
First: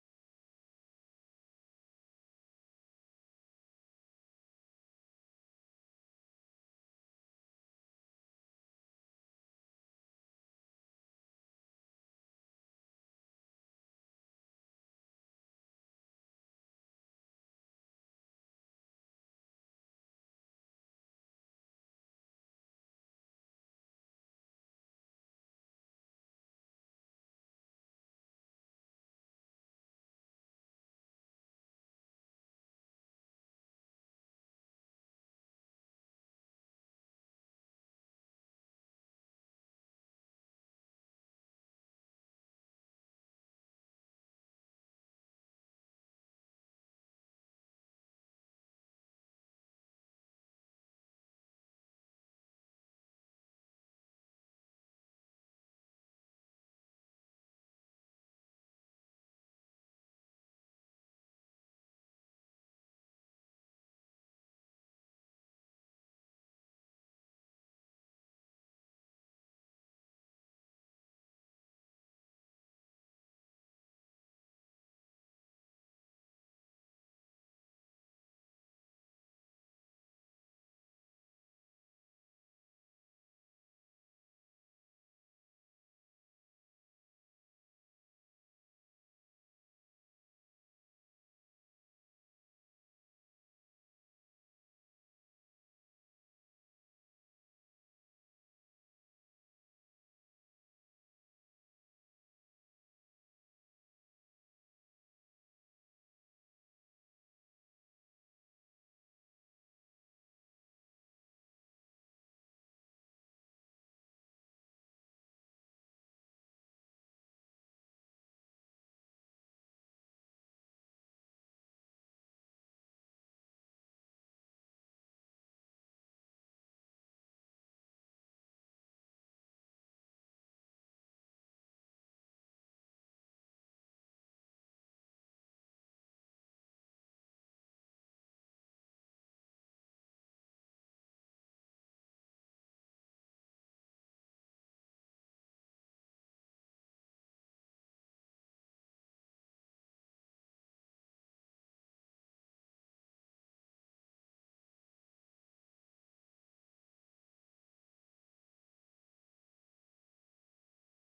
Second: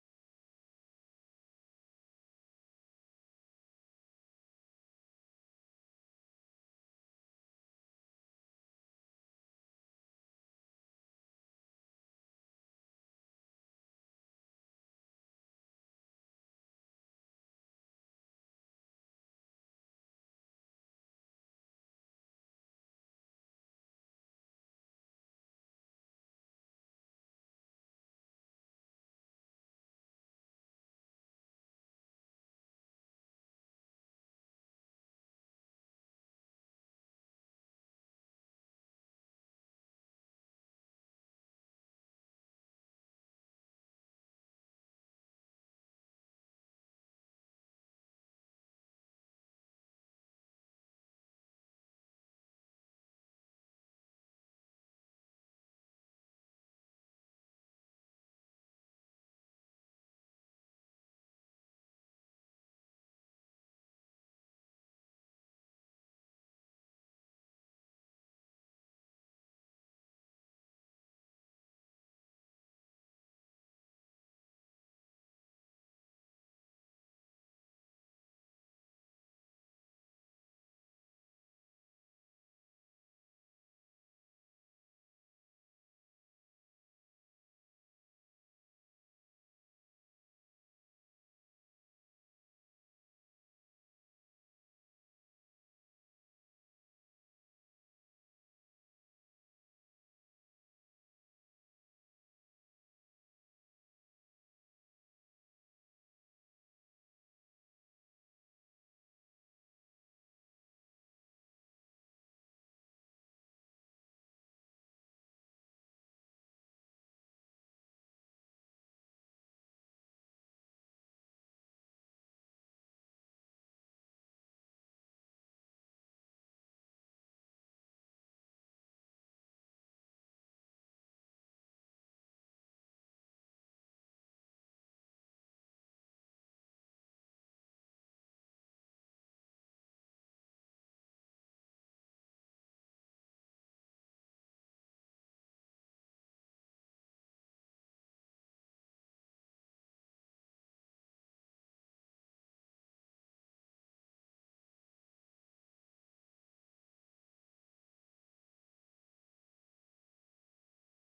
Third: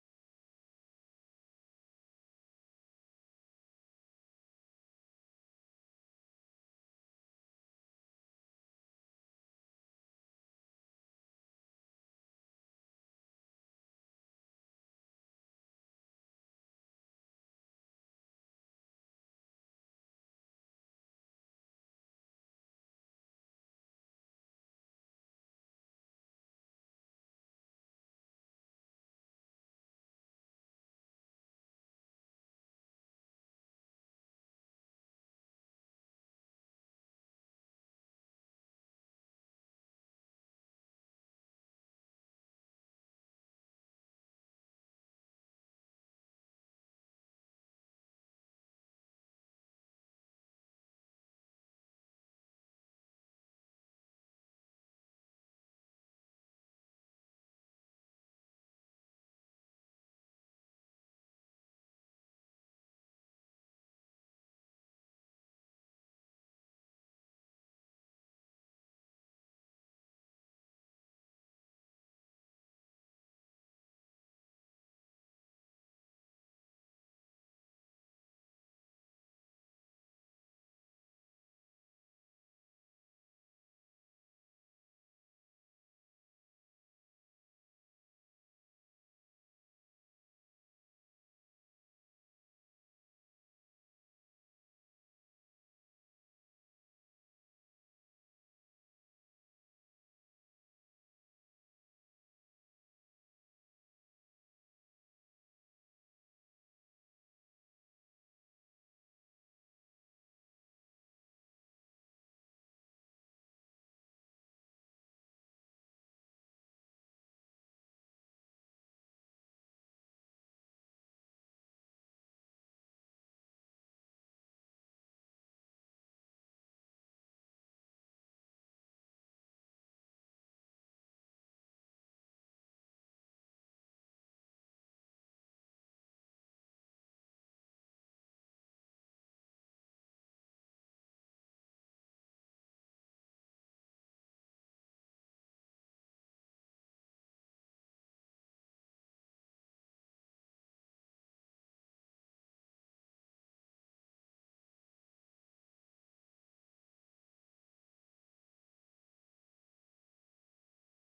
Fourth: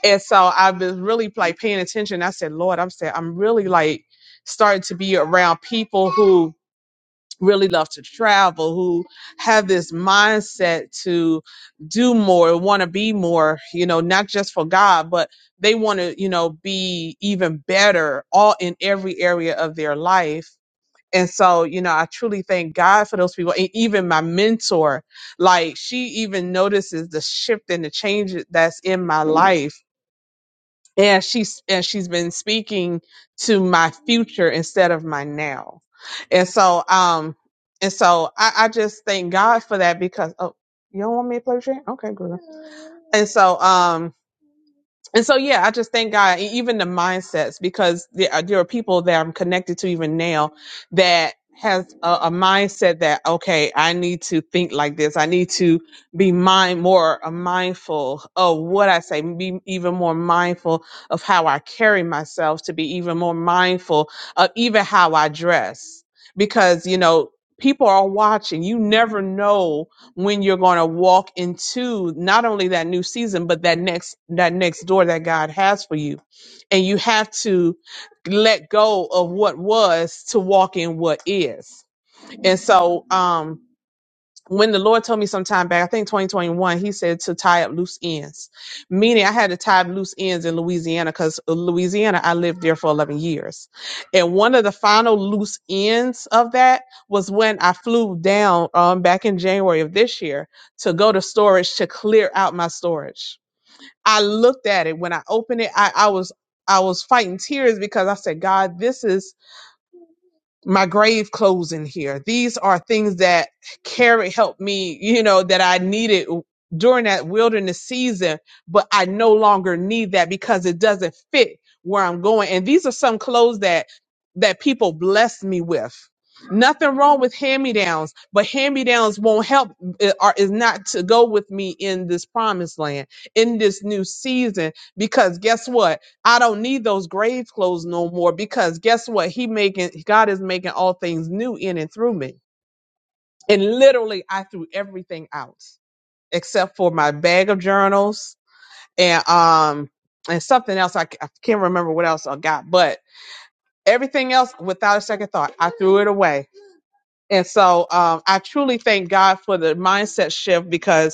C: And so I've been really like paying attention. I said, Lord, I'm saying I'm really like starting to be around people who really love to travel, who have this mindset to do more, want to be more, you know, not just for God, but they want to, you know, be even better all in every area of their life and so, you know, I truly thank God for those people. And even my mentor, like she even notices the shift and the change that's in my life. And she's and she's been speaking to my future instead of my now. And so um and so I, I just thank God for that because oh you don't want me to play with your hand? Okay, girl. And so um and so yeah i just thank god e- even the mindsets because there are, there are people that i'm connected to even now that has a, a mindset that okay i need to think like this i need to be mind more uh, mindful of what i say be even more mindful of how i carry myself to be even more mindful of even how i dress because you know people are watching you never know when you're going to walk into not only that new season but that next that next door that God has for you and you have to let go of what was to walk in what is and so um when the Lord told me some time back, I think 2021, he said to tie up loose ends, meaning I had to tie up loose ends in Louisiana because Louisiana, I lived there for 11 years. And one of the final loose ends of that was when I flew down um, back in January of this year to go to storage to clear out my storage. I looked at it when I opened it, I, I was I was fighting tears because I said, God, this is my grave clothes in here. These are things that carry help me, you know, that I needed during that wilderness season, but I no longer need that because it doesn't fit where I'm going. And these are some clothes that that people bless me with. Nothing wrong with hand-me-downs, but hand-me-downs won't help eh, or is not to go with me in this promised land, in this new season because guess what? I don't need those grave clothes no more because guess what? He making God is making all things new in and through me. And literally I threw everything out except for my bag of journals and um and something else I, c- I can't remember what else I got, but everything else without a second thought, I threw it away. And so um I truly thank God for the mindset shift because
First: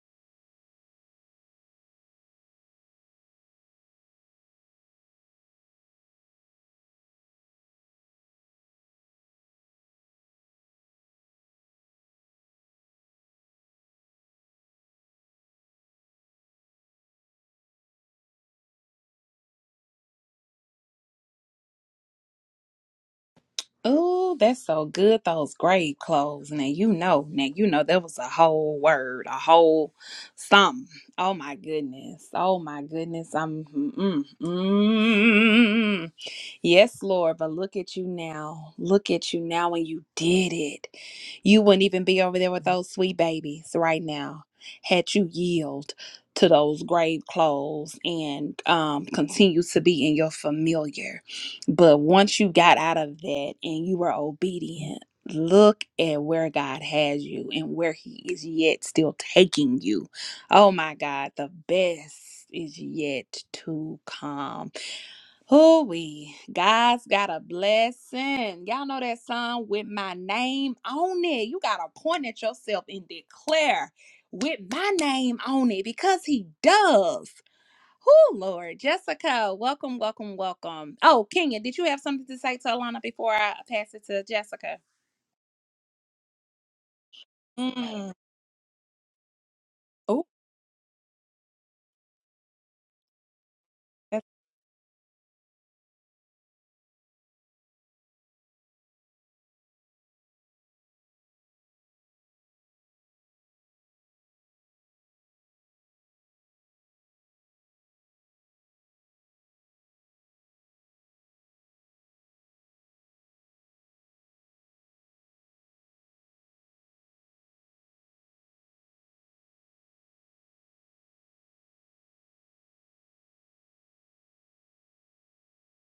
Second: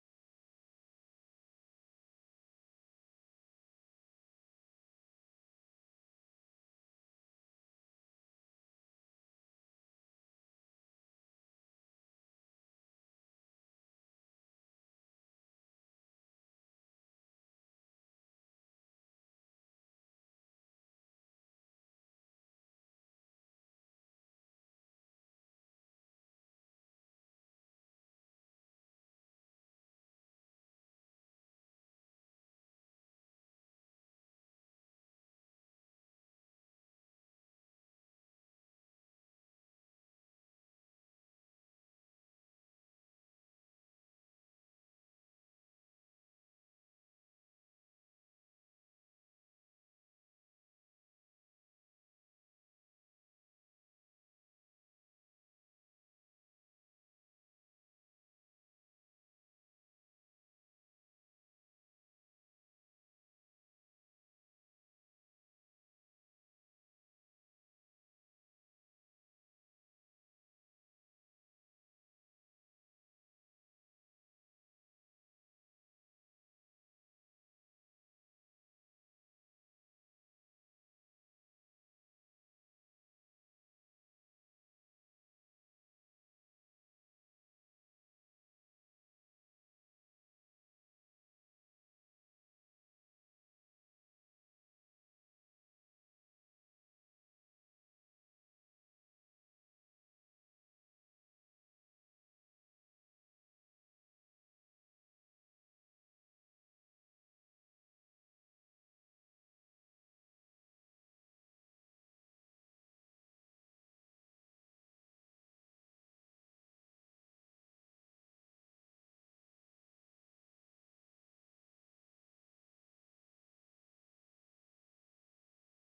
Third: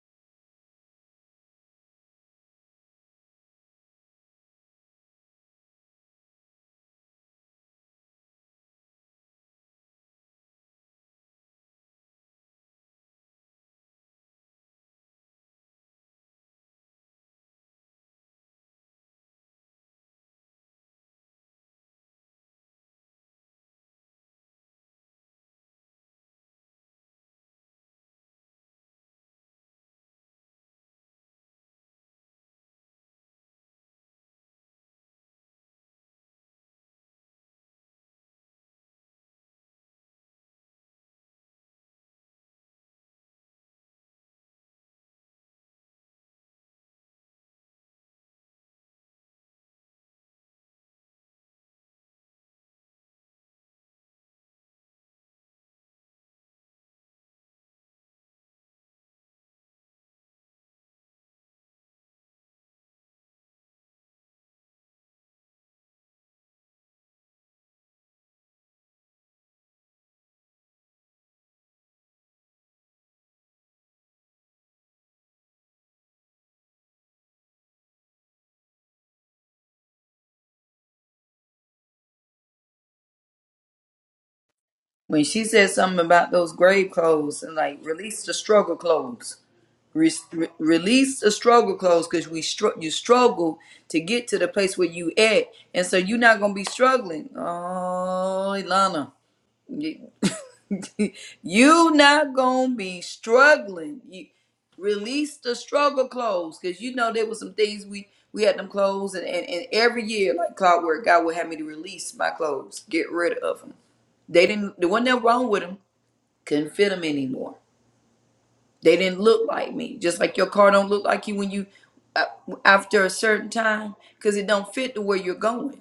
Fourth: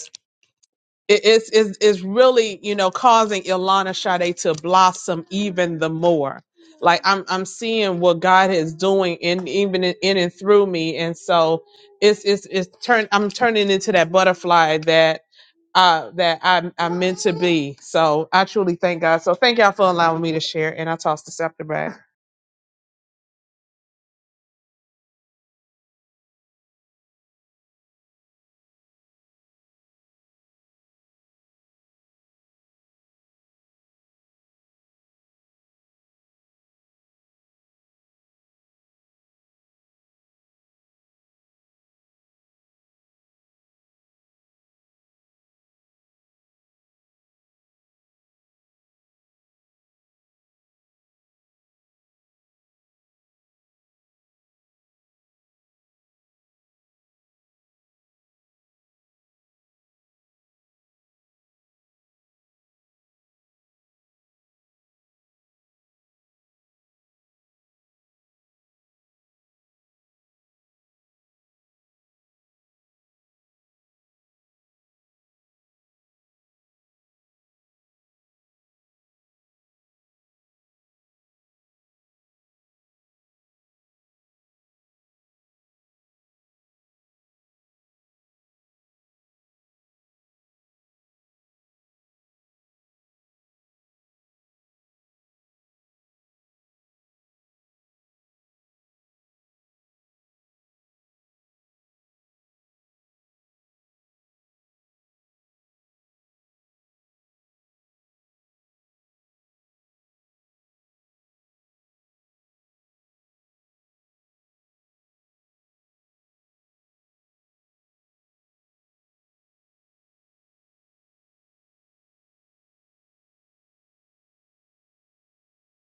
C: it- it's is is really you know causing Ilana Sade to blossom even the more. Like I'm I'm seeing what God is doing in even in, in and through me, and so it's it's it's turn I'm turning into that butterfly that uh that I I'm meant to be. So I truly thank God. So thank y'all for allowing me to share, and I toss the scepter back.
B: Ooh, that's so good. Those grave clothes. Now you know. Now you know that was a whole word, a whole something. Oh my goodness. Oh my goodness. I'm. Mm, mm, mm. Yes, Lord, but look at you now. Look at you now when you did it. You wouldn't even be over there with those sweet babies right now had you yield to those grave clothes and um, continue to be in your familiar. But once you got out of that and you were obedient, look at where God has you and where He is yet still taking you. Oh my God, the best is yet to come. Oh, we God's got a blessing. Y'all know that song with my name on it. You gotta point at yourself and declare with my name on it because he does. Oh Lord, Jessica, welcome, welcome, welcome. Oh, Kenya, did you have something to say to Alana before I pass it to Jessica?
A: When she said something about those grave clothes and like
B: Mm,
A: release the struggle clothes, Re-
B: Oh,
A: re- release the struggle clothes because we str- you struggle to
B: that's
A: get to the place where you at, and so you're not gonna be struggling. Oh, Ilana, you not gonna be struggling. You release the struggle clothes because you know there was some things we we had them clothes and, and and every year like clockwork God would have me to release my clothes, get rid of them. They didn't. There wasn't nothing wrong with them. Couldn't fit them anymore. They didn't look like me. Just like your car don't look like you when you uh, after a certain time because it don't fit to where you're going.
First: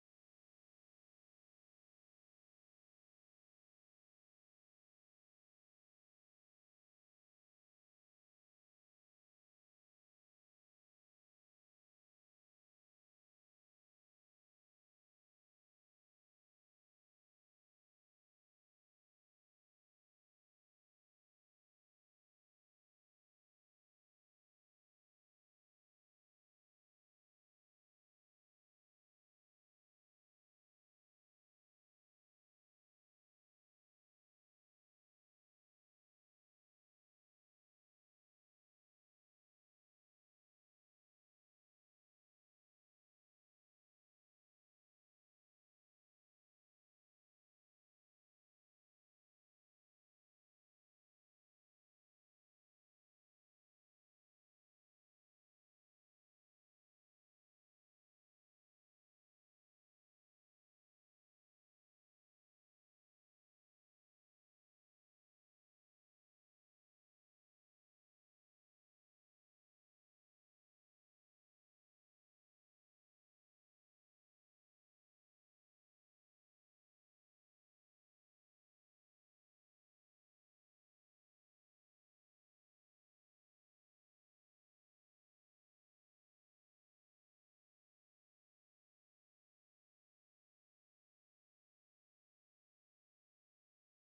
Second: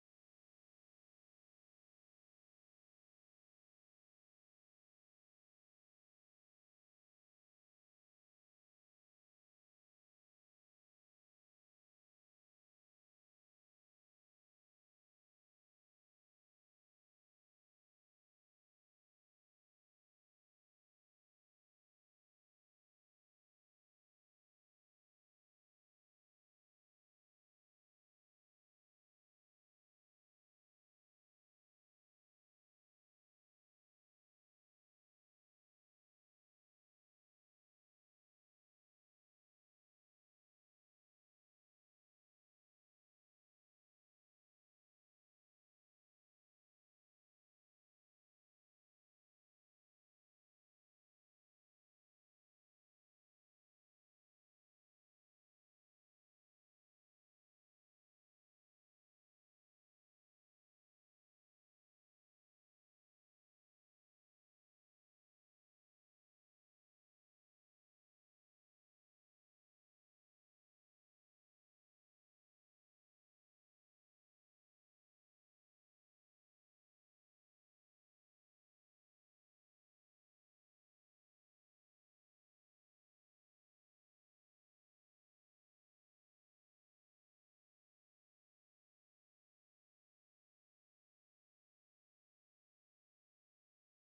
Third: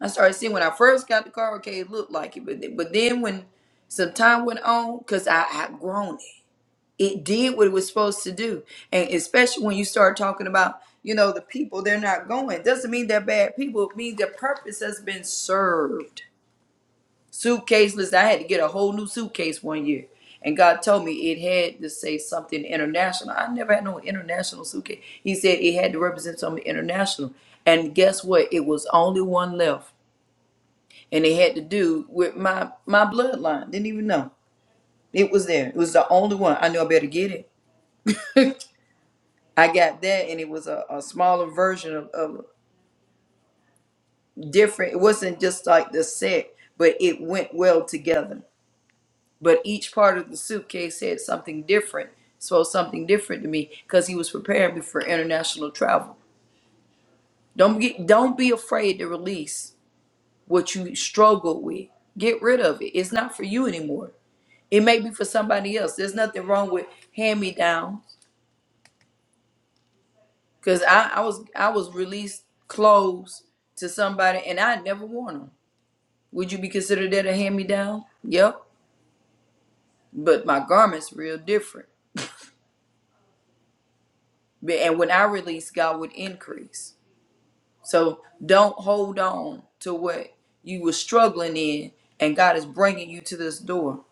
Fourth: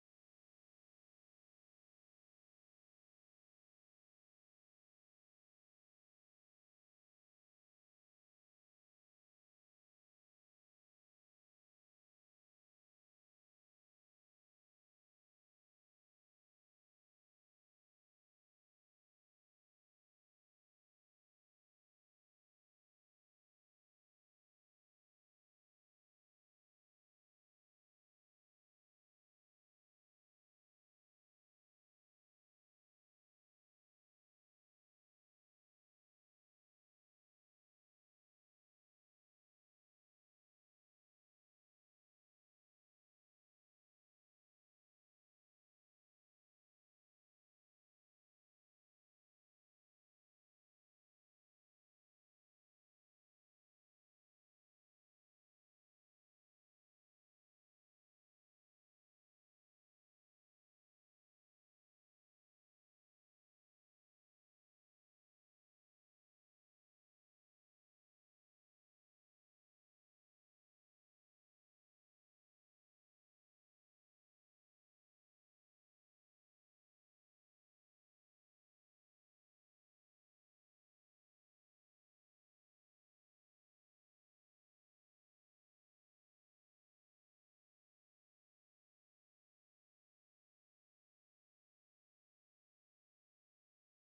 A: I started seeing when I first got the car, okay, it looked like it, but th- but then when some time went on, cause I had grown it. It did what it was supposed to do, and especially when you start talking about, you know, the people they're not going. Doesn't mean they're bad people. It means their purpose has been served. Suitcase list. I had to get a whole new suitcase one year, and God told me it had to say something international. I never had no international suitcase. He said it had to represent something international, and guess what? It was only one left and it had to do with my my bloodline. Didn't even know it was there. It was the only one I knew. I better get it. I got that, and it was a, a smaller version of, of different. It wasn't just like the set, but it went well together. But each part of the suitcase had something different, so something different to me because he was preparing me for international travel. Don't get, don't be afraid to release what you struggle with. Get rid of it. It's not for you anymore. It may be for somebody else. There's nothing wrong with hand me downs. Cause I, I was I was released clothes to somebody and I had never worn them. Would you be considered that a hand me down? Yep. But my garments real different. But- And when I release, God would increase. So don't hold on to what you were struggling in, and God is bringing you to this door.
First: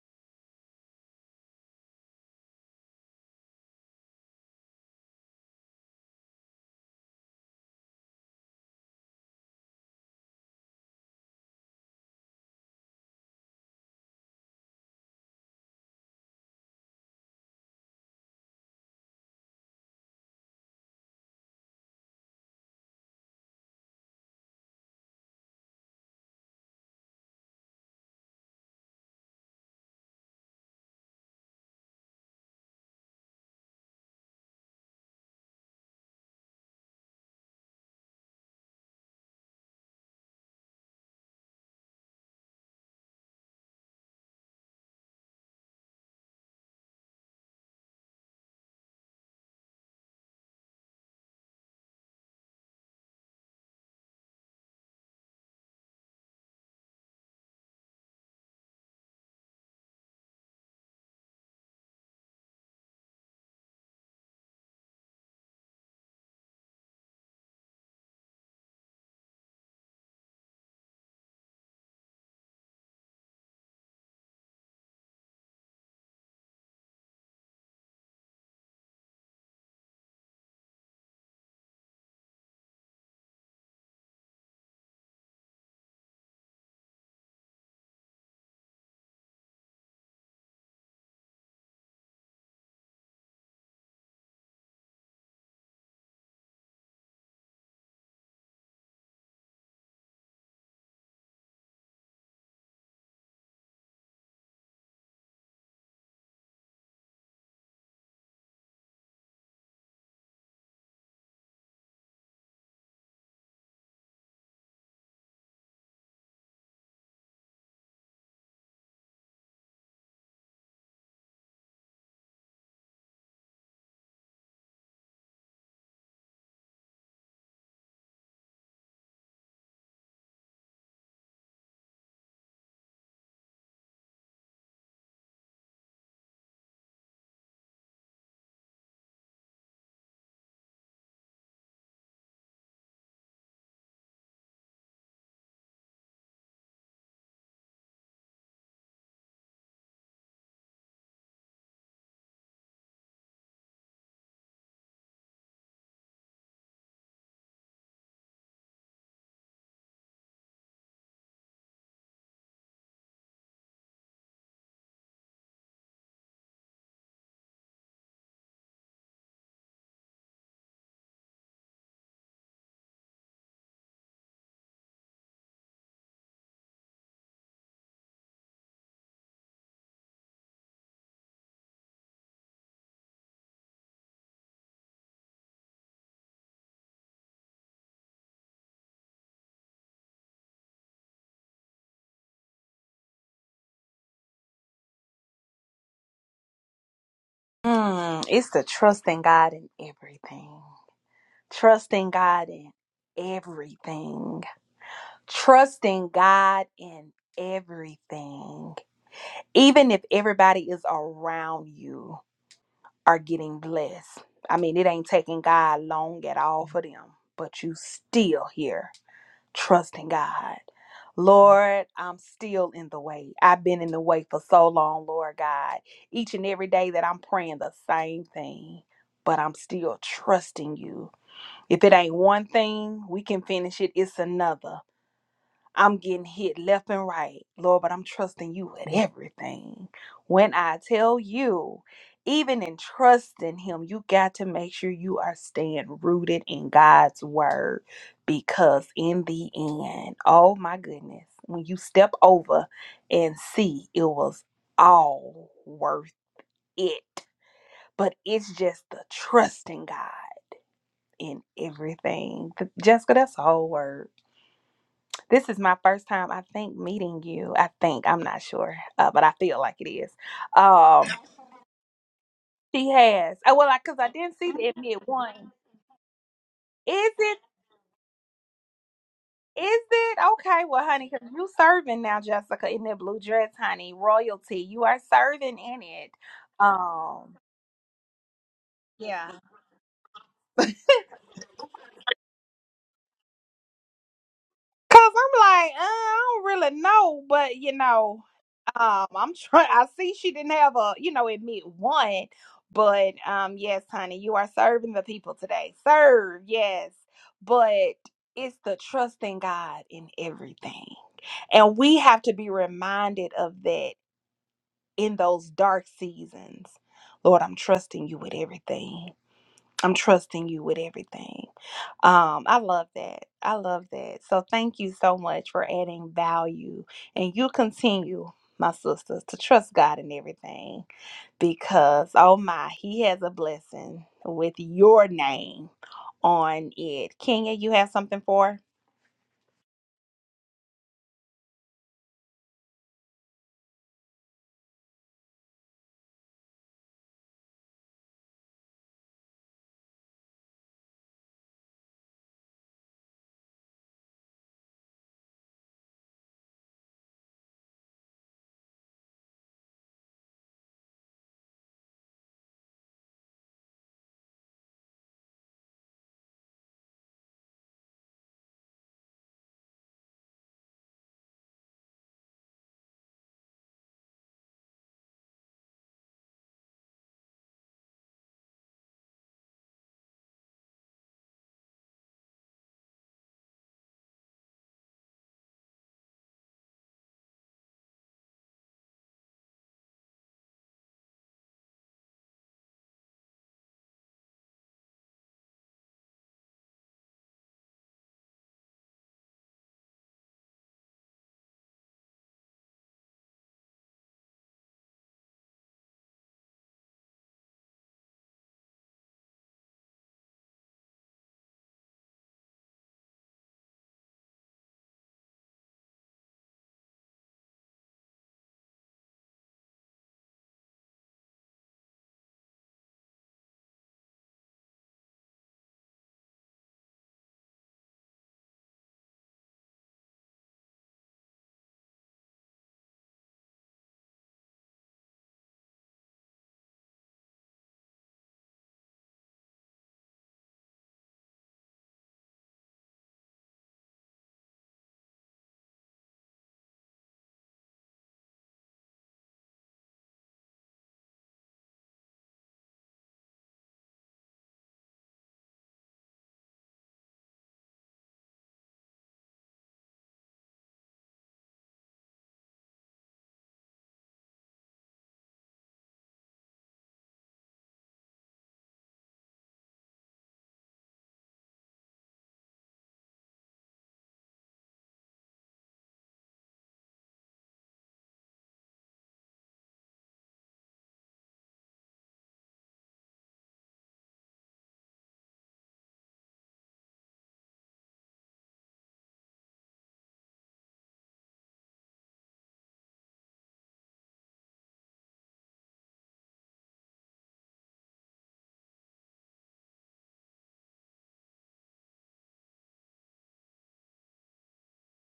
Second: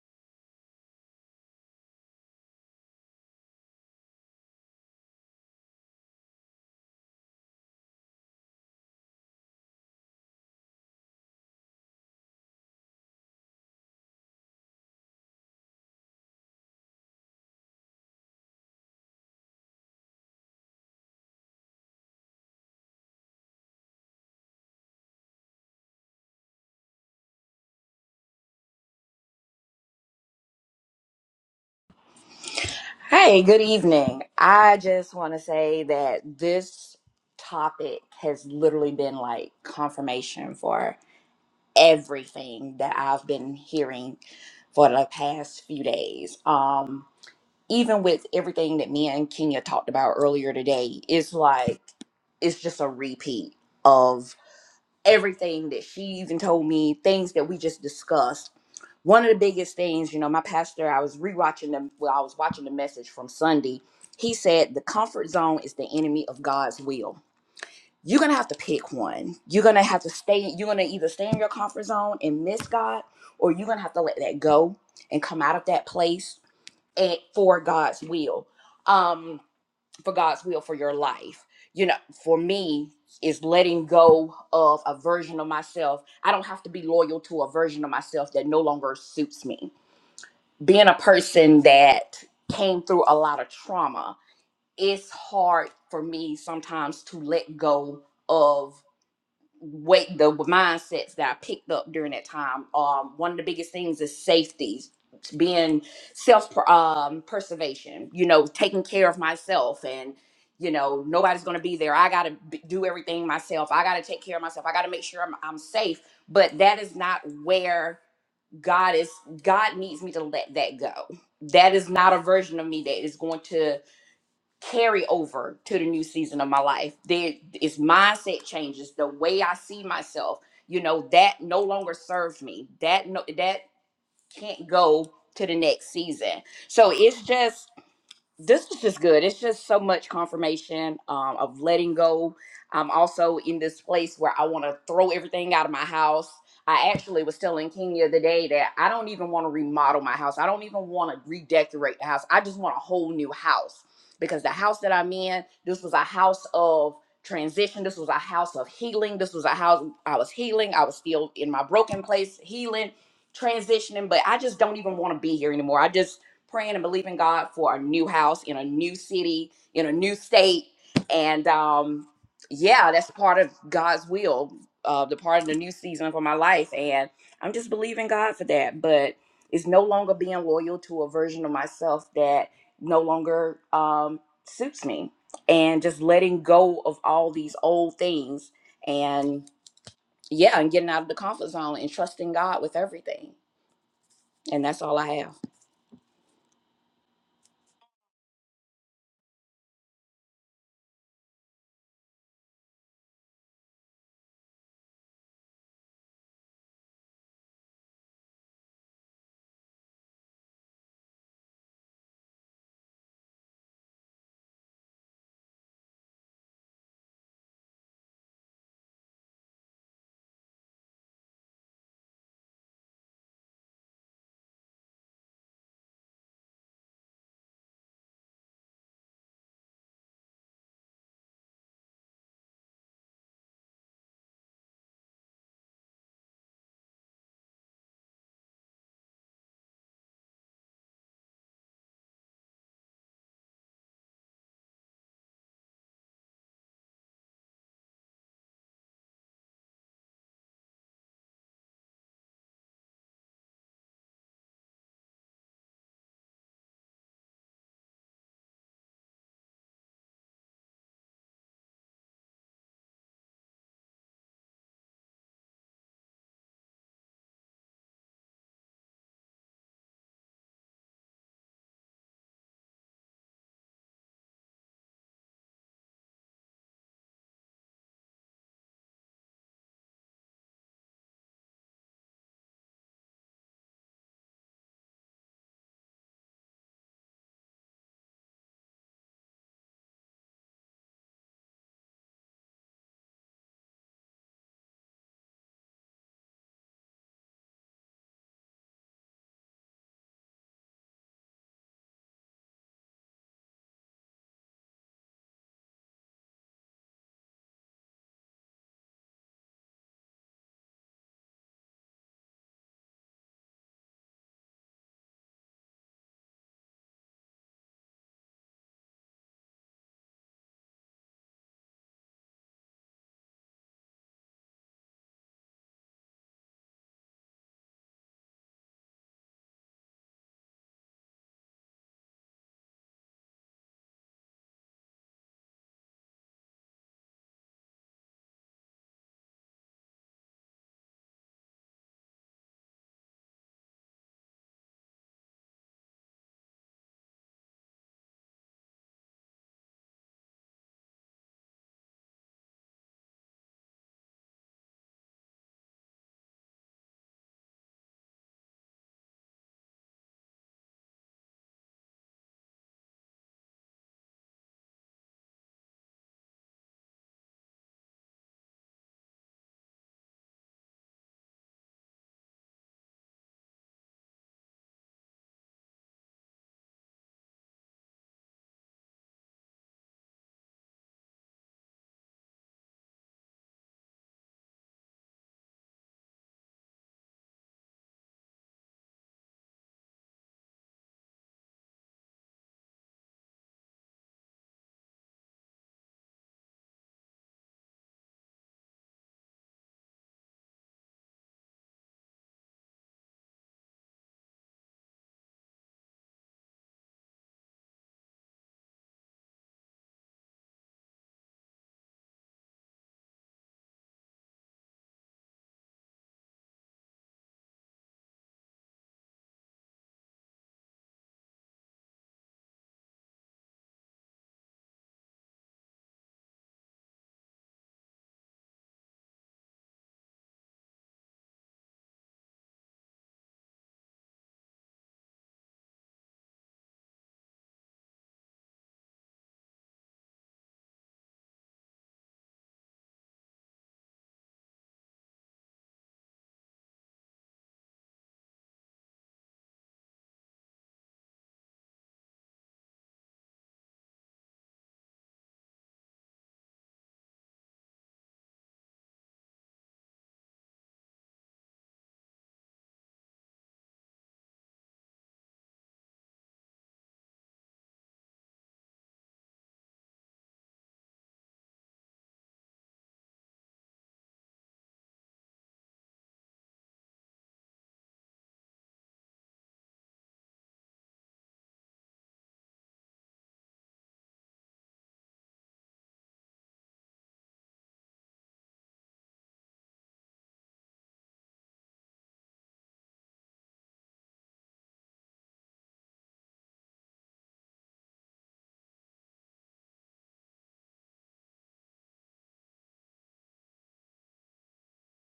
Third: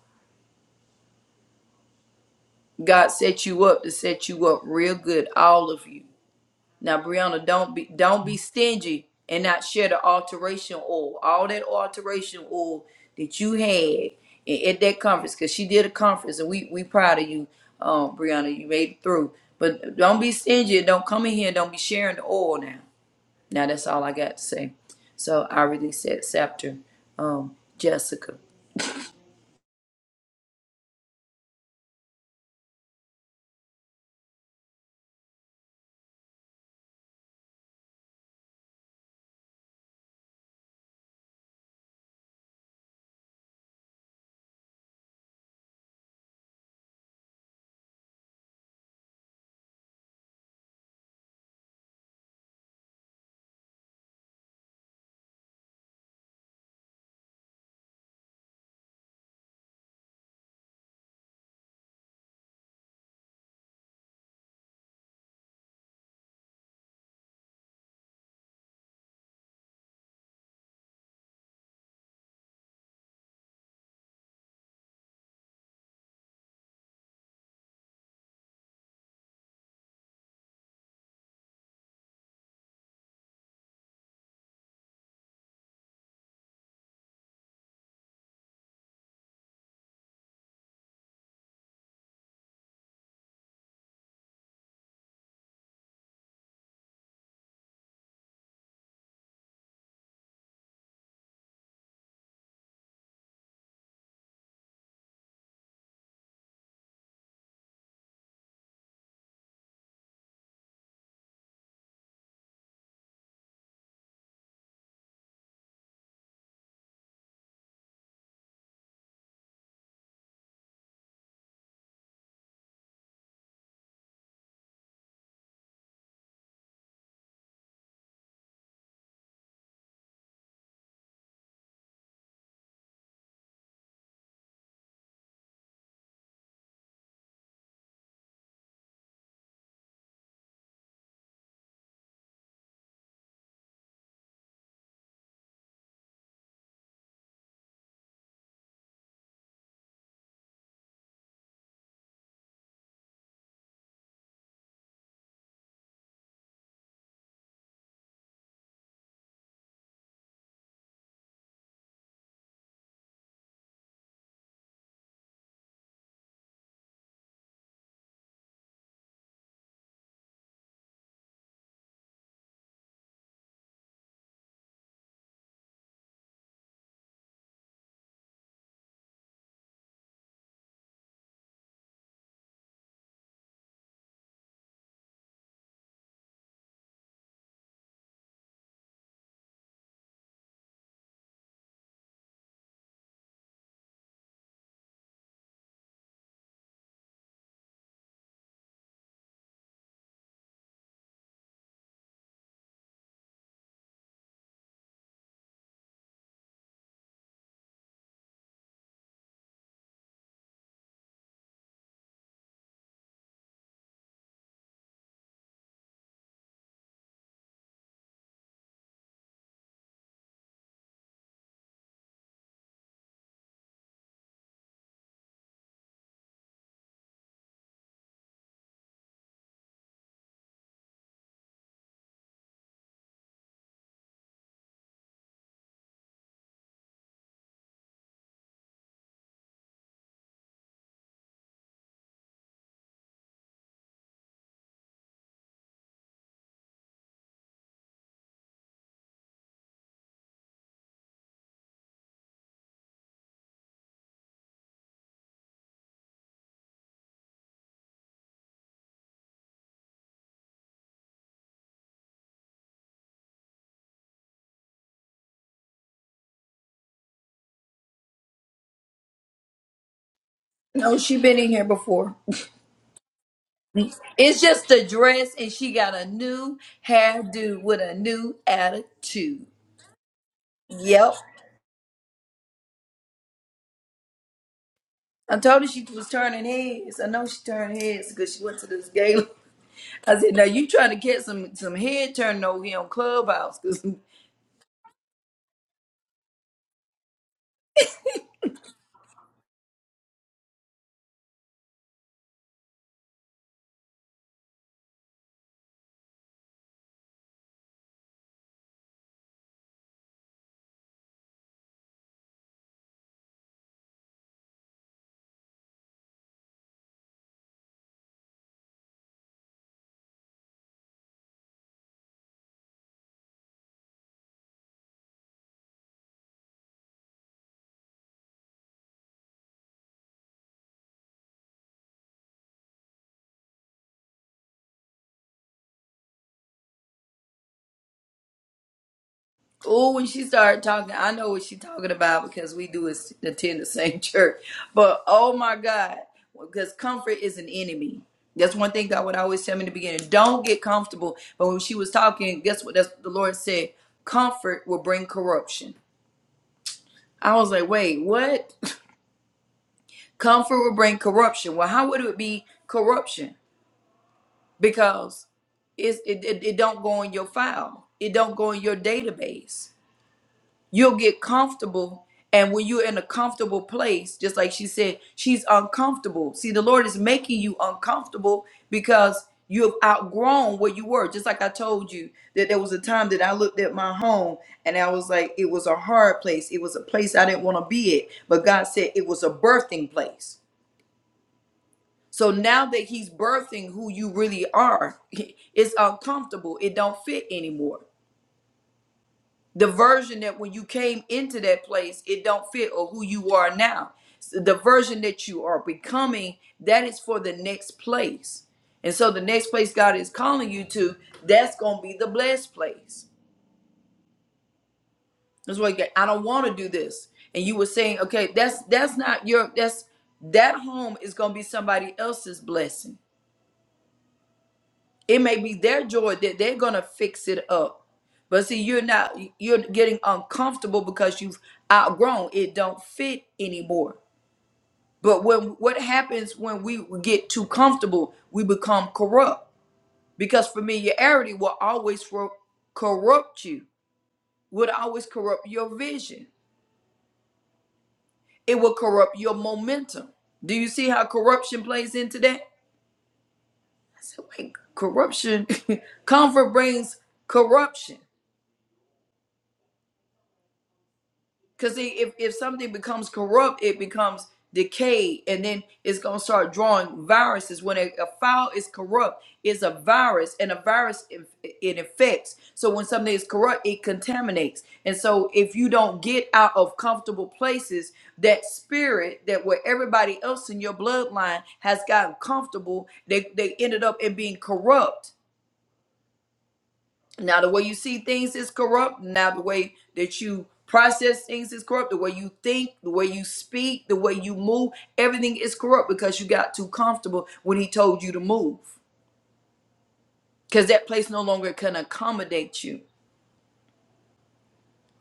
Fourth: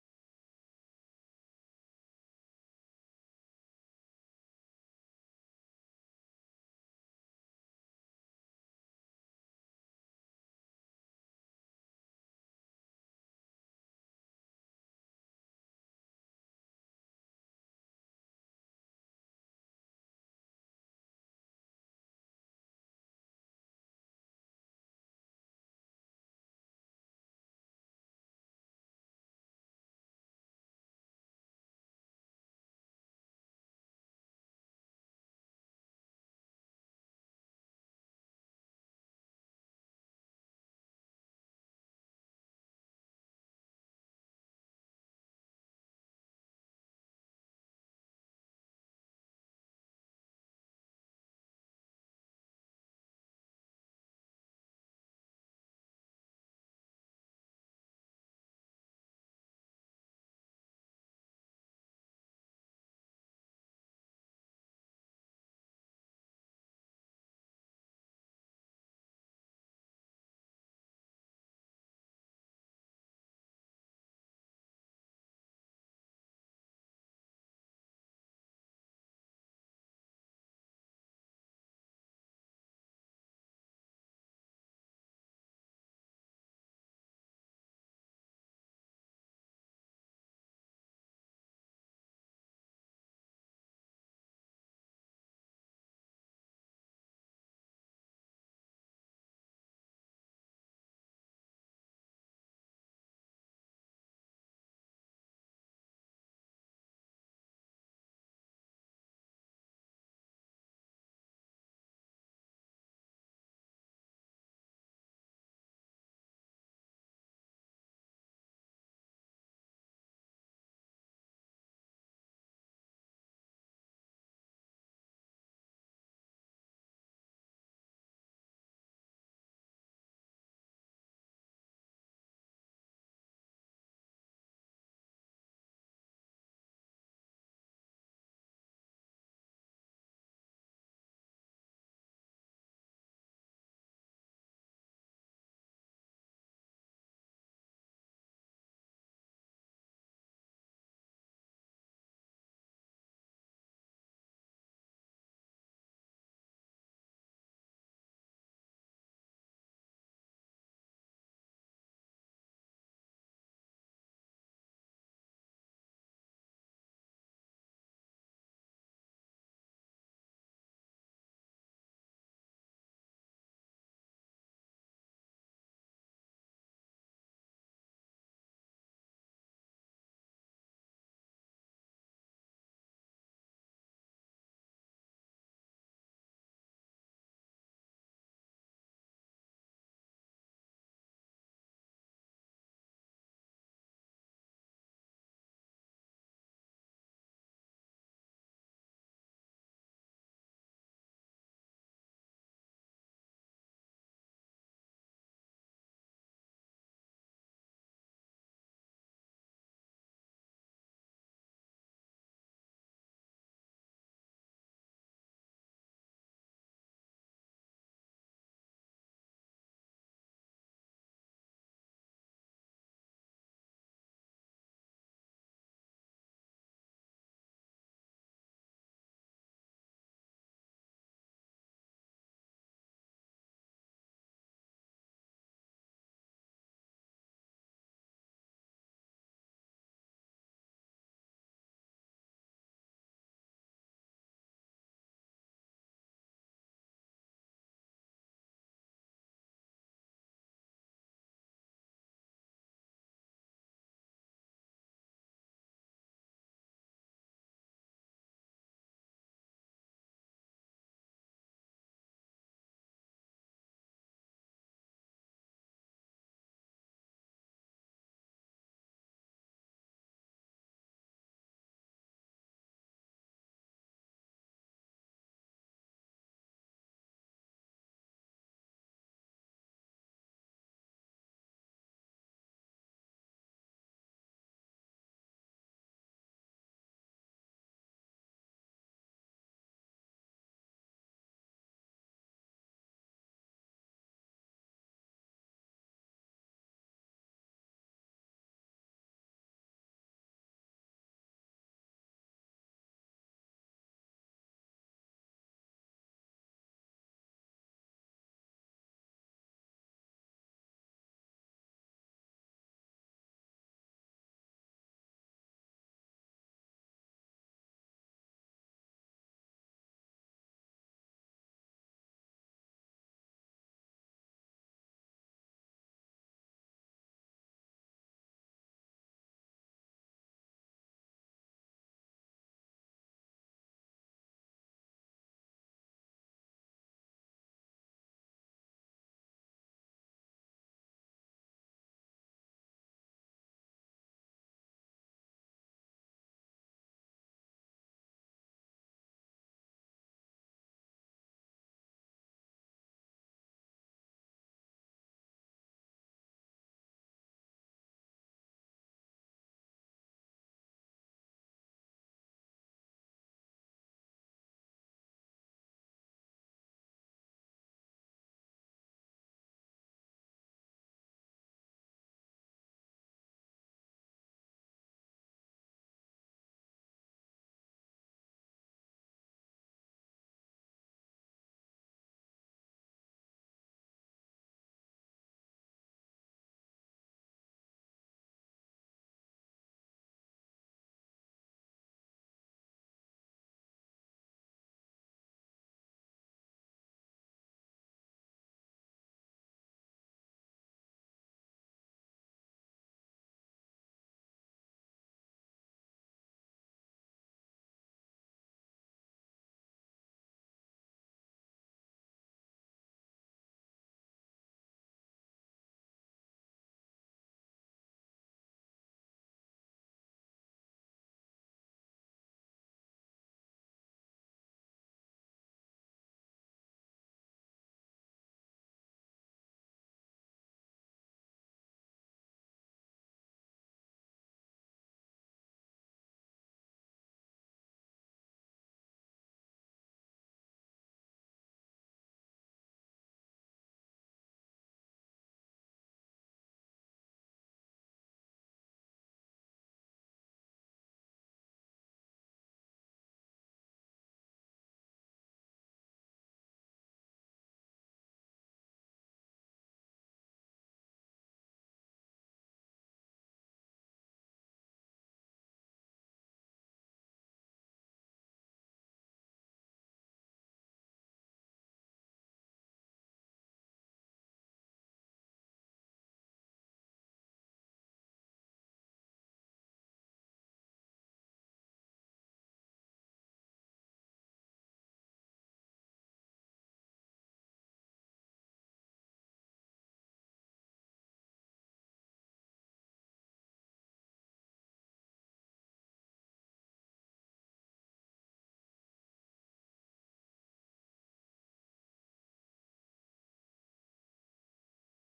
A: God set you up to set you up real good, all of you Now, Brianna, don't be don't be stingy and not share the alteration oil. All that alteration oil that you had i- at that conference, because she did a conference, and we we proud of you, um, Brianna. You made it through. But don't be stingy. and Don't come in here. and Don't be sharing the oil now. Now that's all I got to say. So I release that scepter, um, Jessica.
D: Hey, good evening. I just want to say that this topic has literally been like confirmation for everything that I've been hearing for the past few days. Um, even with everything that me and Kenya talked about earlier today, it's like it's just a repeat of everything that she even told me, things that we just discussed. One of the biggest things, you know, my pastor, I was rewatching them. Well, I was watching the message from Sunday. He said the comfort zone is the enemy of God's will. You're gonna have to pick one. You're gonna have to stay. You're gonna either stay in your comfort zone and miss God, or you're gonna have to let that go and come out of that place and for God's will. Um, for God's will for your life. You know, for me, is letting go of a version of myself. I don't have to be loyal to a version of myself that no longer suits me. Being a person that came through a lot of trauma, it's hard for me sometimes to let go of weight the mindsets that I picked up during that time. Um, one of the biggest things is safety, being self um, preservation. You know, taking care of myself, and you know nobody's gonna be there. I gotta b- do everything myself. I gotta take care of myself. I gotta make sure I'm, I'm safe. But that is not where God is. God needs me to let that go. That is not a version of me that is going to carry over to the new season of my life. There is mindset changes, the way I see myself, you know, that no longer serves me. That no that can't go to the next season. So it's just this was just good. It's just so much confirmation um, of letting go. I'm also in this place where I want to throw everything out of my house. I actually was telling Kenya the day that I don't even want to remodel my house. I don't even want to redecorate the house. I just want a whole new house because the house that I'm in, this was a house of transition. This was a house of healing. This was a house I was healing. I was still in my broken place, healing, transitioning, but I just don't even want to be here anymore. I just praying and believing God for a new house in a new city, in a new state. And um, yeah, that's part of God's will, uh, the part of the new season for my life. And I'm just believing God for that. But it's no longer being loyal to a version of myself that no longer um, suits me and just letting go of all these old things and yeah, and getting out of the comfort zone and trusting God with everything. And that's all I have.
B: mm, it's the trust in God in everything. Trust in God in everything. trusting God in everything, even if everybody is around you are getting blessed. I mean, it ain't taking God long at all for them, but you still here trusting God. Lord, I'm still in the way. I've been in the way for so long, Lord God. Each and every day that I'm praying the same thing, but I'm still trusting you. If it ain't one thing, we can finish it. It's another. I'm getting hit left and right, Lord, but I'm trusting you with everything. When I tell you, even in trusting Him, you got to make sure you are staying rooted in God's word because, in the end, oh my goodness, when you step over and see it was all worth it, but it's just the trusting God in everything. Jessica, that's the whole word. This is my first time, I think, meeting you. I think I'm not sure, uh, but I feel like it is.
A: No,
B: Um,
A: she been in here before.
B: she has. Oh well, because I didn't
A: It's
B: see the
A: just a
B: admit
A: dress, and
B: one.
A: she got a new
B: Is it?
A: hairdo with a new attitude.
B: Is it okay? Well, honey,
A: Yep.
B: because you serving now, Jessica, in that blue dress, honey, royalty. You are
A: I
B: serving
A: told her
B: in
A: she was
B: it.
A: turning heads. I know
B: Um,
A: she turned heads because she went to this gala.
B: yeah.
A: I said, "Now you trying to get some some head turning over here on Clubhouse?" Because
B: Cause I'm like, uh, I don't really know, but you know. Um, I'm trying. I see she didn't have a, you know, admit one, but um, yes, honey, you are serving the people today. Serve, yes, but it's the trust in God in everything, and we have to be reminded of that in those dark seasons. Lord, I'm trusting you with everything. I'm trusting you with everything. Um, I love that. I love that. So thank you so much for adding value. And you continue, my sisters, to trust God in everything because, oh my, He has a blessing with your name on it. Kenya, you have something for?
A: oh, when she started talking, I know what she talking about because we do is attend the same church. But oh my God, because comfort is an enemy. That's one thing God would always tell me in the beginning: don't get comfortable. But when she was talking, guess what? That's what the Lord said: comfort will bring corruption. I was like, wait, what? Comfort will bring corruption. Well, how would it be corruption? because it's, it, it, it don't go in your file it don't go in your database you'll get comfortable and when you're in a comfortable place just like she said she's uncomfortable see the lord is making you uncomfortable because you have outgrown where you were just like i told you that there was a time that i looked at my home and i was like it was a hard place it was a place i didn't want to be at but god said it was a birthing place so now that he's birthing who you really are, it's uncomfortable. It don't fit anymore. The version that when you came into that place, it don't fit or who you are now. So The version that you are becoming, that is for the next place. And so the next place God is calling you to, that's gonna be the blessed place. That's why you get, I don't want to do this. And you were saying, okay, that's that's not your that's that home is gonna be somebody else's blessing It may be their joy that they're gonna fix it up. But see, you're not you're getting uncomfortable because you've outgrown. It don't fit anymore. But when what happens when we get too comfortable, we become corrupt. Because familiarity will always ro- corrupt you, would always corrupt your vision. It will corrupt your momentum. Do you see how corruption plays into that? I said, wait, corruption. Comfort brings corruption. Because if, if something becomes corrupt, it becomes decayed, and then it's going to start drawing viruses. When a, a file is corrupt, it's a virus, and a virus, inf- it infects. So when something is corrupt, it contaminates. And so if you don't get out of comfortable places, that spirit that where everybody else in your bloodline has gotten comfortable, they, they ended up in being corrupt now, the way you see things is corrupt. Now, the way that you process things is corrupt. The way you think, the way you speak, the way you move, everything is corrupt because you got too comfortable when he told you to move because that place no longer can accommodate you.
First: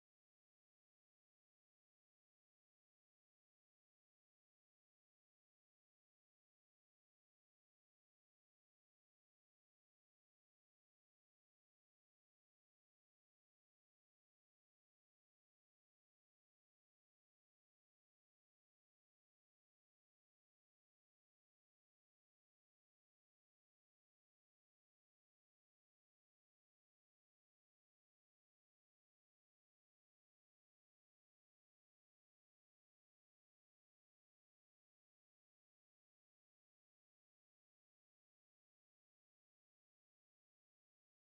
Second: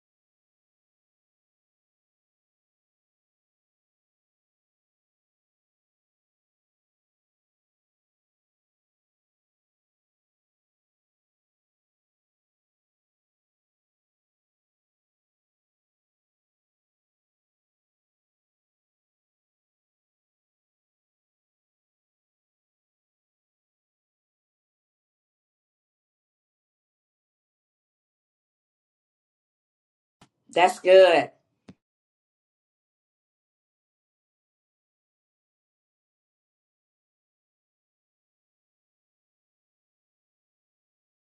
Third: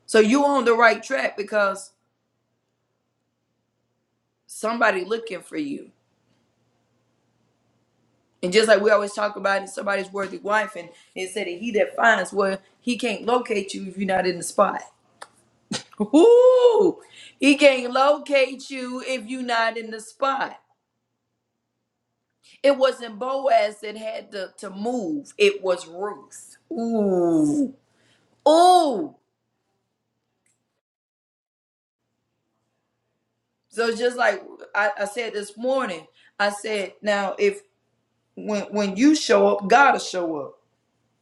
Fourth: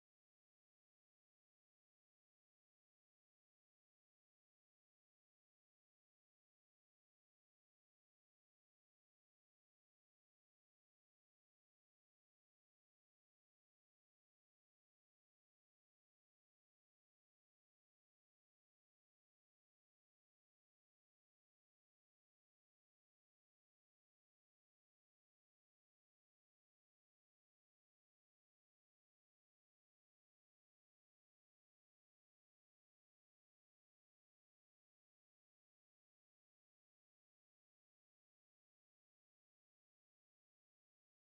A: So, you on the right track because somebody looking for you. And just like we always talk about it, somebody's worthy wife, and it said that he that finds, well, he can't locate you if you're not in the spot. Ooh, he can't locate you if you're not in the spot. It wasn't Boaz that had to, to move. It was Ruth. Ooh. Ooh.
D: That's good.
A: So it's just like I, I said this morning, I said, now if when when you show up, God'll show up.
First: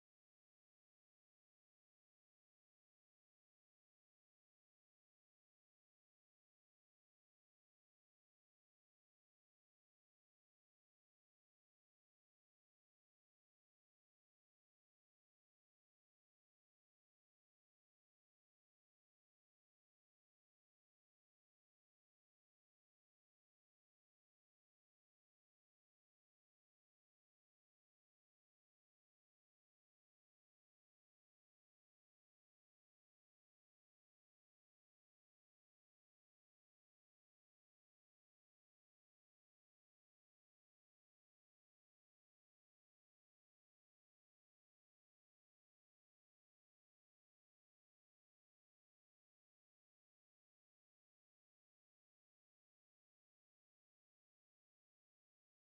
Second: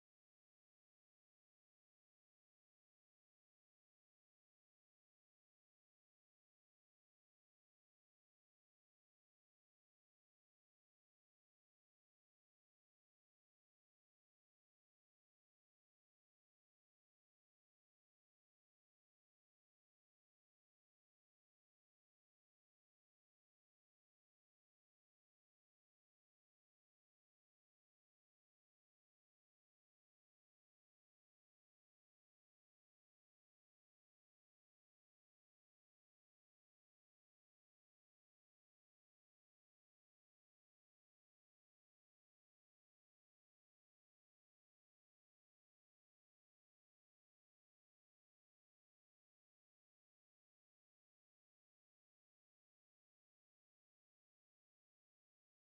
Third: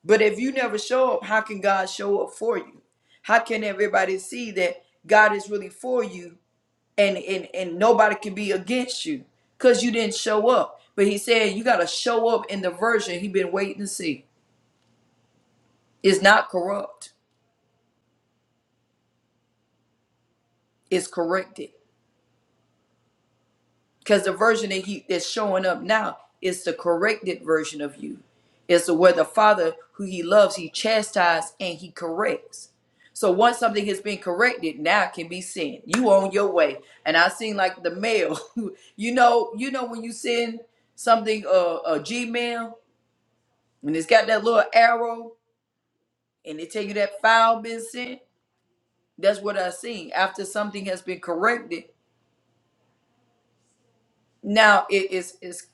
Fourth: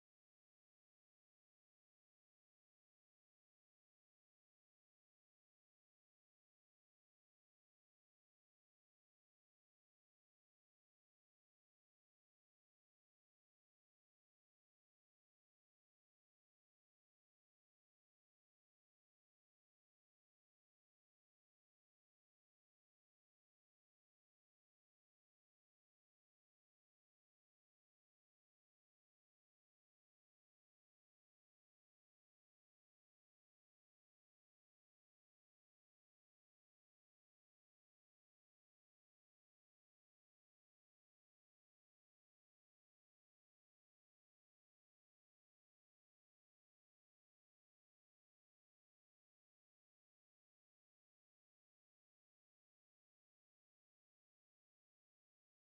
A: But if you never show up, how can God show up for you? How can everybody see that God is really for you and and, and nobody can be against you because you didn't show up? But he said you gotta show up in the version he been waiting to see. It's not corrupt, it's corrected because the version that he that's showing up now is the corrected version of you. It's the where the father who he loves, he chastises and he corrects. So once something has been corrected, now it can be sin. You on your way. And I seen like the mail. you know, you know when you send something uh a Gmail and it's got that little arrow and they tell you that file been sent. That's what I seen. After something has been corrected, now it is is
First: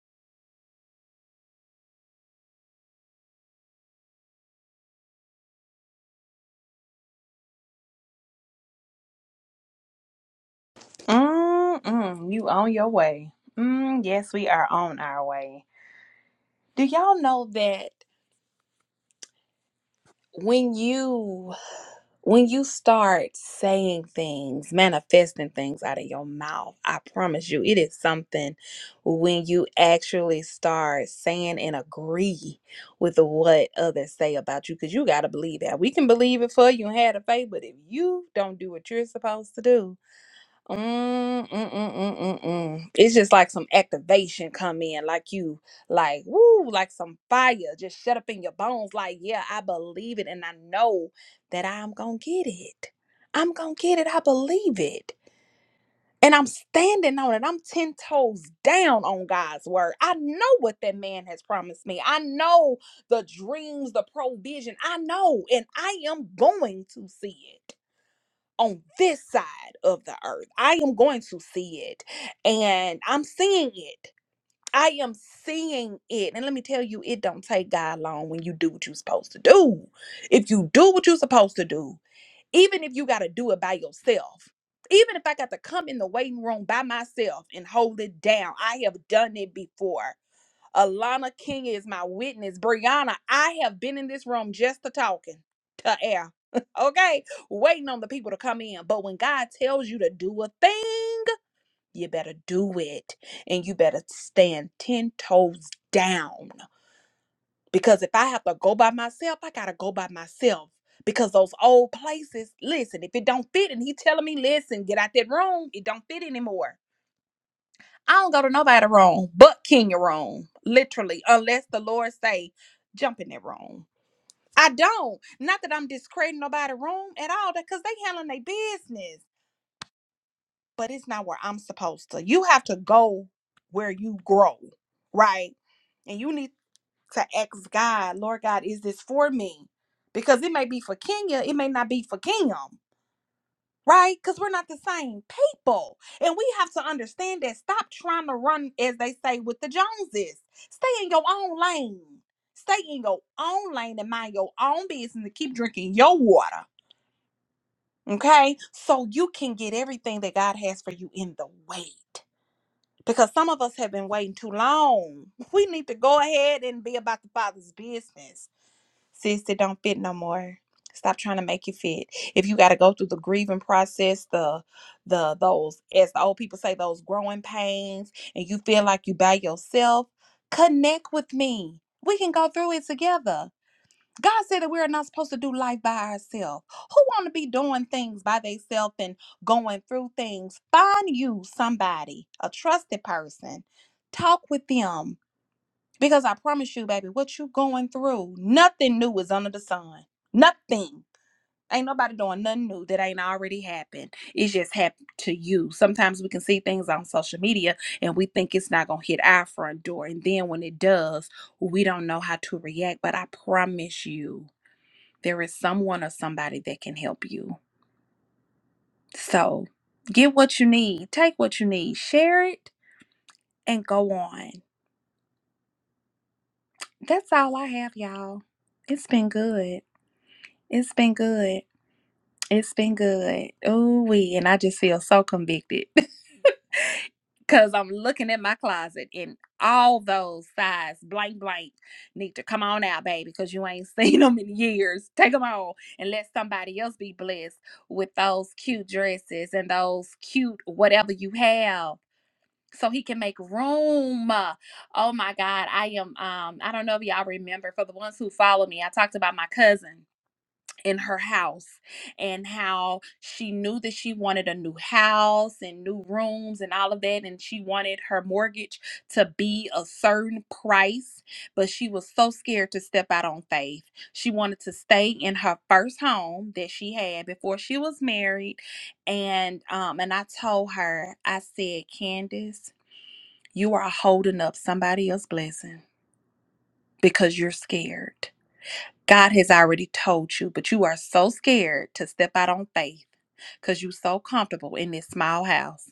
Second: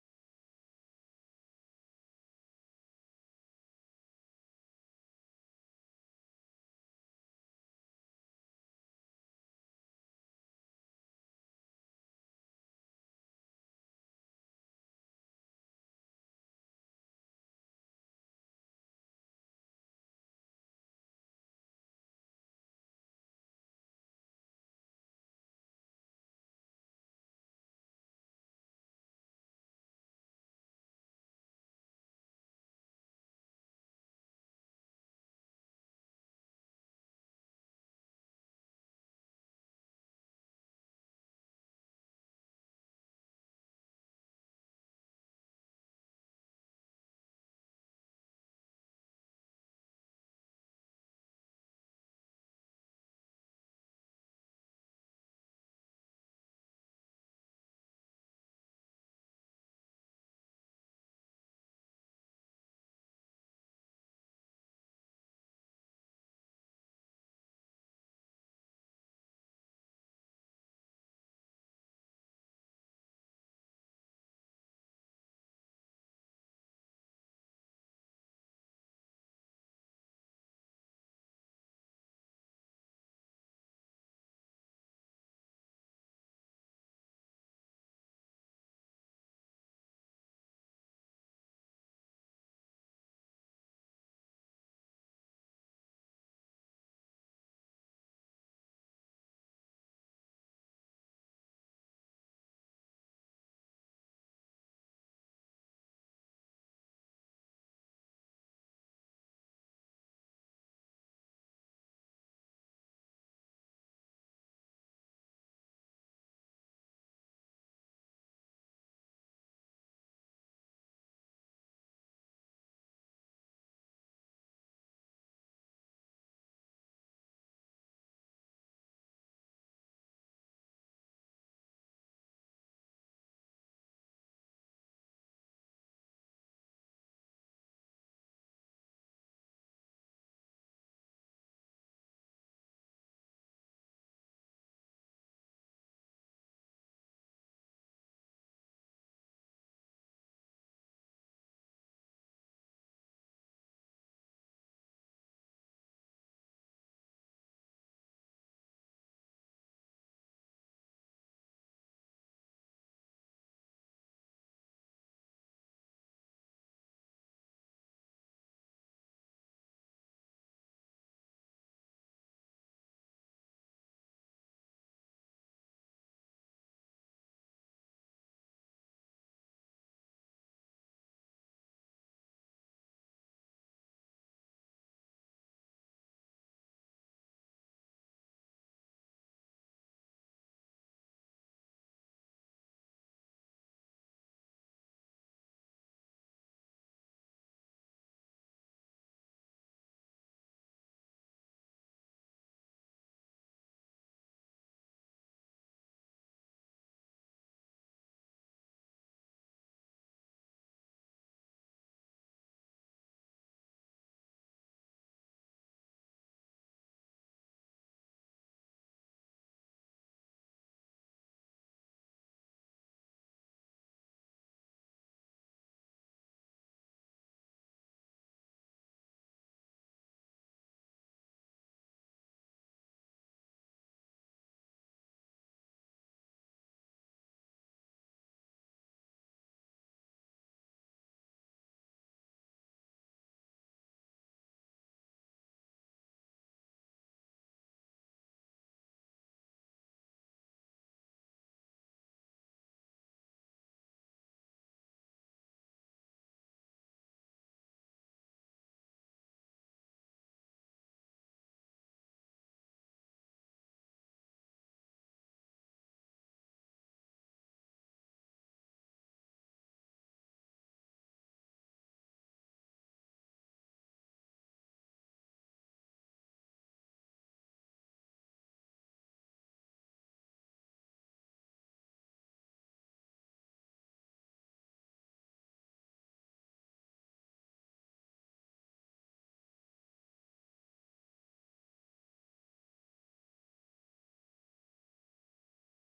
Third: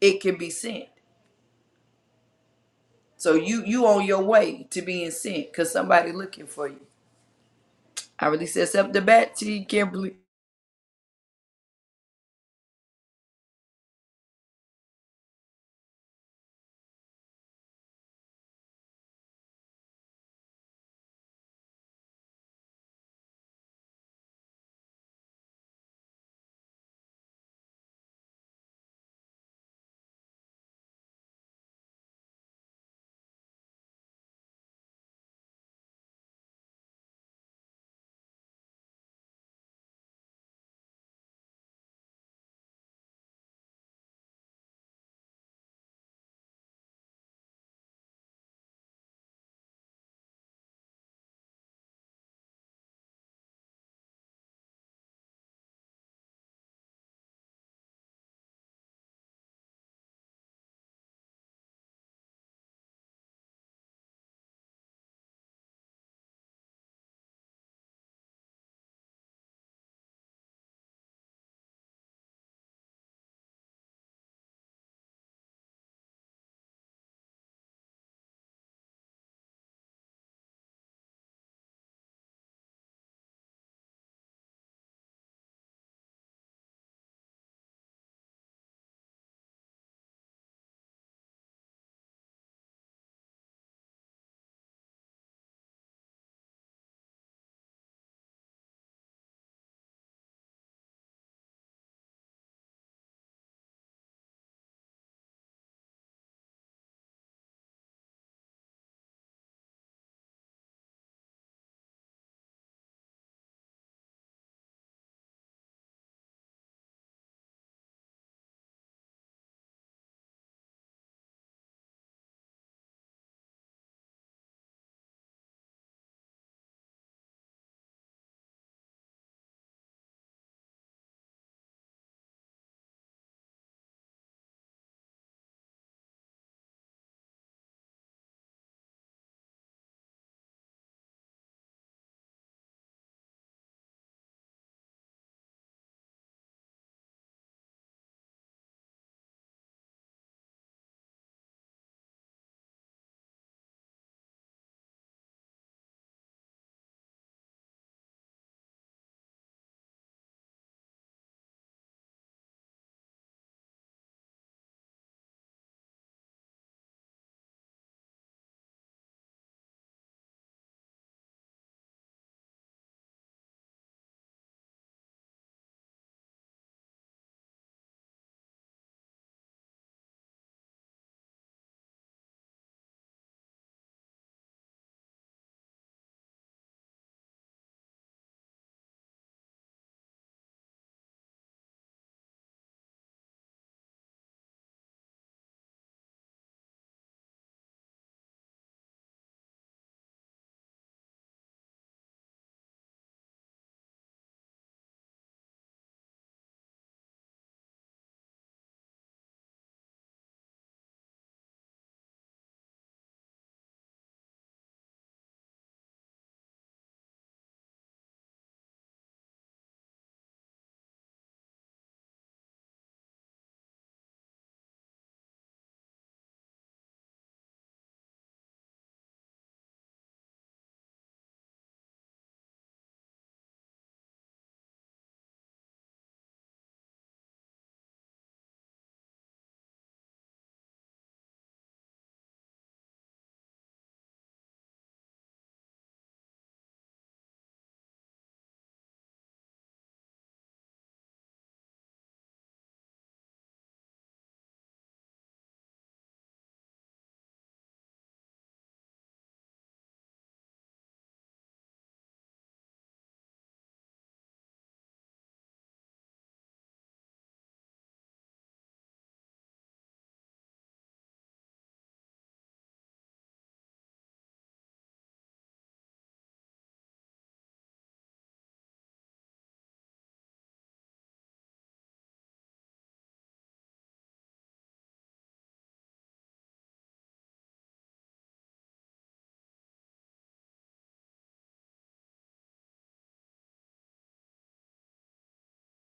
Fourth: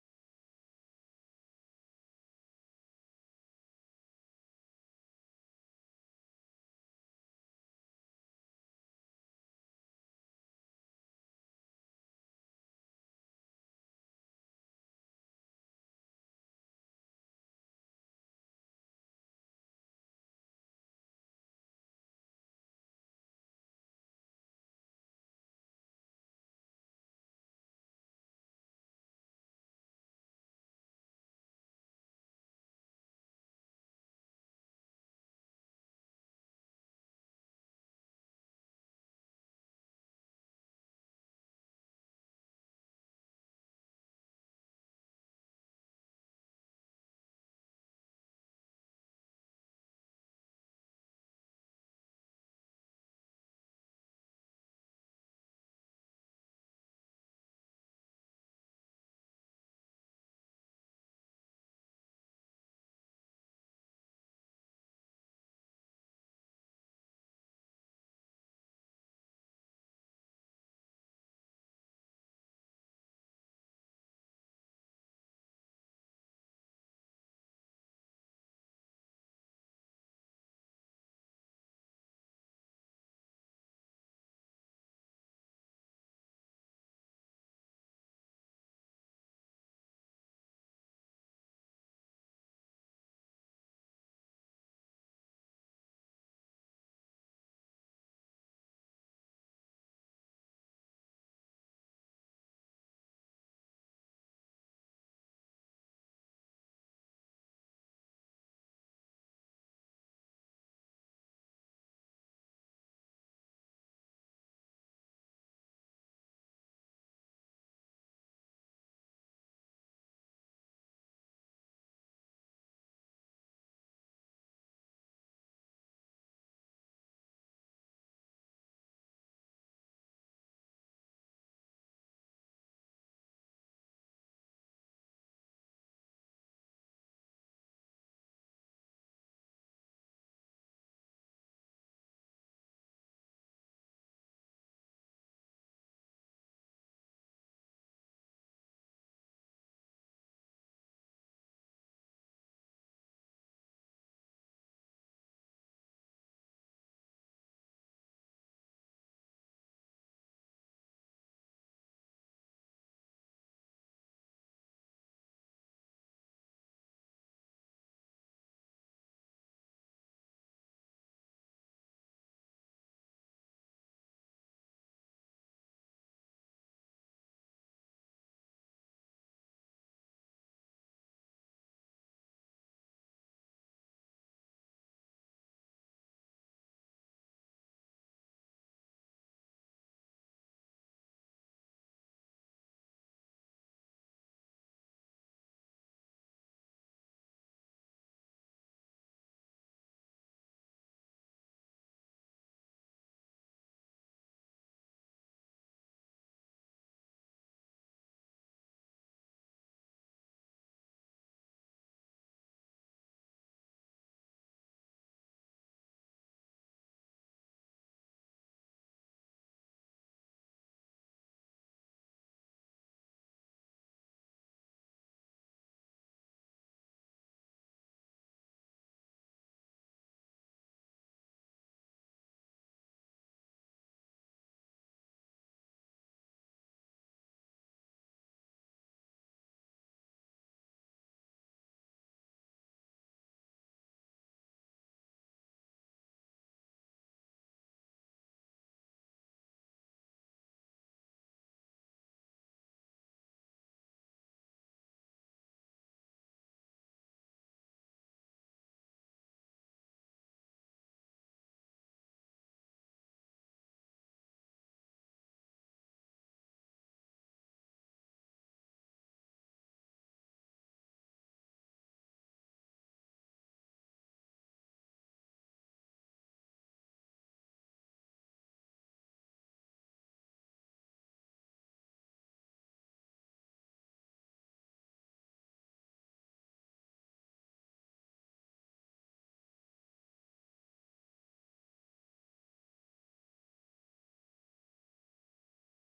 A: it can be sent. So you you on your way to being sent because somebody looking for you. I release this up the bat to you, Kimberly.
B: Mm-mm, you on your way. Mm, yes, we are on our way. Do y'all know that when you when you start saying things, manifesting things out of your mouth, I promise you, it is something when you actually start saying and agree with what others say about you, because you got to believe that. We can believe it for you and have the faith, but if you don't do what you're supposed to do, Mm, mm, mm, mm, mm, mm. It's just like some activation come in, like you, like woo, like some fire just shut up in your bones. Like, yeah, I believe it, and I know that I'm gonna get it. I'm gonna get it. I believe it, and I'm standing on it. I'm ten toes down on God's word. I know what that man has promised me. I know the dreams, the provision. I know, and I am going to see it on this side of the earth. I am going to see it. And I'm seeing it. I am seeing it. And let me tell you, it don't take God long when you do what you're supposed to do. If you do what you're supposed to do, even if you got to do it by yourself, even if I got to come in the waiting room by myself and hold it down, I have done it before. Alana King is my witness. Brianna, I have been in this room just to talking to air. okay. Waiting on the people to come in. But when God tells you to do a thing, you better do it. And you better stand 10 toes down. Because if I have to go by myself, I gotta go by myself. Because those old places, listen, if it don't fit and he telling me, listen, get out that room, it don't fit anymore I don't go to nobody wrong but Kenya wrong, literally, unless the Lord say, jump in that wrong. I don't. Not that I'm discrediting nobody wrong at all, because they handling their business. But it's not where I'm supposed to. You have to go where you grow, right? And you need to ask God, Lord God, is this for me? Because it may be for Kenya, it may not be for Kingdom right? Because we're not the same people. And we have to understand that stop trying to run, as they say, with the Joneses. Stay in your own lane. Stay in your own lane and mind your own business and keep drinking your water, okay? So you can get everything that God has for you in the wait. Because some of us have been waiting too long. We need to go ahead and be about the Father's business. Sis, it don't fit no more. Stop trying to make it fit. If you gotta go through the grieving process, the the those as the old people say, those growing pains, and you feel like you by yourself, connect with me. We can go through it together. God said that we are not supposed to do life by ourselves. Who want to be doing things by themselves and going through things? Find you somebody, a trusted person. Talk with them because I promise you, baby, what you going through, nothing new is under the sun. Nothing. Ain't nobody doing nothing new that ain't already happened. It just happened to you. Sometimes we can see things on social media and we think it's not going to hit our front door. And then when it does, we don't know how to react. But I promise you, there is someone or somebody that can help you. So get what you need, take what you need, share it, and go on. That's all I have, y'all. It's been good. It's been good. It's been good. Oh, we and I just feel so convicted because I'm looking at my closet and all those size blank blank need to come on out, baby, because you ain't seen them in years. Take them all and let somebody else be blessed with those cute dresses and those cute whatever you have. So he can make room. Uh, Oh my God. I am um I don't know if y'all remember for the ones who follow me, I talked about my cousin in her house and how she knew that she wanted a new house and new rooms and all of that and she wanted her mortgage to be a certain price but she was so scared to step out on faith she wanted to stay in her first home that she had before she was married and um and i told her i said candace you are holding up somebody else's blessing because you're scared God has already told you, but you are so scared to step out on faith because you're so comfortable in this small house.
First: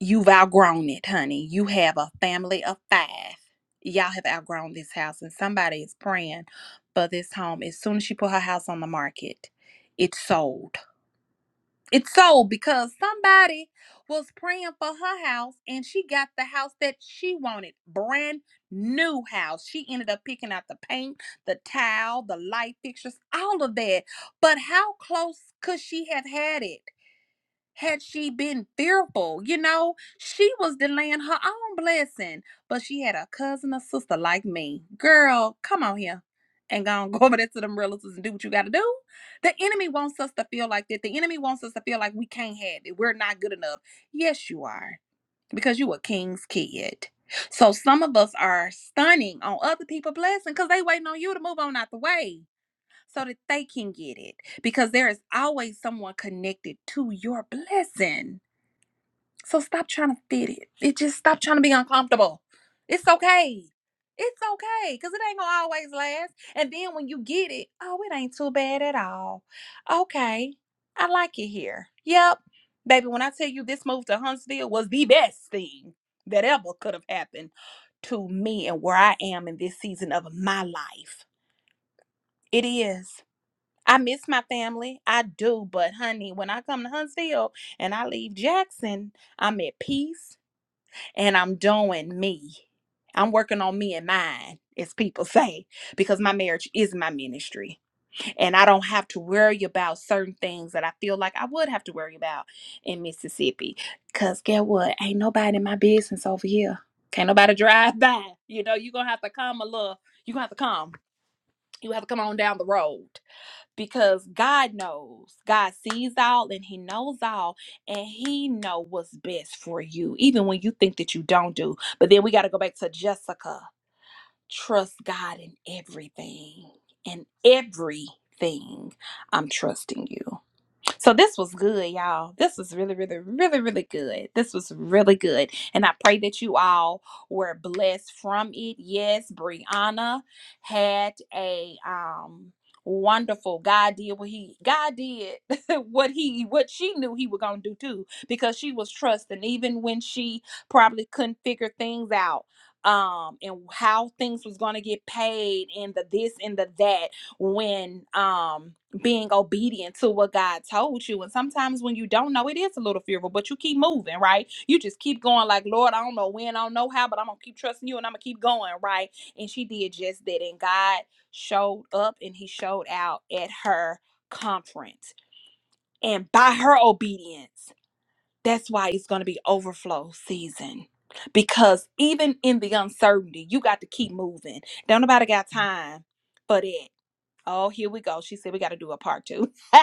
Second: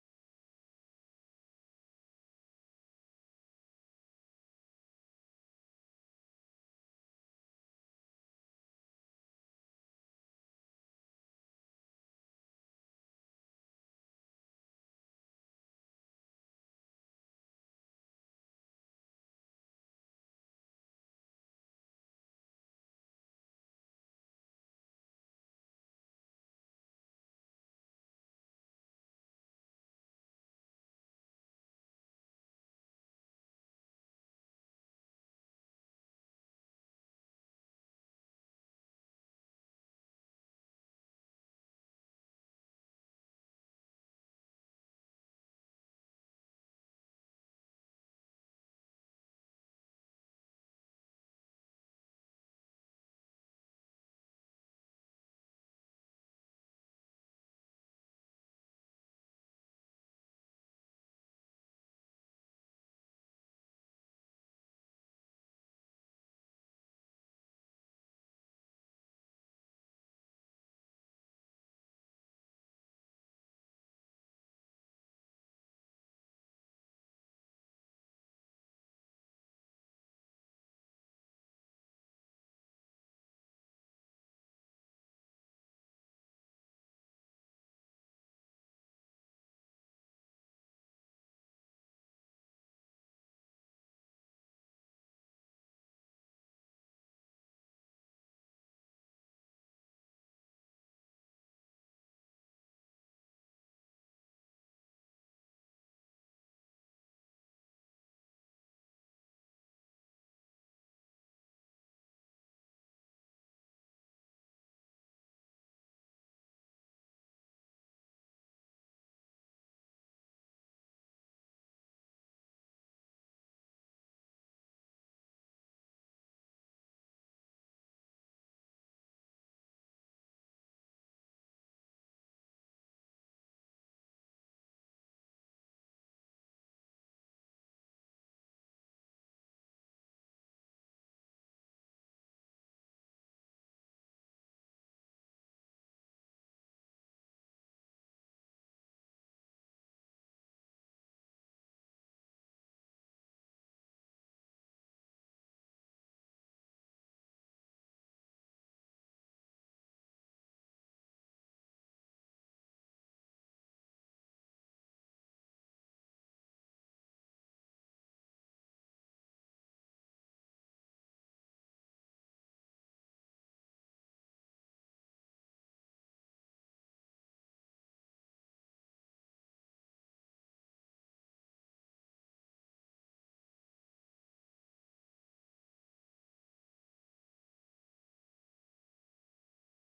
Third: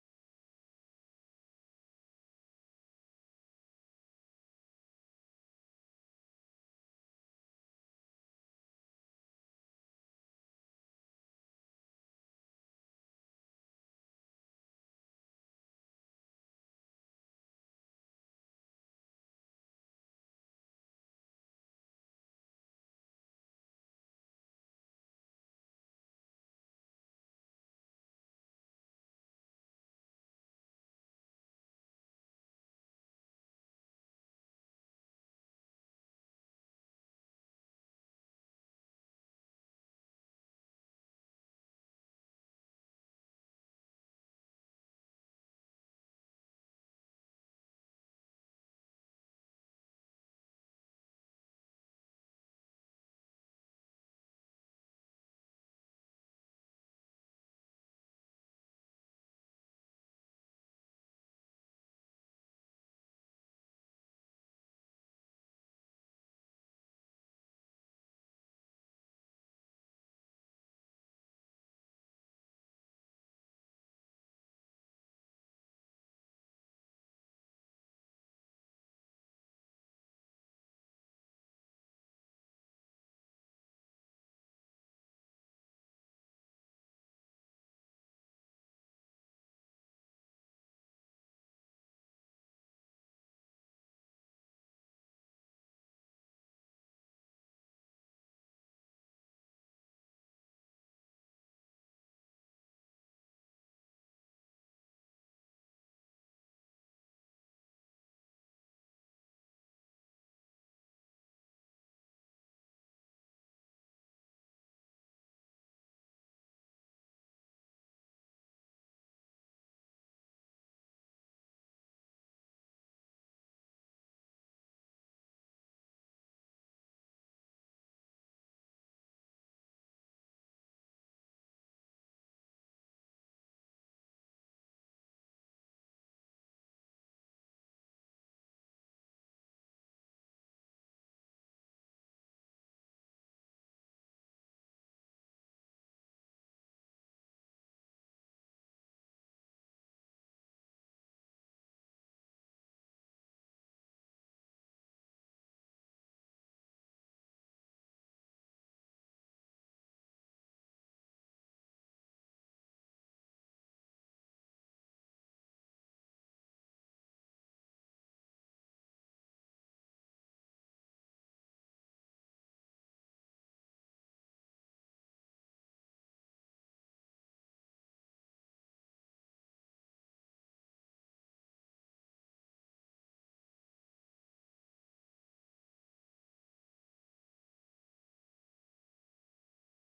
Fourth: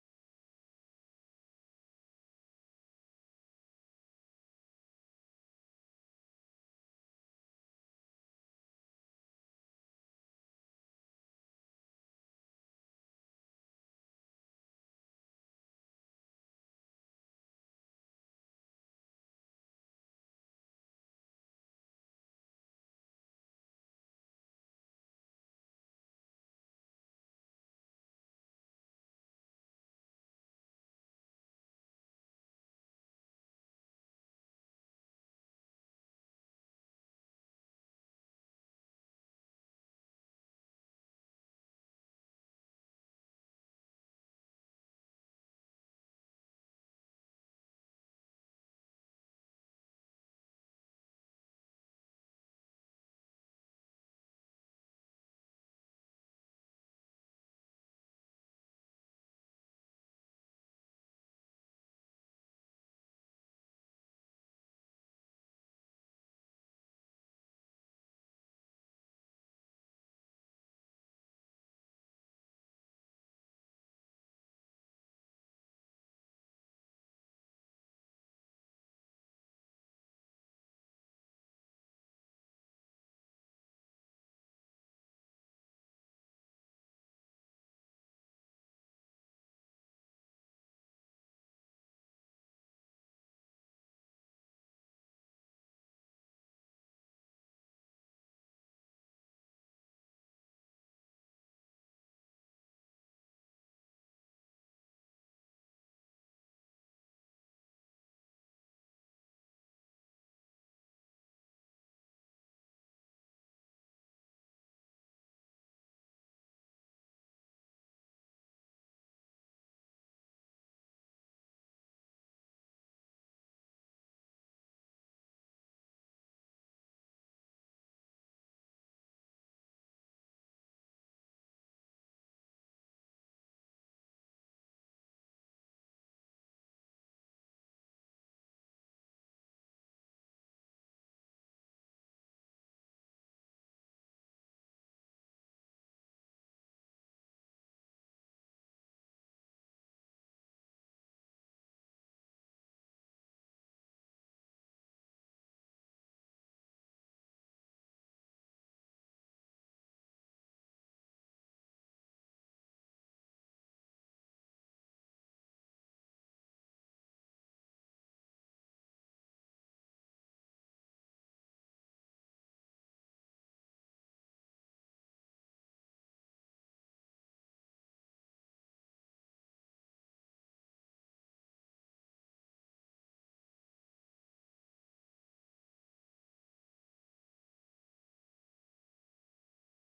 B: You've outgrown it, honey. You have a family of five. Y'all have outgrown this house, and somebody is praying for this home. As soon as she put her house on the market, it sold. It's sold because somebody was praying for her house and she got the house that she wanted. Brand new house. She ended up picking out the paint, the tile, the light fixtures, all of that. But how close could she have had it? had she been fearful, you know, she was delaying her own blessing. But she had a cousin or sister like me. Girl, come on here. And go on, go over there to them relatives and do what you gotta do. The enemy wants us to feel like that. The enemy wants us to feel like we can't have it. We're not good enough. Yes, you are. Because you a king's kid. So some of us are stunning on other people' blessing because they waiting on you to move on out the way so that they can get it because there is always someone connected to your blessing. So stop trying to fit it. It just stop trying to be uncomfortable. It's okay. It's okay because it ain't gonna always last. And then when you get it, oh, it ain't too bad at all. Okay, I like it here. Yep, baby. When I tell you this move to Huntsville was the best thing that ever could have happened to me and where I am in this season of my life, it is. I miss my family. I do. But honey, when I come to Huntsville and I leave Jackson, I'm at peace and I'm doing me. I'm working on me and mine, as people say, because my marriage is my ministry. And I don't have to worry about certain things that I feel like I would have to worry about in Mississippi. Because get what? Ain't nobody in my business over here. Can't nobody drive by. You know, you're going to have to come a little. You're going to have to come. You have to come on down the road because God knows. God sees all and he knows all and he know what's best for you even when you think that you don't do. But then we got to go back to Jessica. Trust God in everything. In everything. I'm trusting you. So this was good, y'all. This was really, really, really, really good. This was really good. And I pray that you all were blessed from it. Yes, Brianna had a um wonderful God did what he God did what he what she knew he was gonna do too because she was trusting even when she probably couldn't figure things out um and how things was gonna get paid and the this and the that when um being obedient to what God told you. And sometimes when you don't know, it is a little fearful, but you keep moving, right? You just keep going, like, Lord, I don't know when, I don't know how, but I'm gonna keep trusting you and I'm gonna keep going, right? And she did just that. And God showed up and he showed out at her conference. And by her obedience, that's why it's gonna be overflow season. Because even in the uncertainty, you got to keep moving. Don't nobody got time for that. Oh, here we go. She said we got to do a part two.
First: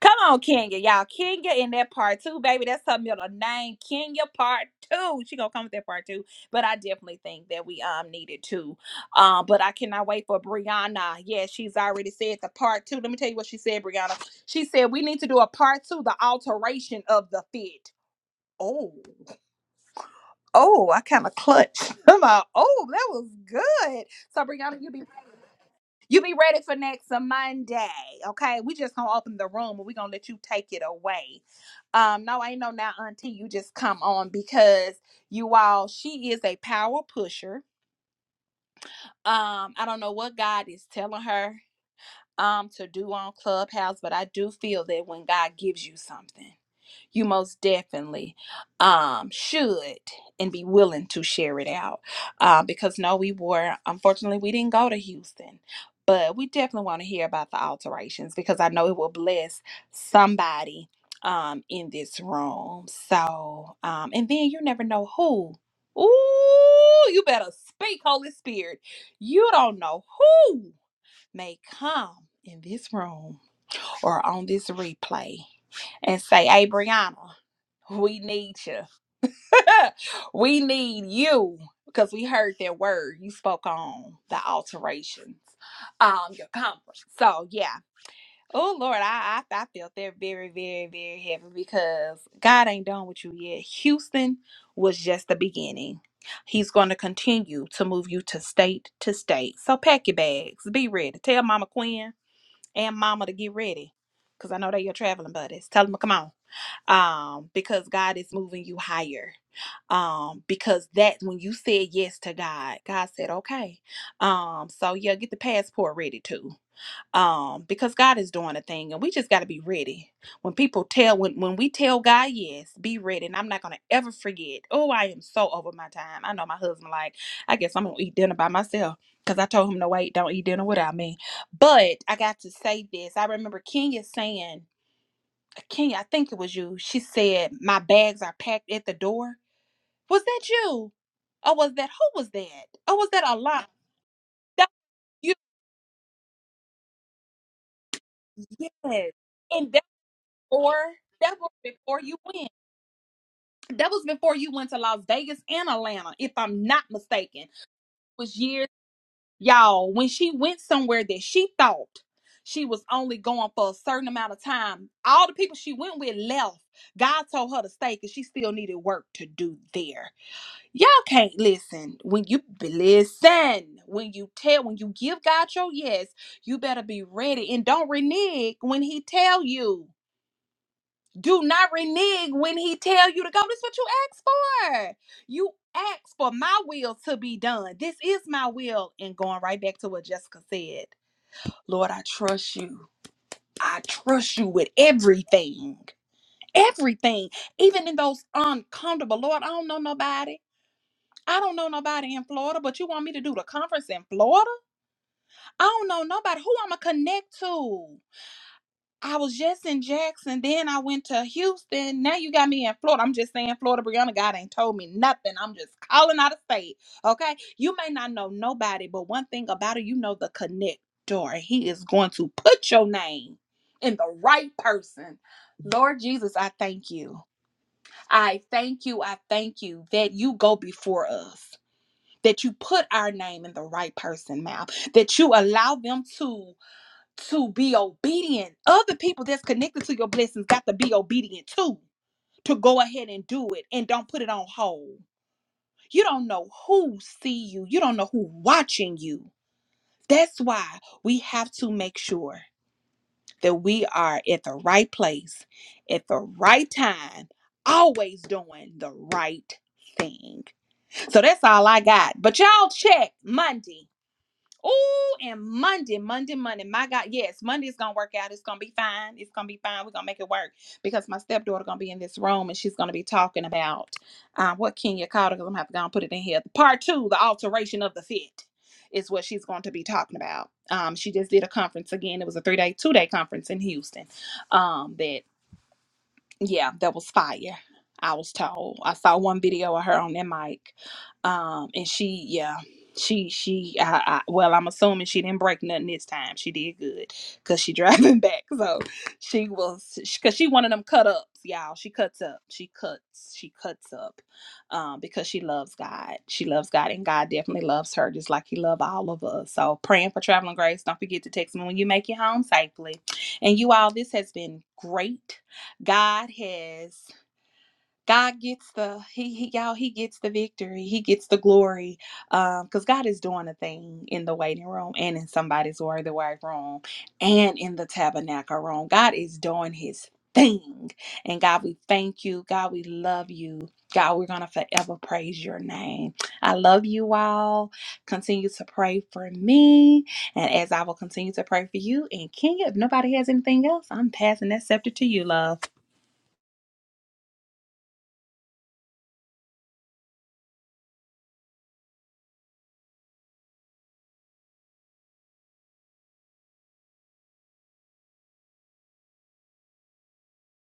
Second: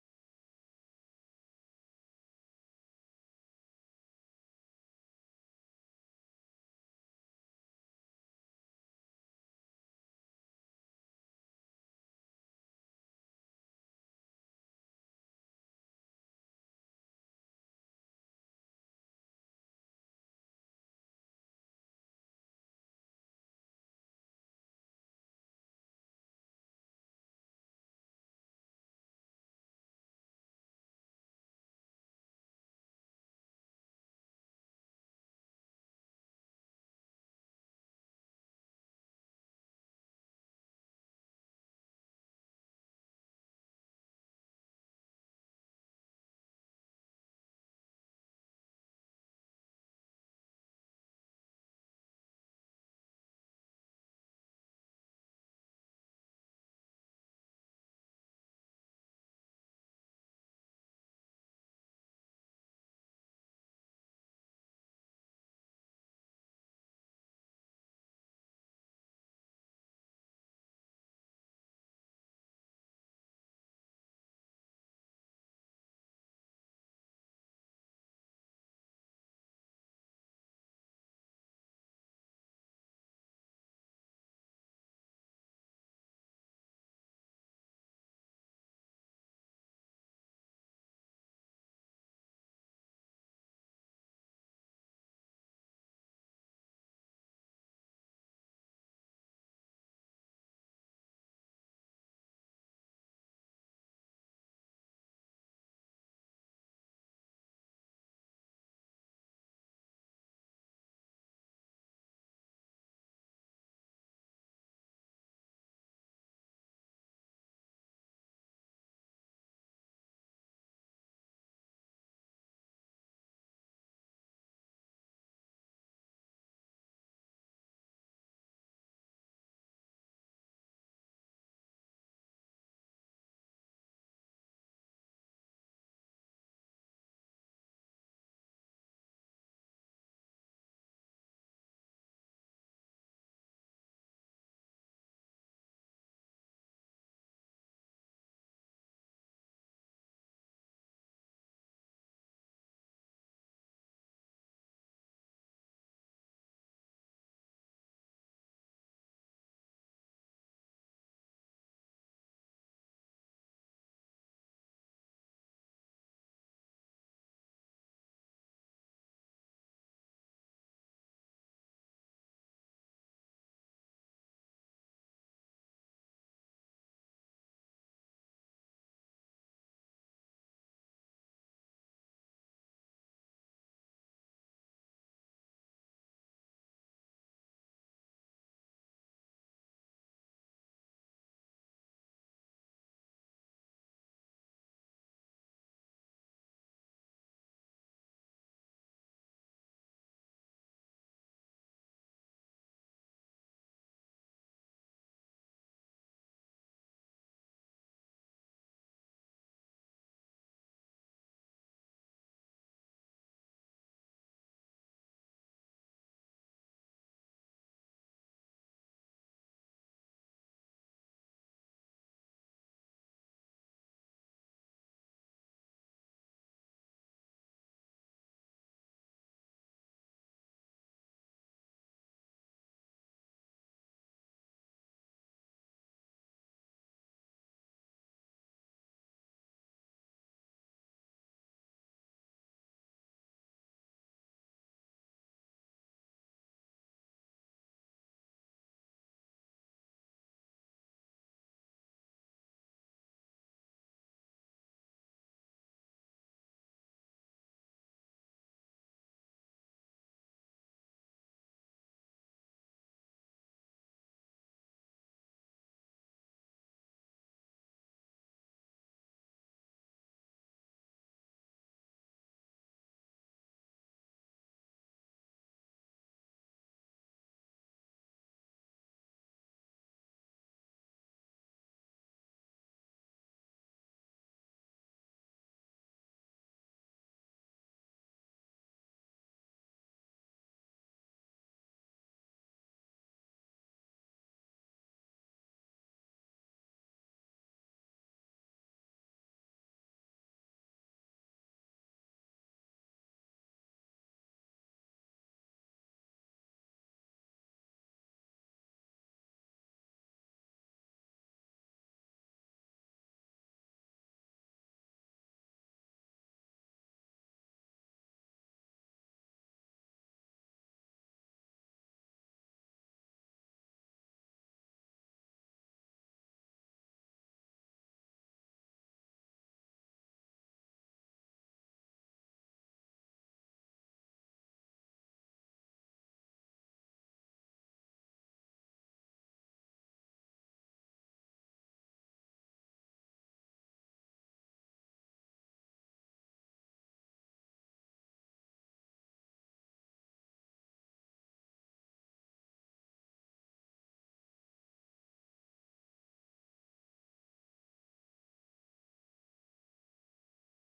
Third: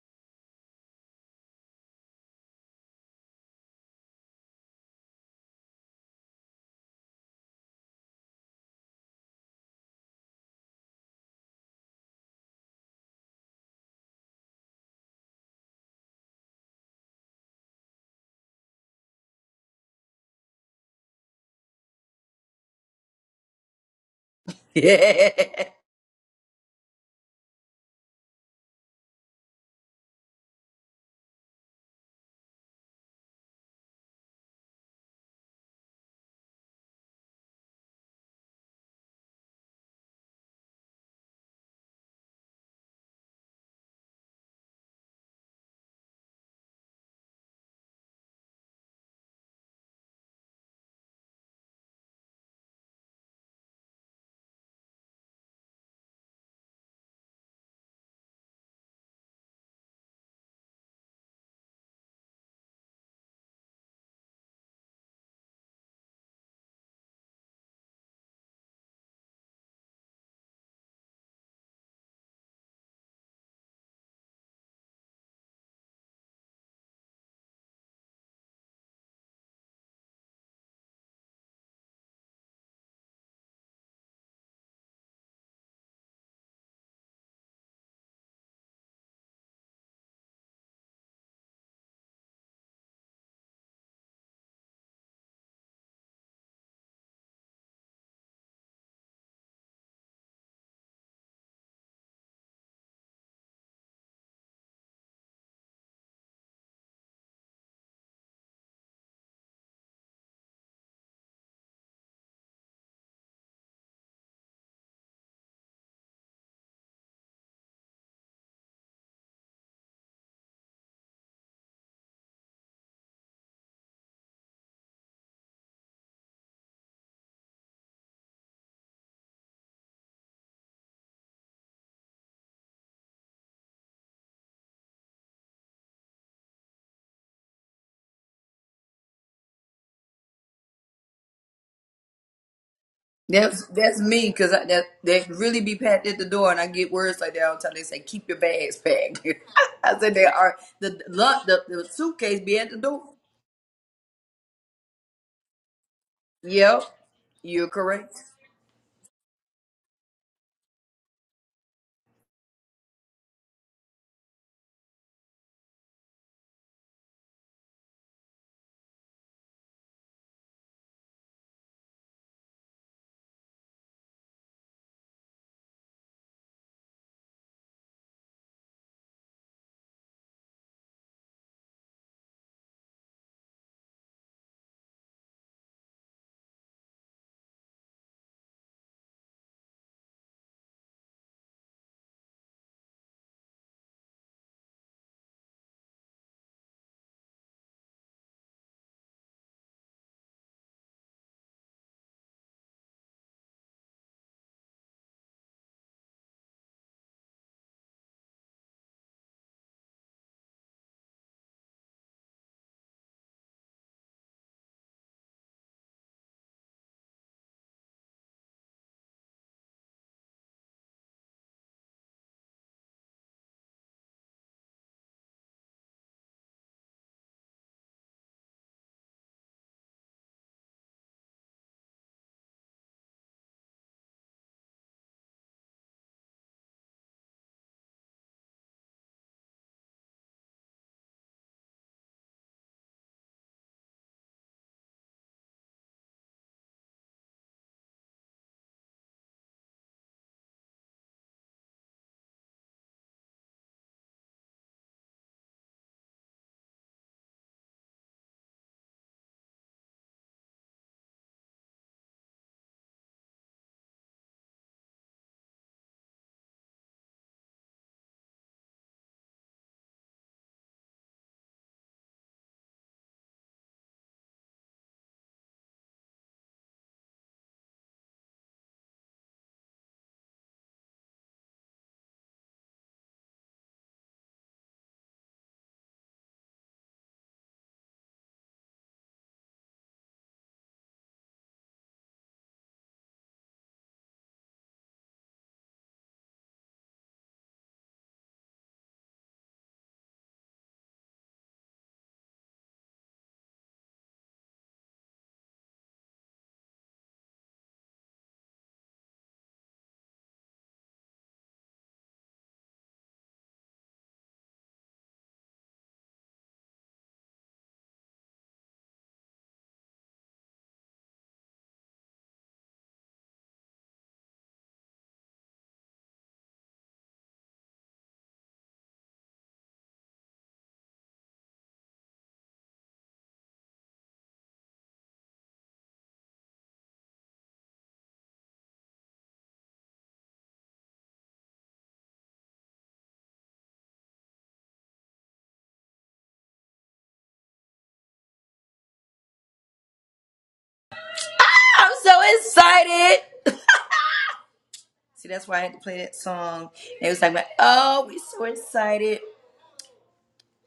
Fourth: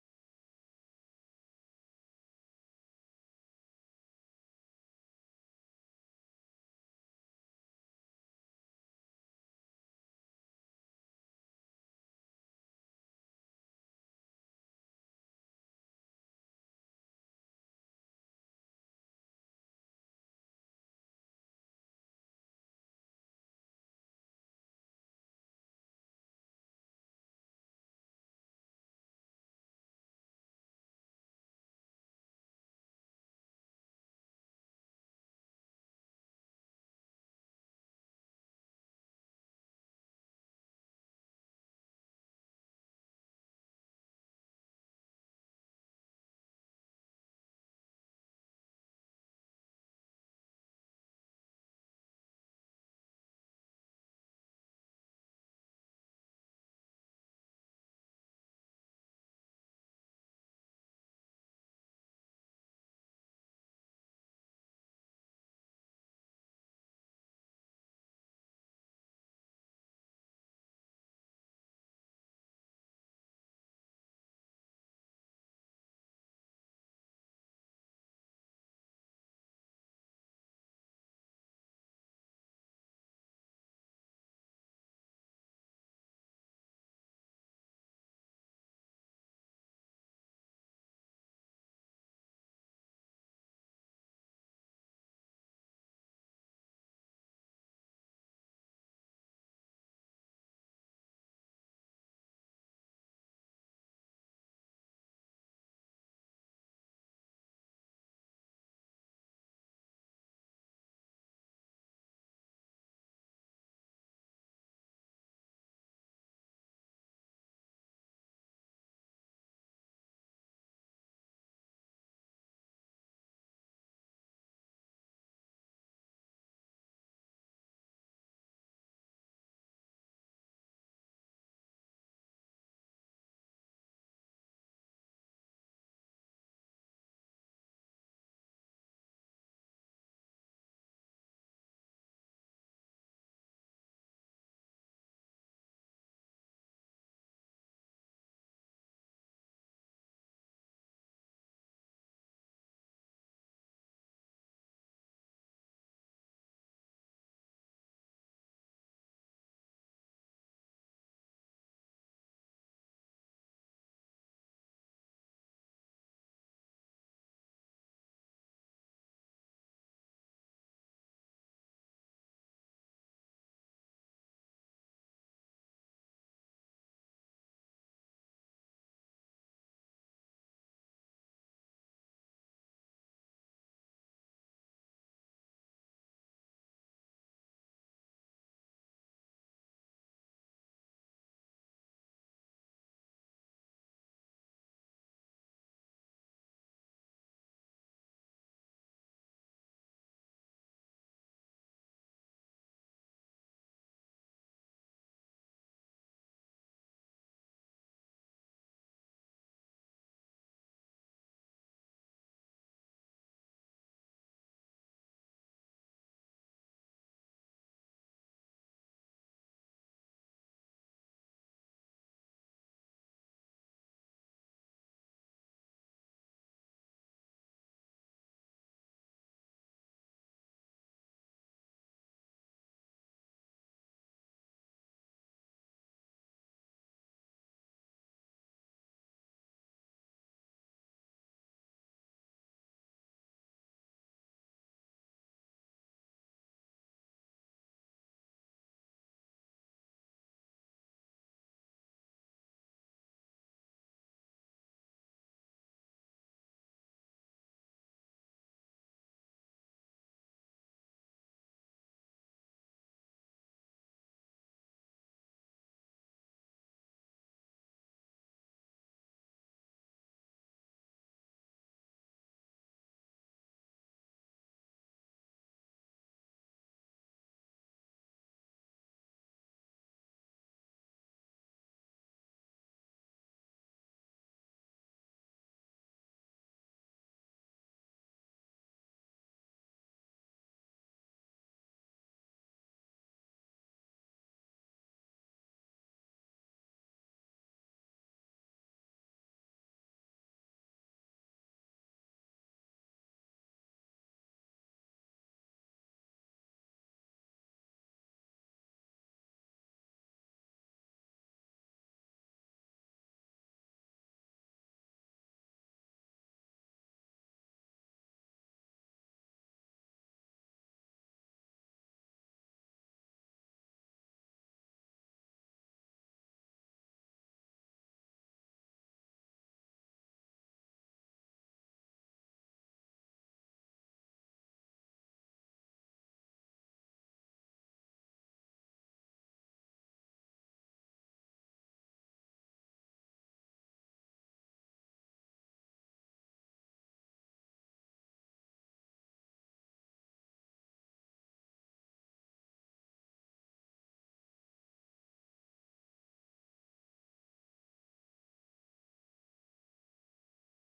B: Come on, Kenya, y'all. Kenya in that part two, baby. That's her middle name, Kenya part two. She gonna come with that part two. But I definitely think that we um needed to. Um, but I cannot wait for Brianna. Yeah, she's already said the part two. Let me tell you what she said, Brianna. She said we need to do a part two, the alteration of the fit. Oh, oh, I kind of clutched. I'm like, oh, that was good. So Brianna, you be you be ready for next Monday, okay? We just gonna open the room and we gonna let you take it away. Um, no, I ain't no now, Auntie. You just come on because you all, she is a power pusher. Um, I don't know what God is telling her um to do on Clubhouse, but I do feel that when God gives you something you most definitely um, should and be willing to share it out. Uh, because no, we were, unfortunately, we didn't go to Houston, but we definitely want to hear about the alterations because I know it will bless somebody um, in this room. So, um, and then you never know who. Ooh, you better speak, Holy Spirit. You don't know who may come in this room or on this replay and say, Hey, Brianna. We need you. we need you because we heard that word you spoke on the alterations, um, your conference. So yeah. Oh Lord, I, I I felt that very very very heavy because God ain't done with you yet. Houston was just the beginning. He's going to continue to move you to state to state. So pack your bags, be ready. Tell Mama Quinn and Mama to get ready because I know they your traveling buddies. Tell them to come on um, because God is moving you higher. Um, because that when you said yes to God, God said, okay. Um, so yeah, get the passport ready too. Um, because God is doing a thing and we just got to be ready. When people tell, when, when we tell God, yes, be ready. And I'm not going to ever forget. Oh, I am so over my time. I know my husband, like, I guess I'm going to eat dinner by myself. Cause I told him no wait, don't eat dinner without me. But I got to say this. I remember Kenya saying Kenya, I think it was you. She said, My bags are packed at the door. Was that you? Or was that who was that? Or was that
A: Yeah. That's
B: Allah?
A: that's me because
B: That
A: that
B: was
A: they
B: you
A: really be packed at the door and I get words like that all the time. They say keep your bags
B: yes.
A: packed.
B: And that
A: I said they are
B: or
A: the
B: that
A: lug-
B: was
A: the, the
B: before you
A: suitcase
B: went.
A: be at the door.
B: That was before you went to Las Vegas and Atlanta, if I'm
A: Yep,
B: not mistaken.
A: you're correct.
B: Was years y'all, when she went somewhere that she thought she was only going for a certain amount of time, all the people she went with left. God told her to stay because she still needed work to do there Y'all can't listen. When you listen, when you tell, when you give God your yes, you better be ready and don't renege when He tell you. Do not renege when He tell you to go. This what you asked for. You asked for my will to be done. This is my will. And going right back to what Jessica said, Lord, I trust you. I trust you with everything, everything, even in those uncomfortable. Lord, I don't know nobody. I don't know nobody in Florida, but you want me to do the conference in Florida? I don't know nobody who I'ma connect to. I was just in Jackson, then I went to Houston. Now you got me in Florida. I'm just saying, Florida, Brianna, God ain't told me nothing. I'm just calling out of state. Okay, you may not know nobody, but one thing about it, you know the connector. He is going to put your name in the right person. Lord Jesus, I thank you. I thank you. I thank you that you go before us that you put our name in the right person's mouth that you allow them to to be obedient other people that's connected to your blessings got to be obedient too to go ahead and do it and don't put it on hold you don't know who see you you don't know who watching you that's why we have to make sure that we are at the right place at the right time always doing the right thing so that's all i got but y'all check monday Oh, and Monday, Monday, Monday. My God, yes, Monday's gonna work out. It's gonna be fine. It's gonna be fine. We're gonna make it work because my stepdaughter gonna be in this room and she's gonna be talking about uh, what Kenya called her. Cause I'm gonna have to go and put it in here. Part two, the alteration of the fit, is what she's going to be talking about. Um, she just did a conference again. It was a three day, two day conference in Houston. Um, that yeah, that was fire. I was told. I saw one video of her on that mic, um, and she, yeah, she, she. I, I, well, I'm assuming she didn't break nothing this time. She did good, cause she driving back. So she was, cause she one of them cut ups, y'all. She cuts up. She cuts. She cuts up, um, because she loves God. She loves God, and God definitely loves her, just like He loves all of us. So praying for traveling grace. Don't forget to text me when you make it home safely. And you all, this has been great. God has God gets the he, he y'all he gets the victory he gets the glory um because God is doing a thing in the waiting room and in somebody's word the wife room and in the tabernacle room God is doing his thing and God we thank you God we love you God we're gonna forever praise your name I love you all continue to pray for me and as I will continue to pray for you and Kenya, if nobody has anything else I'm passing that scepter to you love
A: I'm so excited. See, that's why I had to play that song. And it was like, oh, we so excited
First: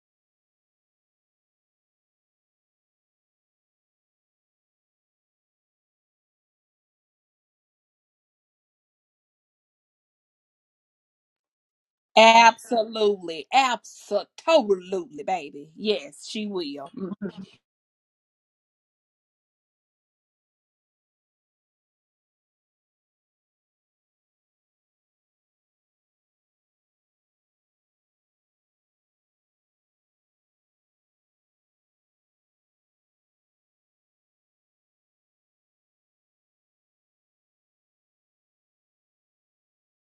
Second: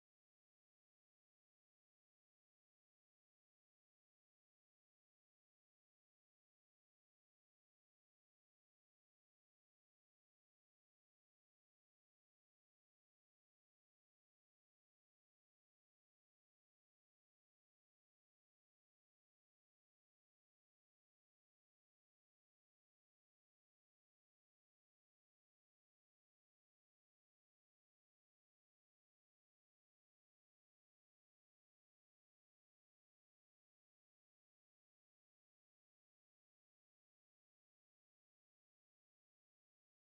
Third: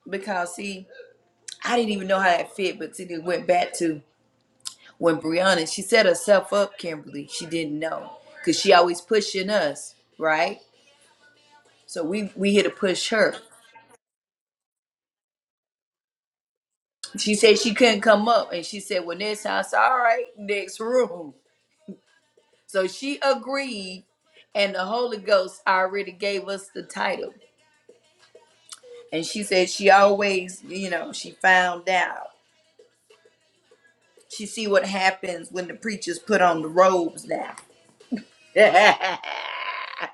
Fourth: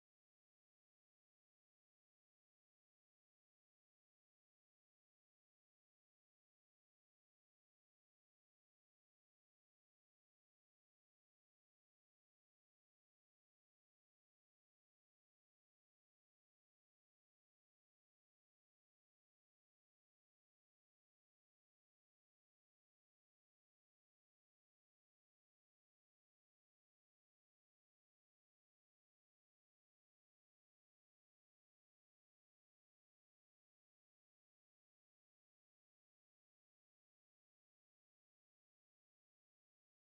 A: because see, I didn't even know how that fit, but see, it went back to. when Brianna, she set herself up, Kimberly. She didn't know because she always pushing us, right? So we we here to push her.
B: Absolutely. Absolutely, Totally, baby. Yes, she will. Mhm.
A: She said she couldn't come up, and she said, "Well, next time, I said, all right, next room." So she agreed, and the Holy Ghost already gave us the title. And she said she always, you know, she found out. She see what happens when the preachers put on the robes now. uh-uh,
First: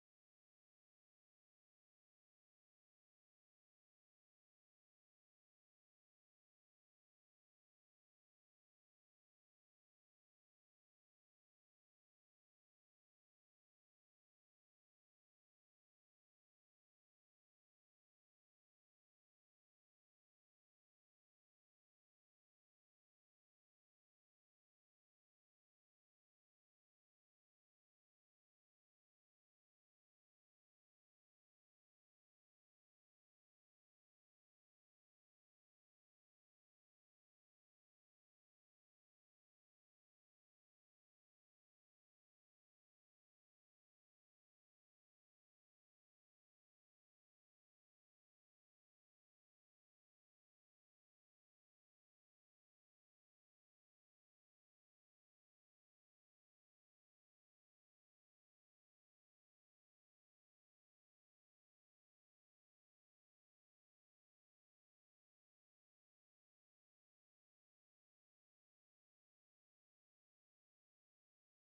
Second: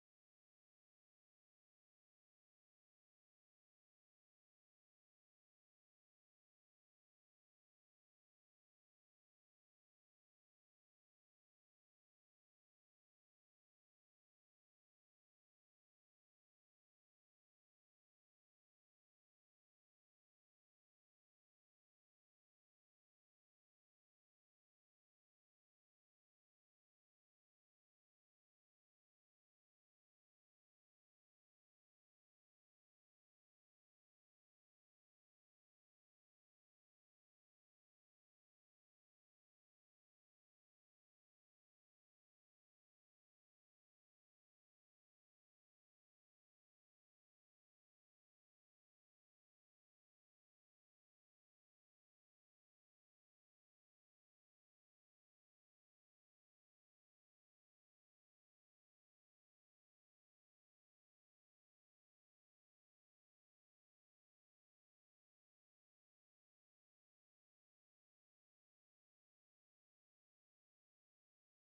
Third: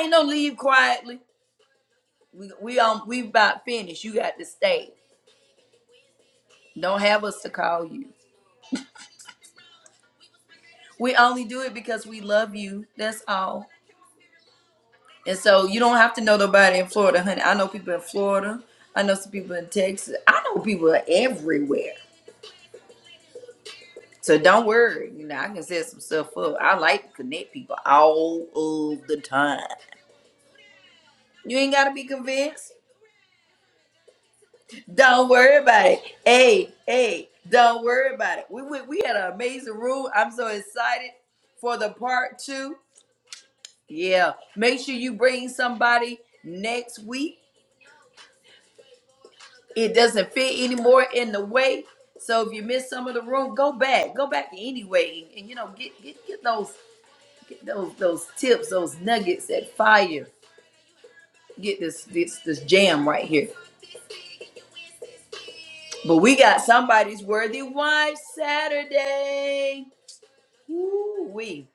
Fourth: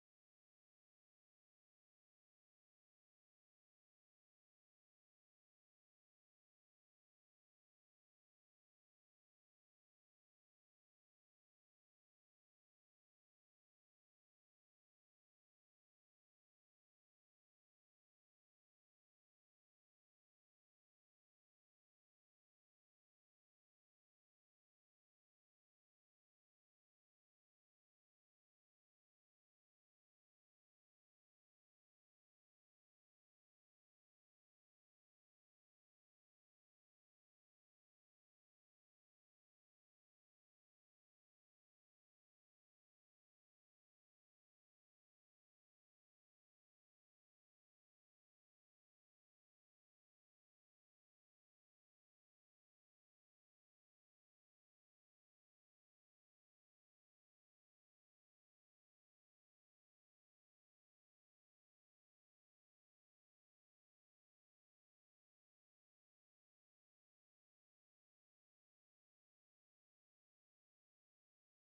A: ain't no leave quietly. We we um we about finished. You got to stay. Don't have us to call you. We only do it because we love you. That's all. And so you don't have to know nobody in Florida, honey. I know people in Florida. I know some people in Texas. I know people everywhere. So don't worry. You know, I can set some stuff up. I like to connect people all of the time. You ain't gotta be convinced. Don't worry about it. Hey, hey, don't worry about it. We went, we had an amazing room. I'm so excited for the part two. Yeah. Make sure you bring somebody next week. It doesn't fit anymore in the way. So if you miss some of the room, go back. Go back anyway. And, and, you know, get get get those get those those tips, those nuggets that fire. Get this this this jam right here. But we got somebody's worthy wife Saturday. Ooh, we.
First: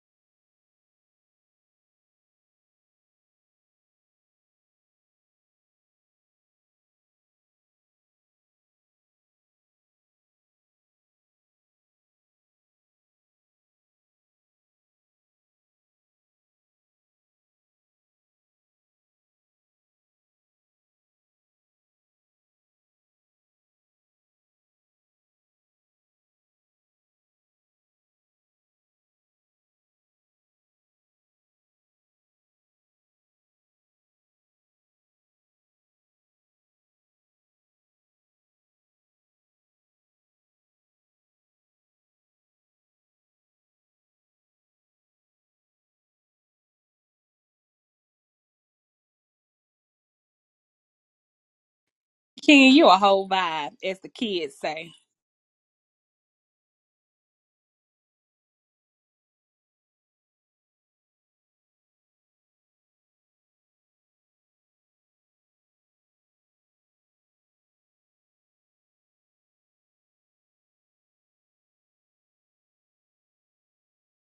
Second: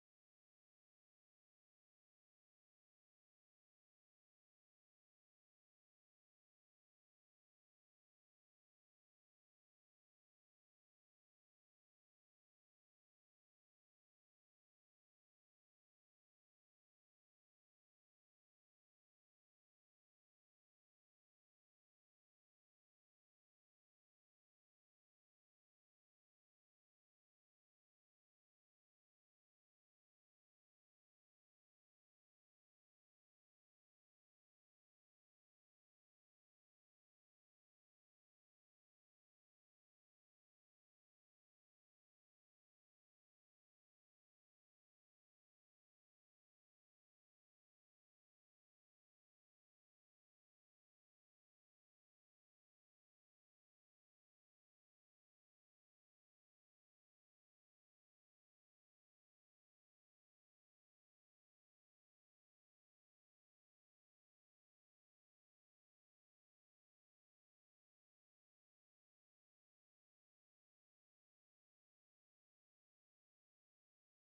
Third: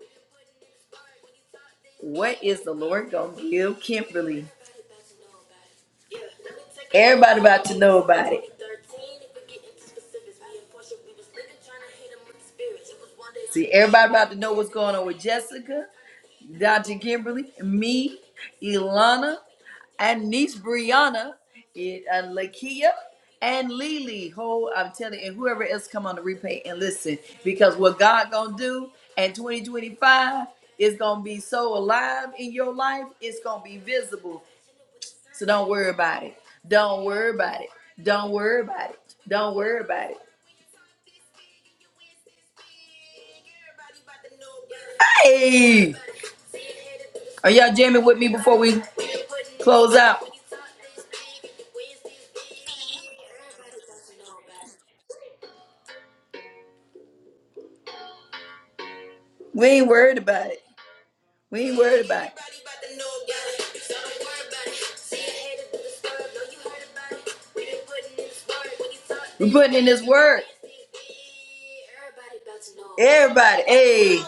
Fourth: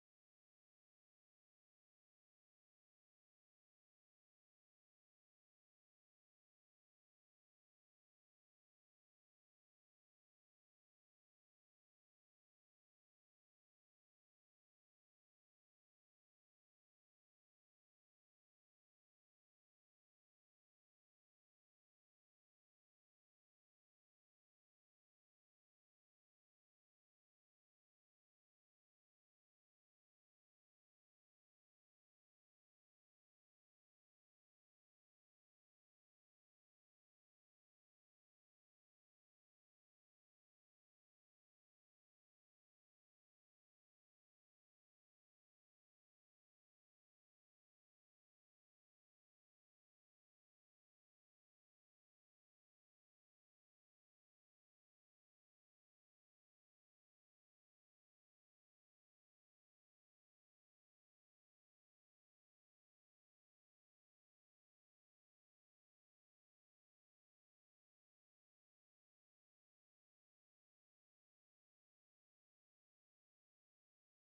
A: What is the Lord gonna give Kimberly? Everybody about to know about it. See, everybody about to know what's going on with Jessica, Dr. Kimberly, me, Ilana, and niece Brianna, it, uh, Lakia, and Lily. Ho, I'm telling you, and whoever else come on the replay and listen, because what God gonna do in 2025 is gonna be so alive in your life, it's gonna be visible. So don't worry about it. Don't worry about it. Don't worry about it. Don't worry about it. Hey, are y'all jamming with me before we close out?
B: Ken, you a whole vibe, as the kids say.
A: We ain't worried about it. We ain't worried about it. We're putting in this word. Everybody, hey.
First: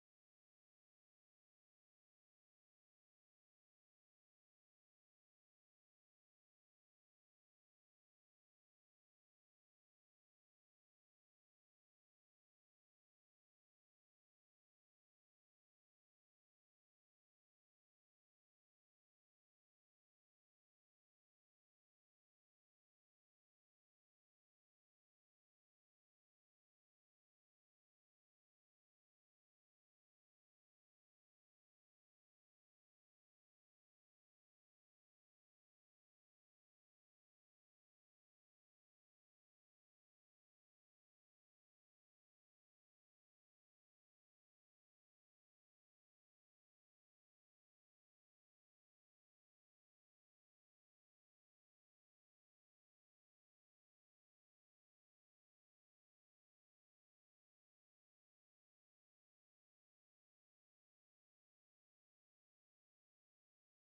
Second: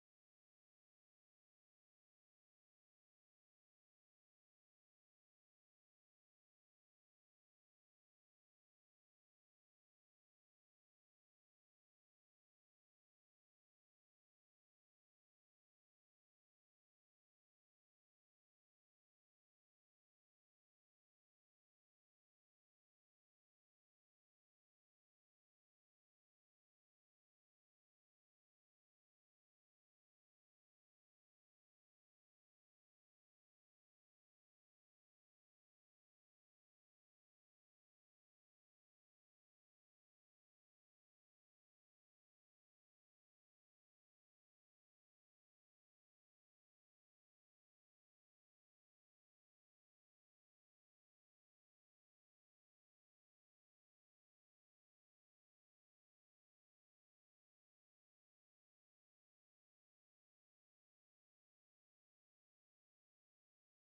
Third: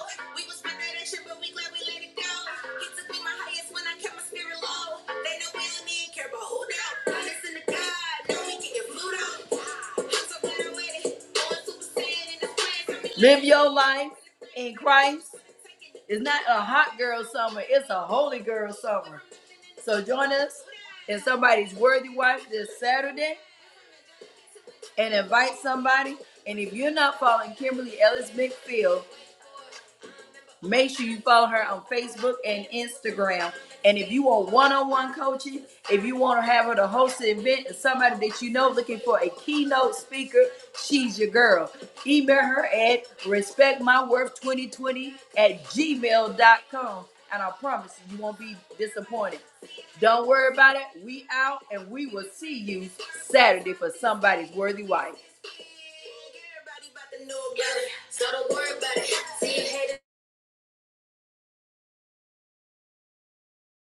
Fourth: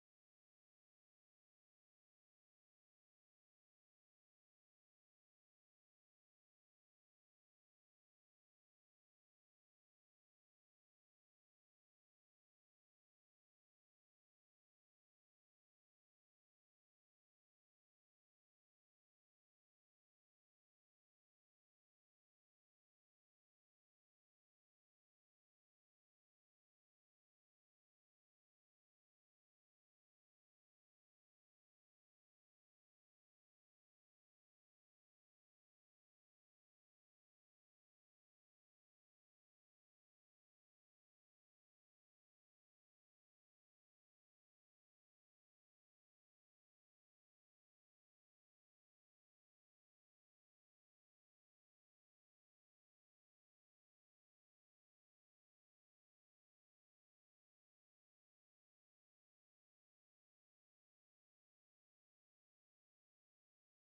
A: Live your life in Christ. It's not a hot girl summer, it's a holy girl summer. So join us in somebody's worthy wife this Saturday and invite somebody. And if you're not following Kimberly Ellis McPhill Make sure you follow her on Facebook and Instagram. And if you want one-on-one coaching, if you want to have her to host an event, and somebody that you know looking for a keynote speaker, she's your girl. Email her at respectmyworth2020 at gmail dot com, And I promise you, you won't be disappointed. Don't worry about it. We out, and we will see you Saturday for somebody's worthy wife. Everybody about to know about it, so don't worry about it. See you later.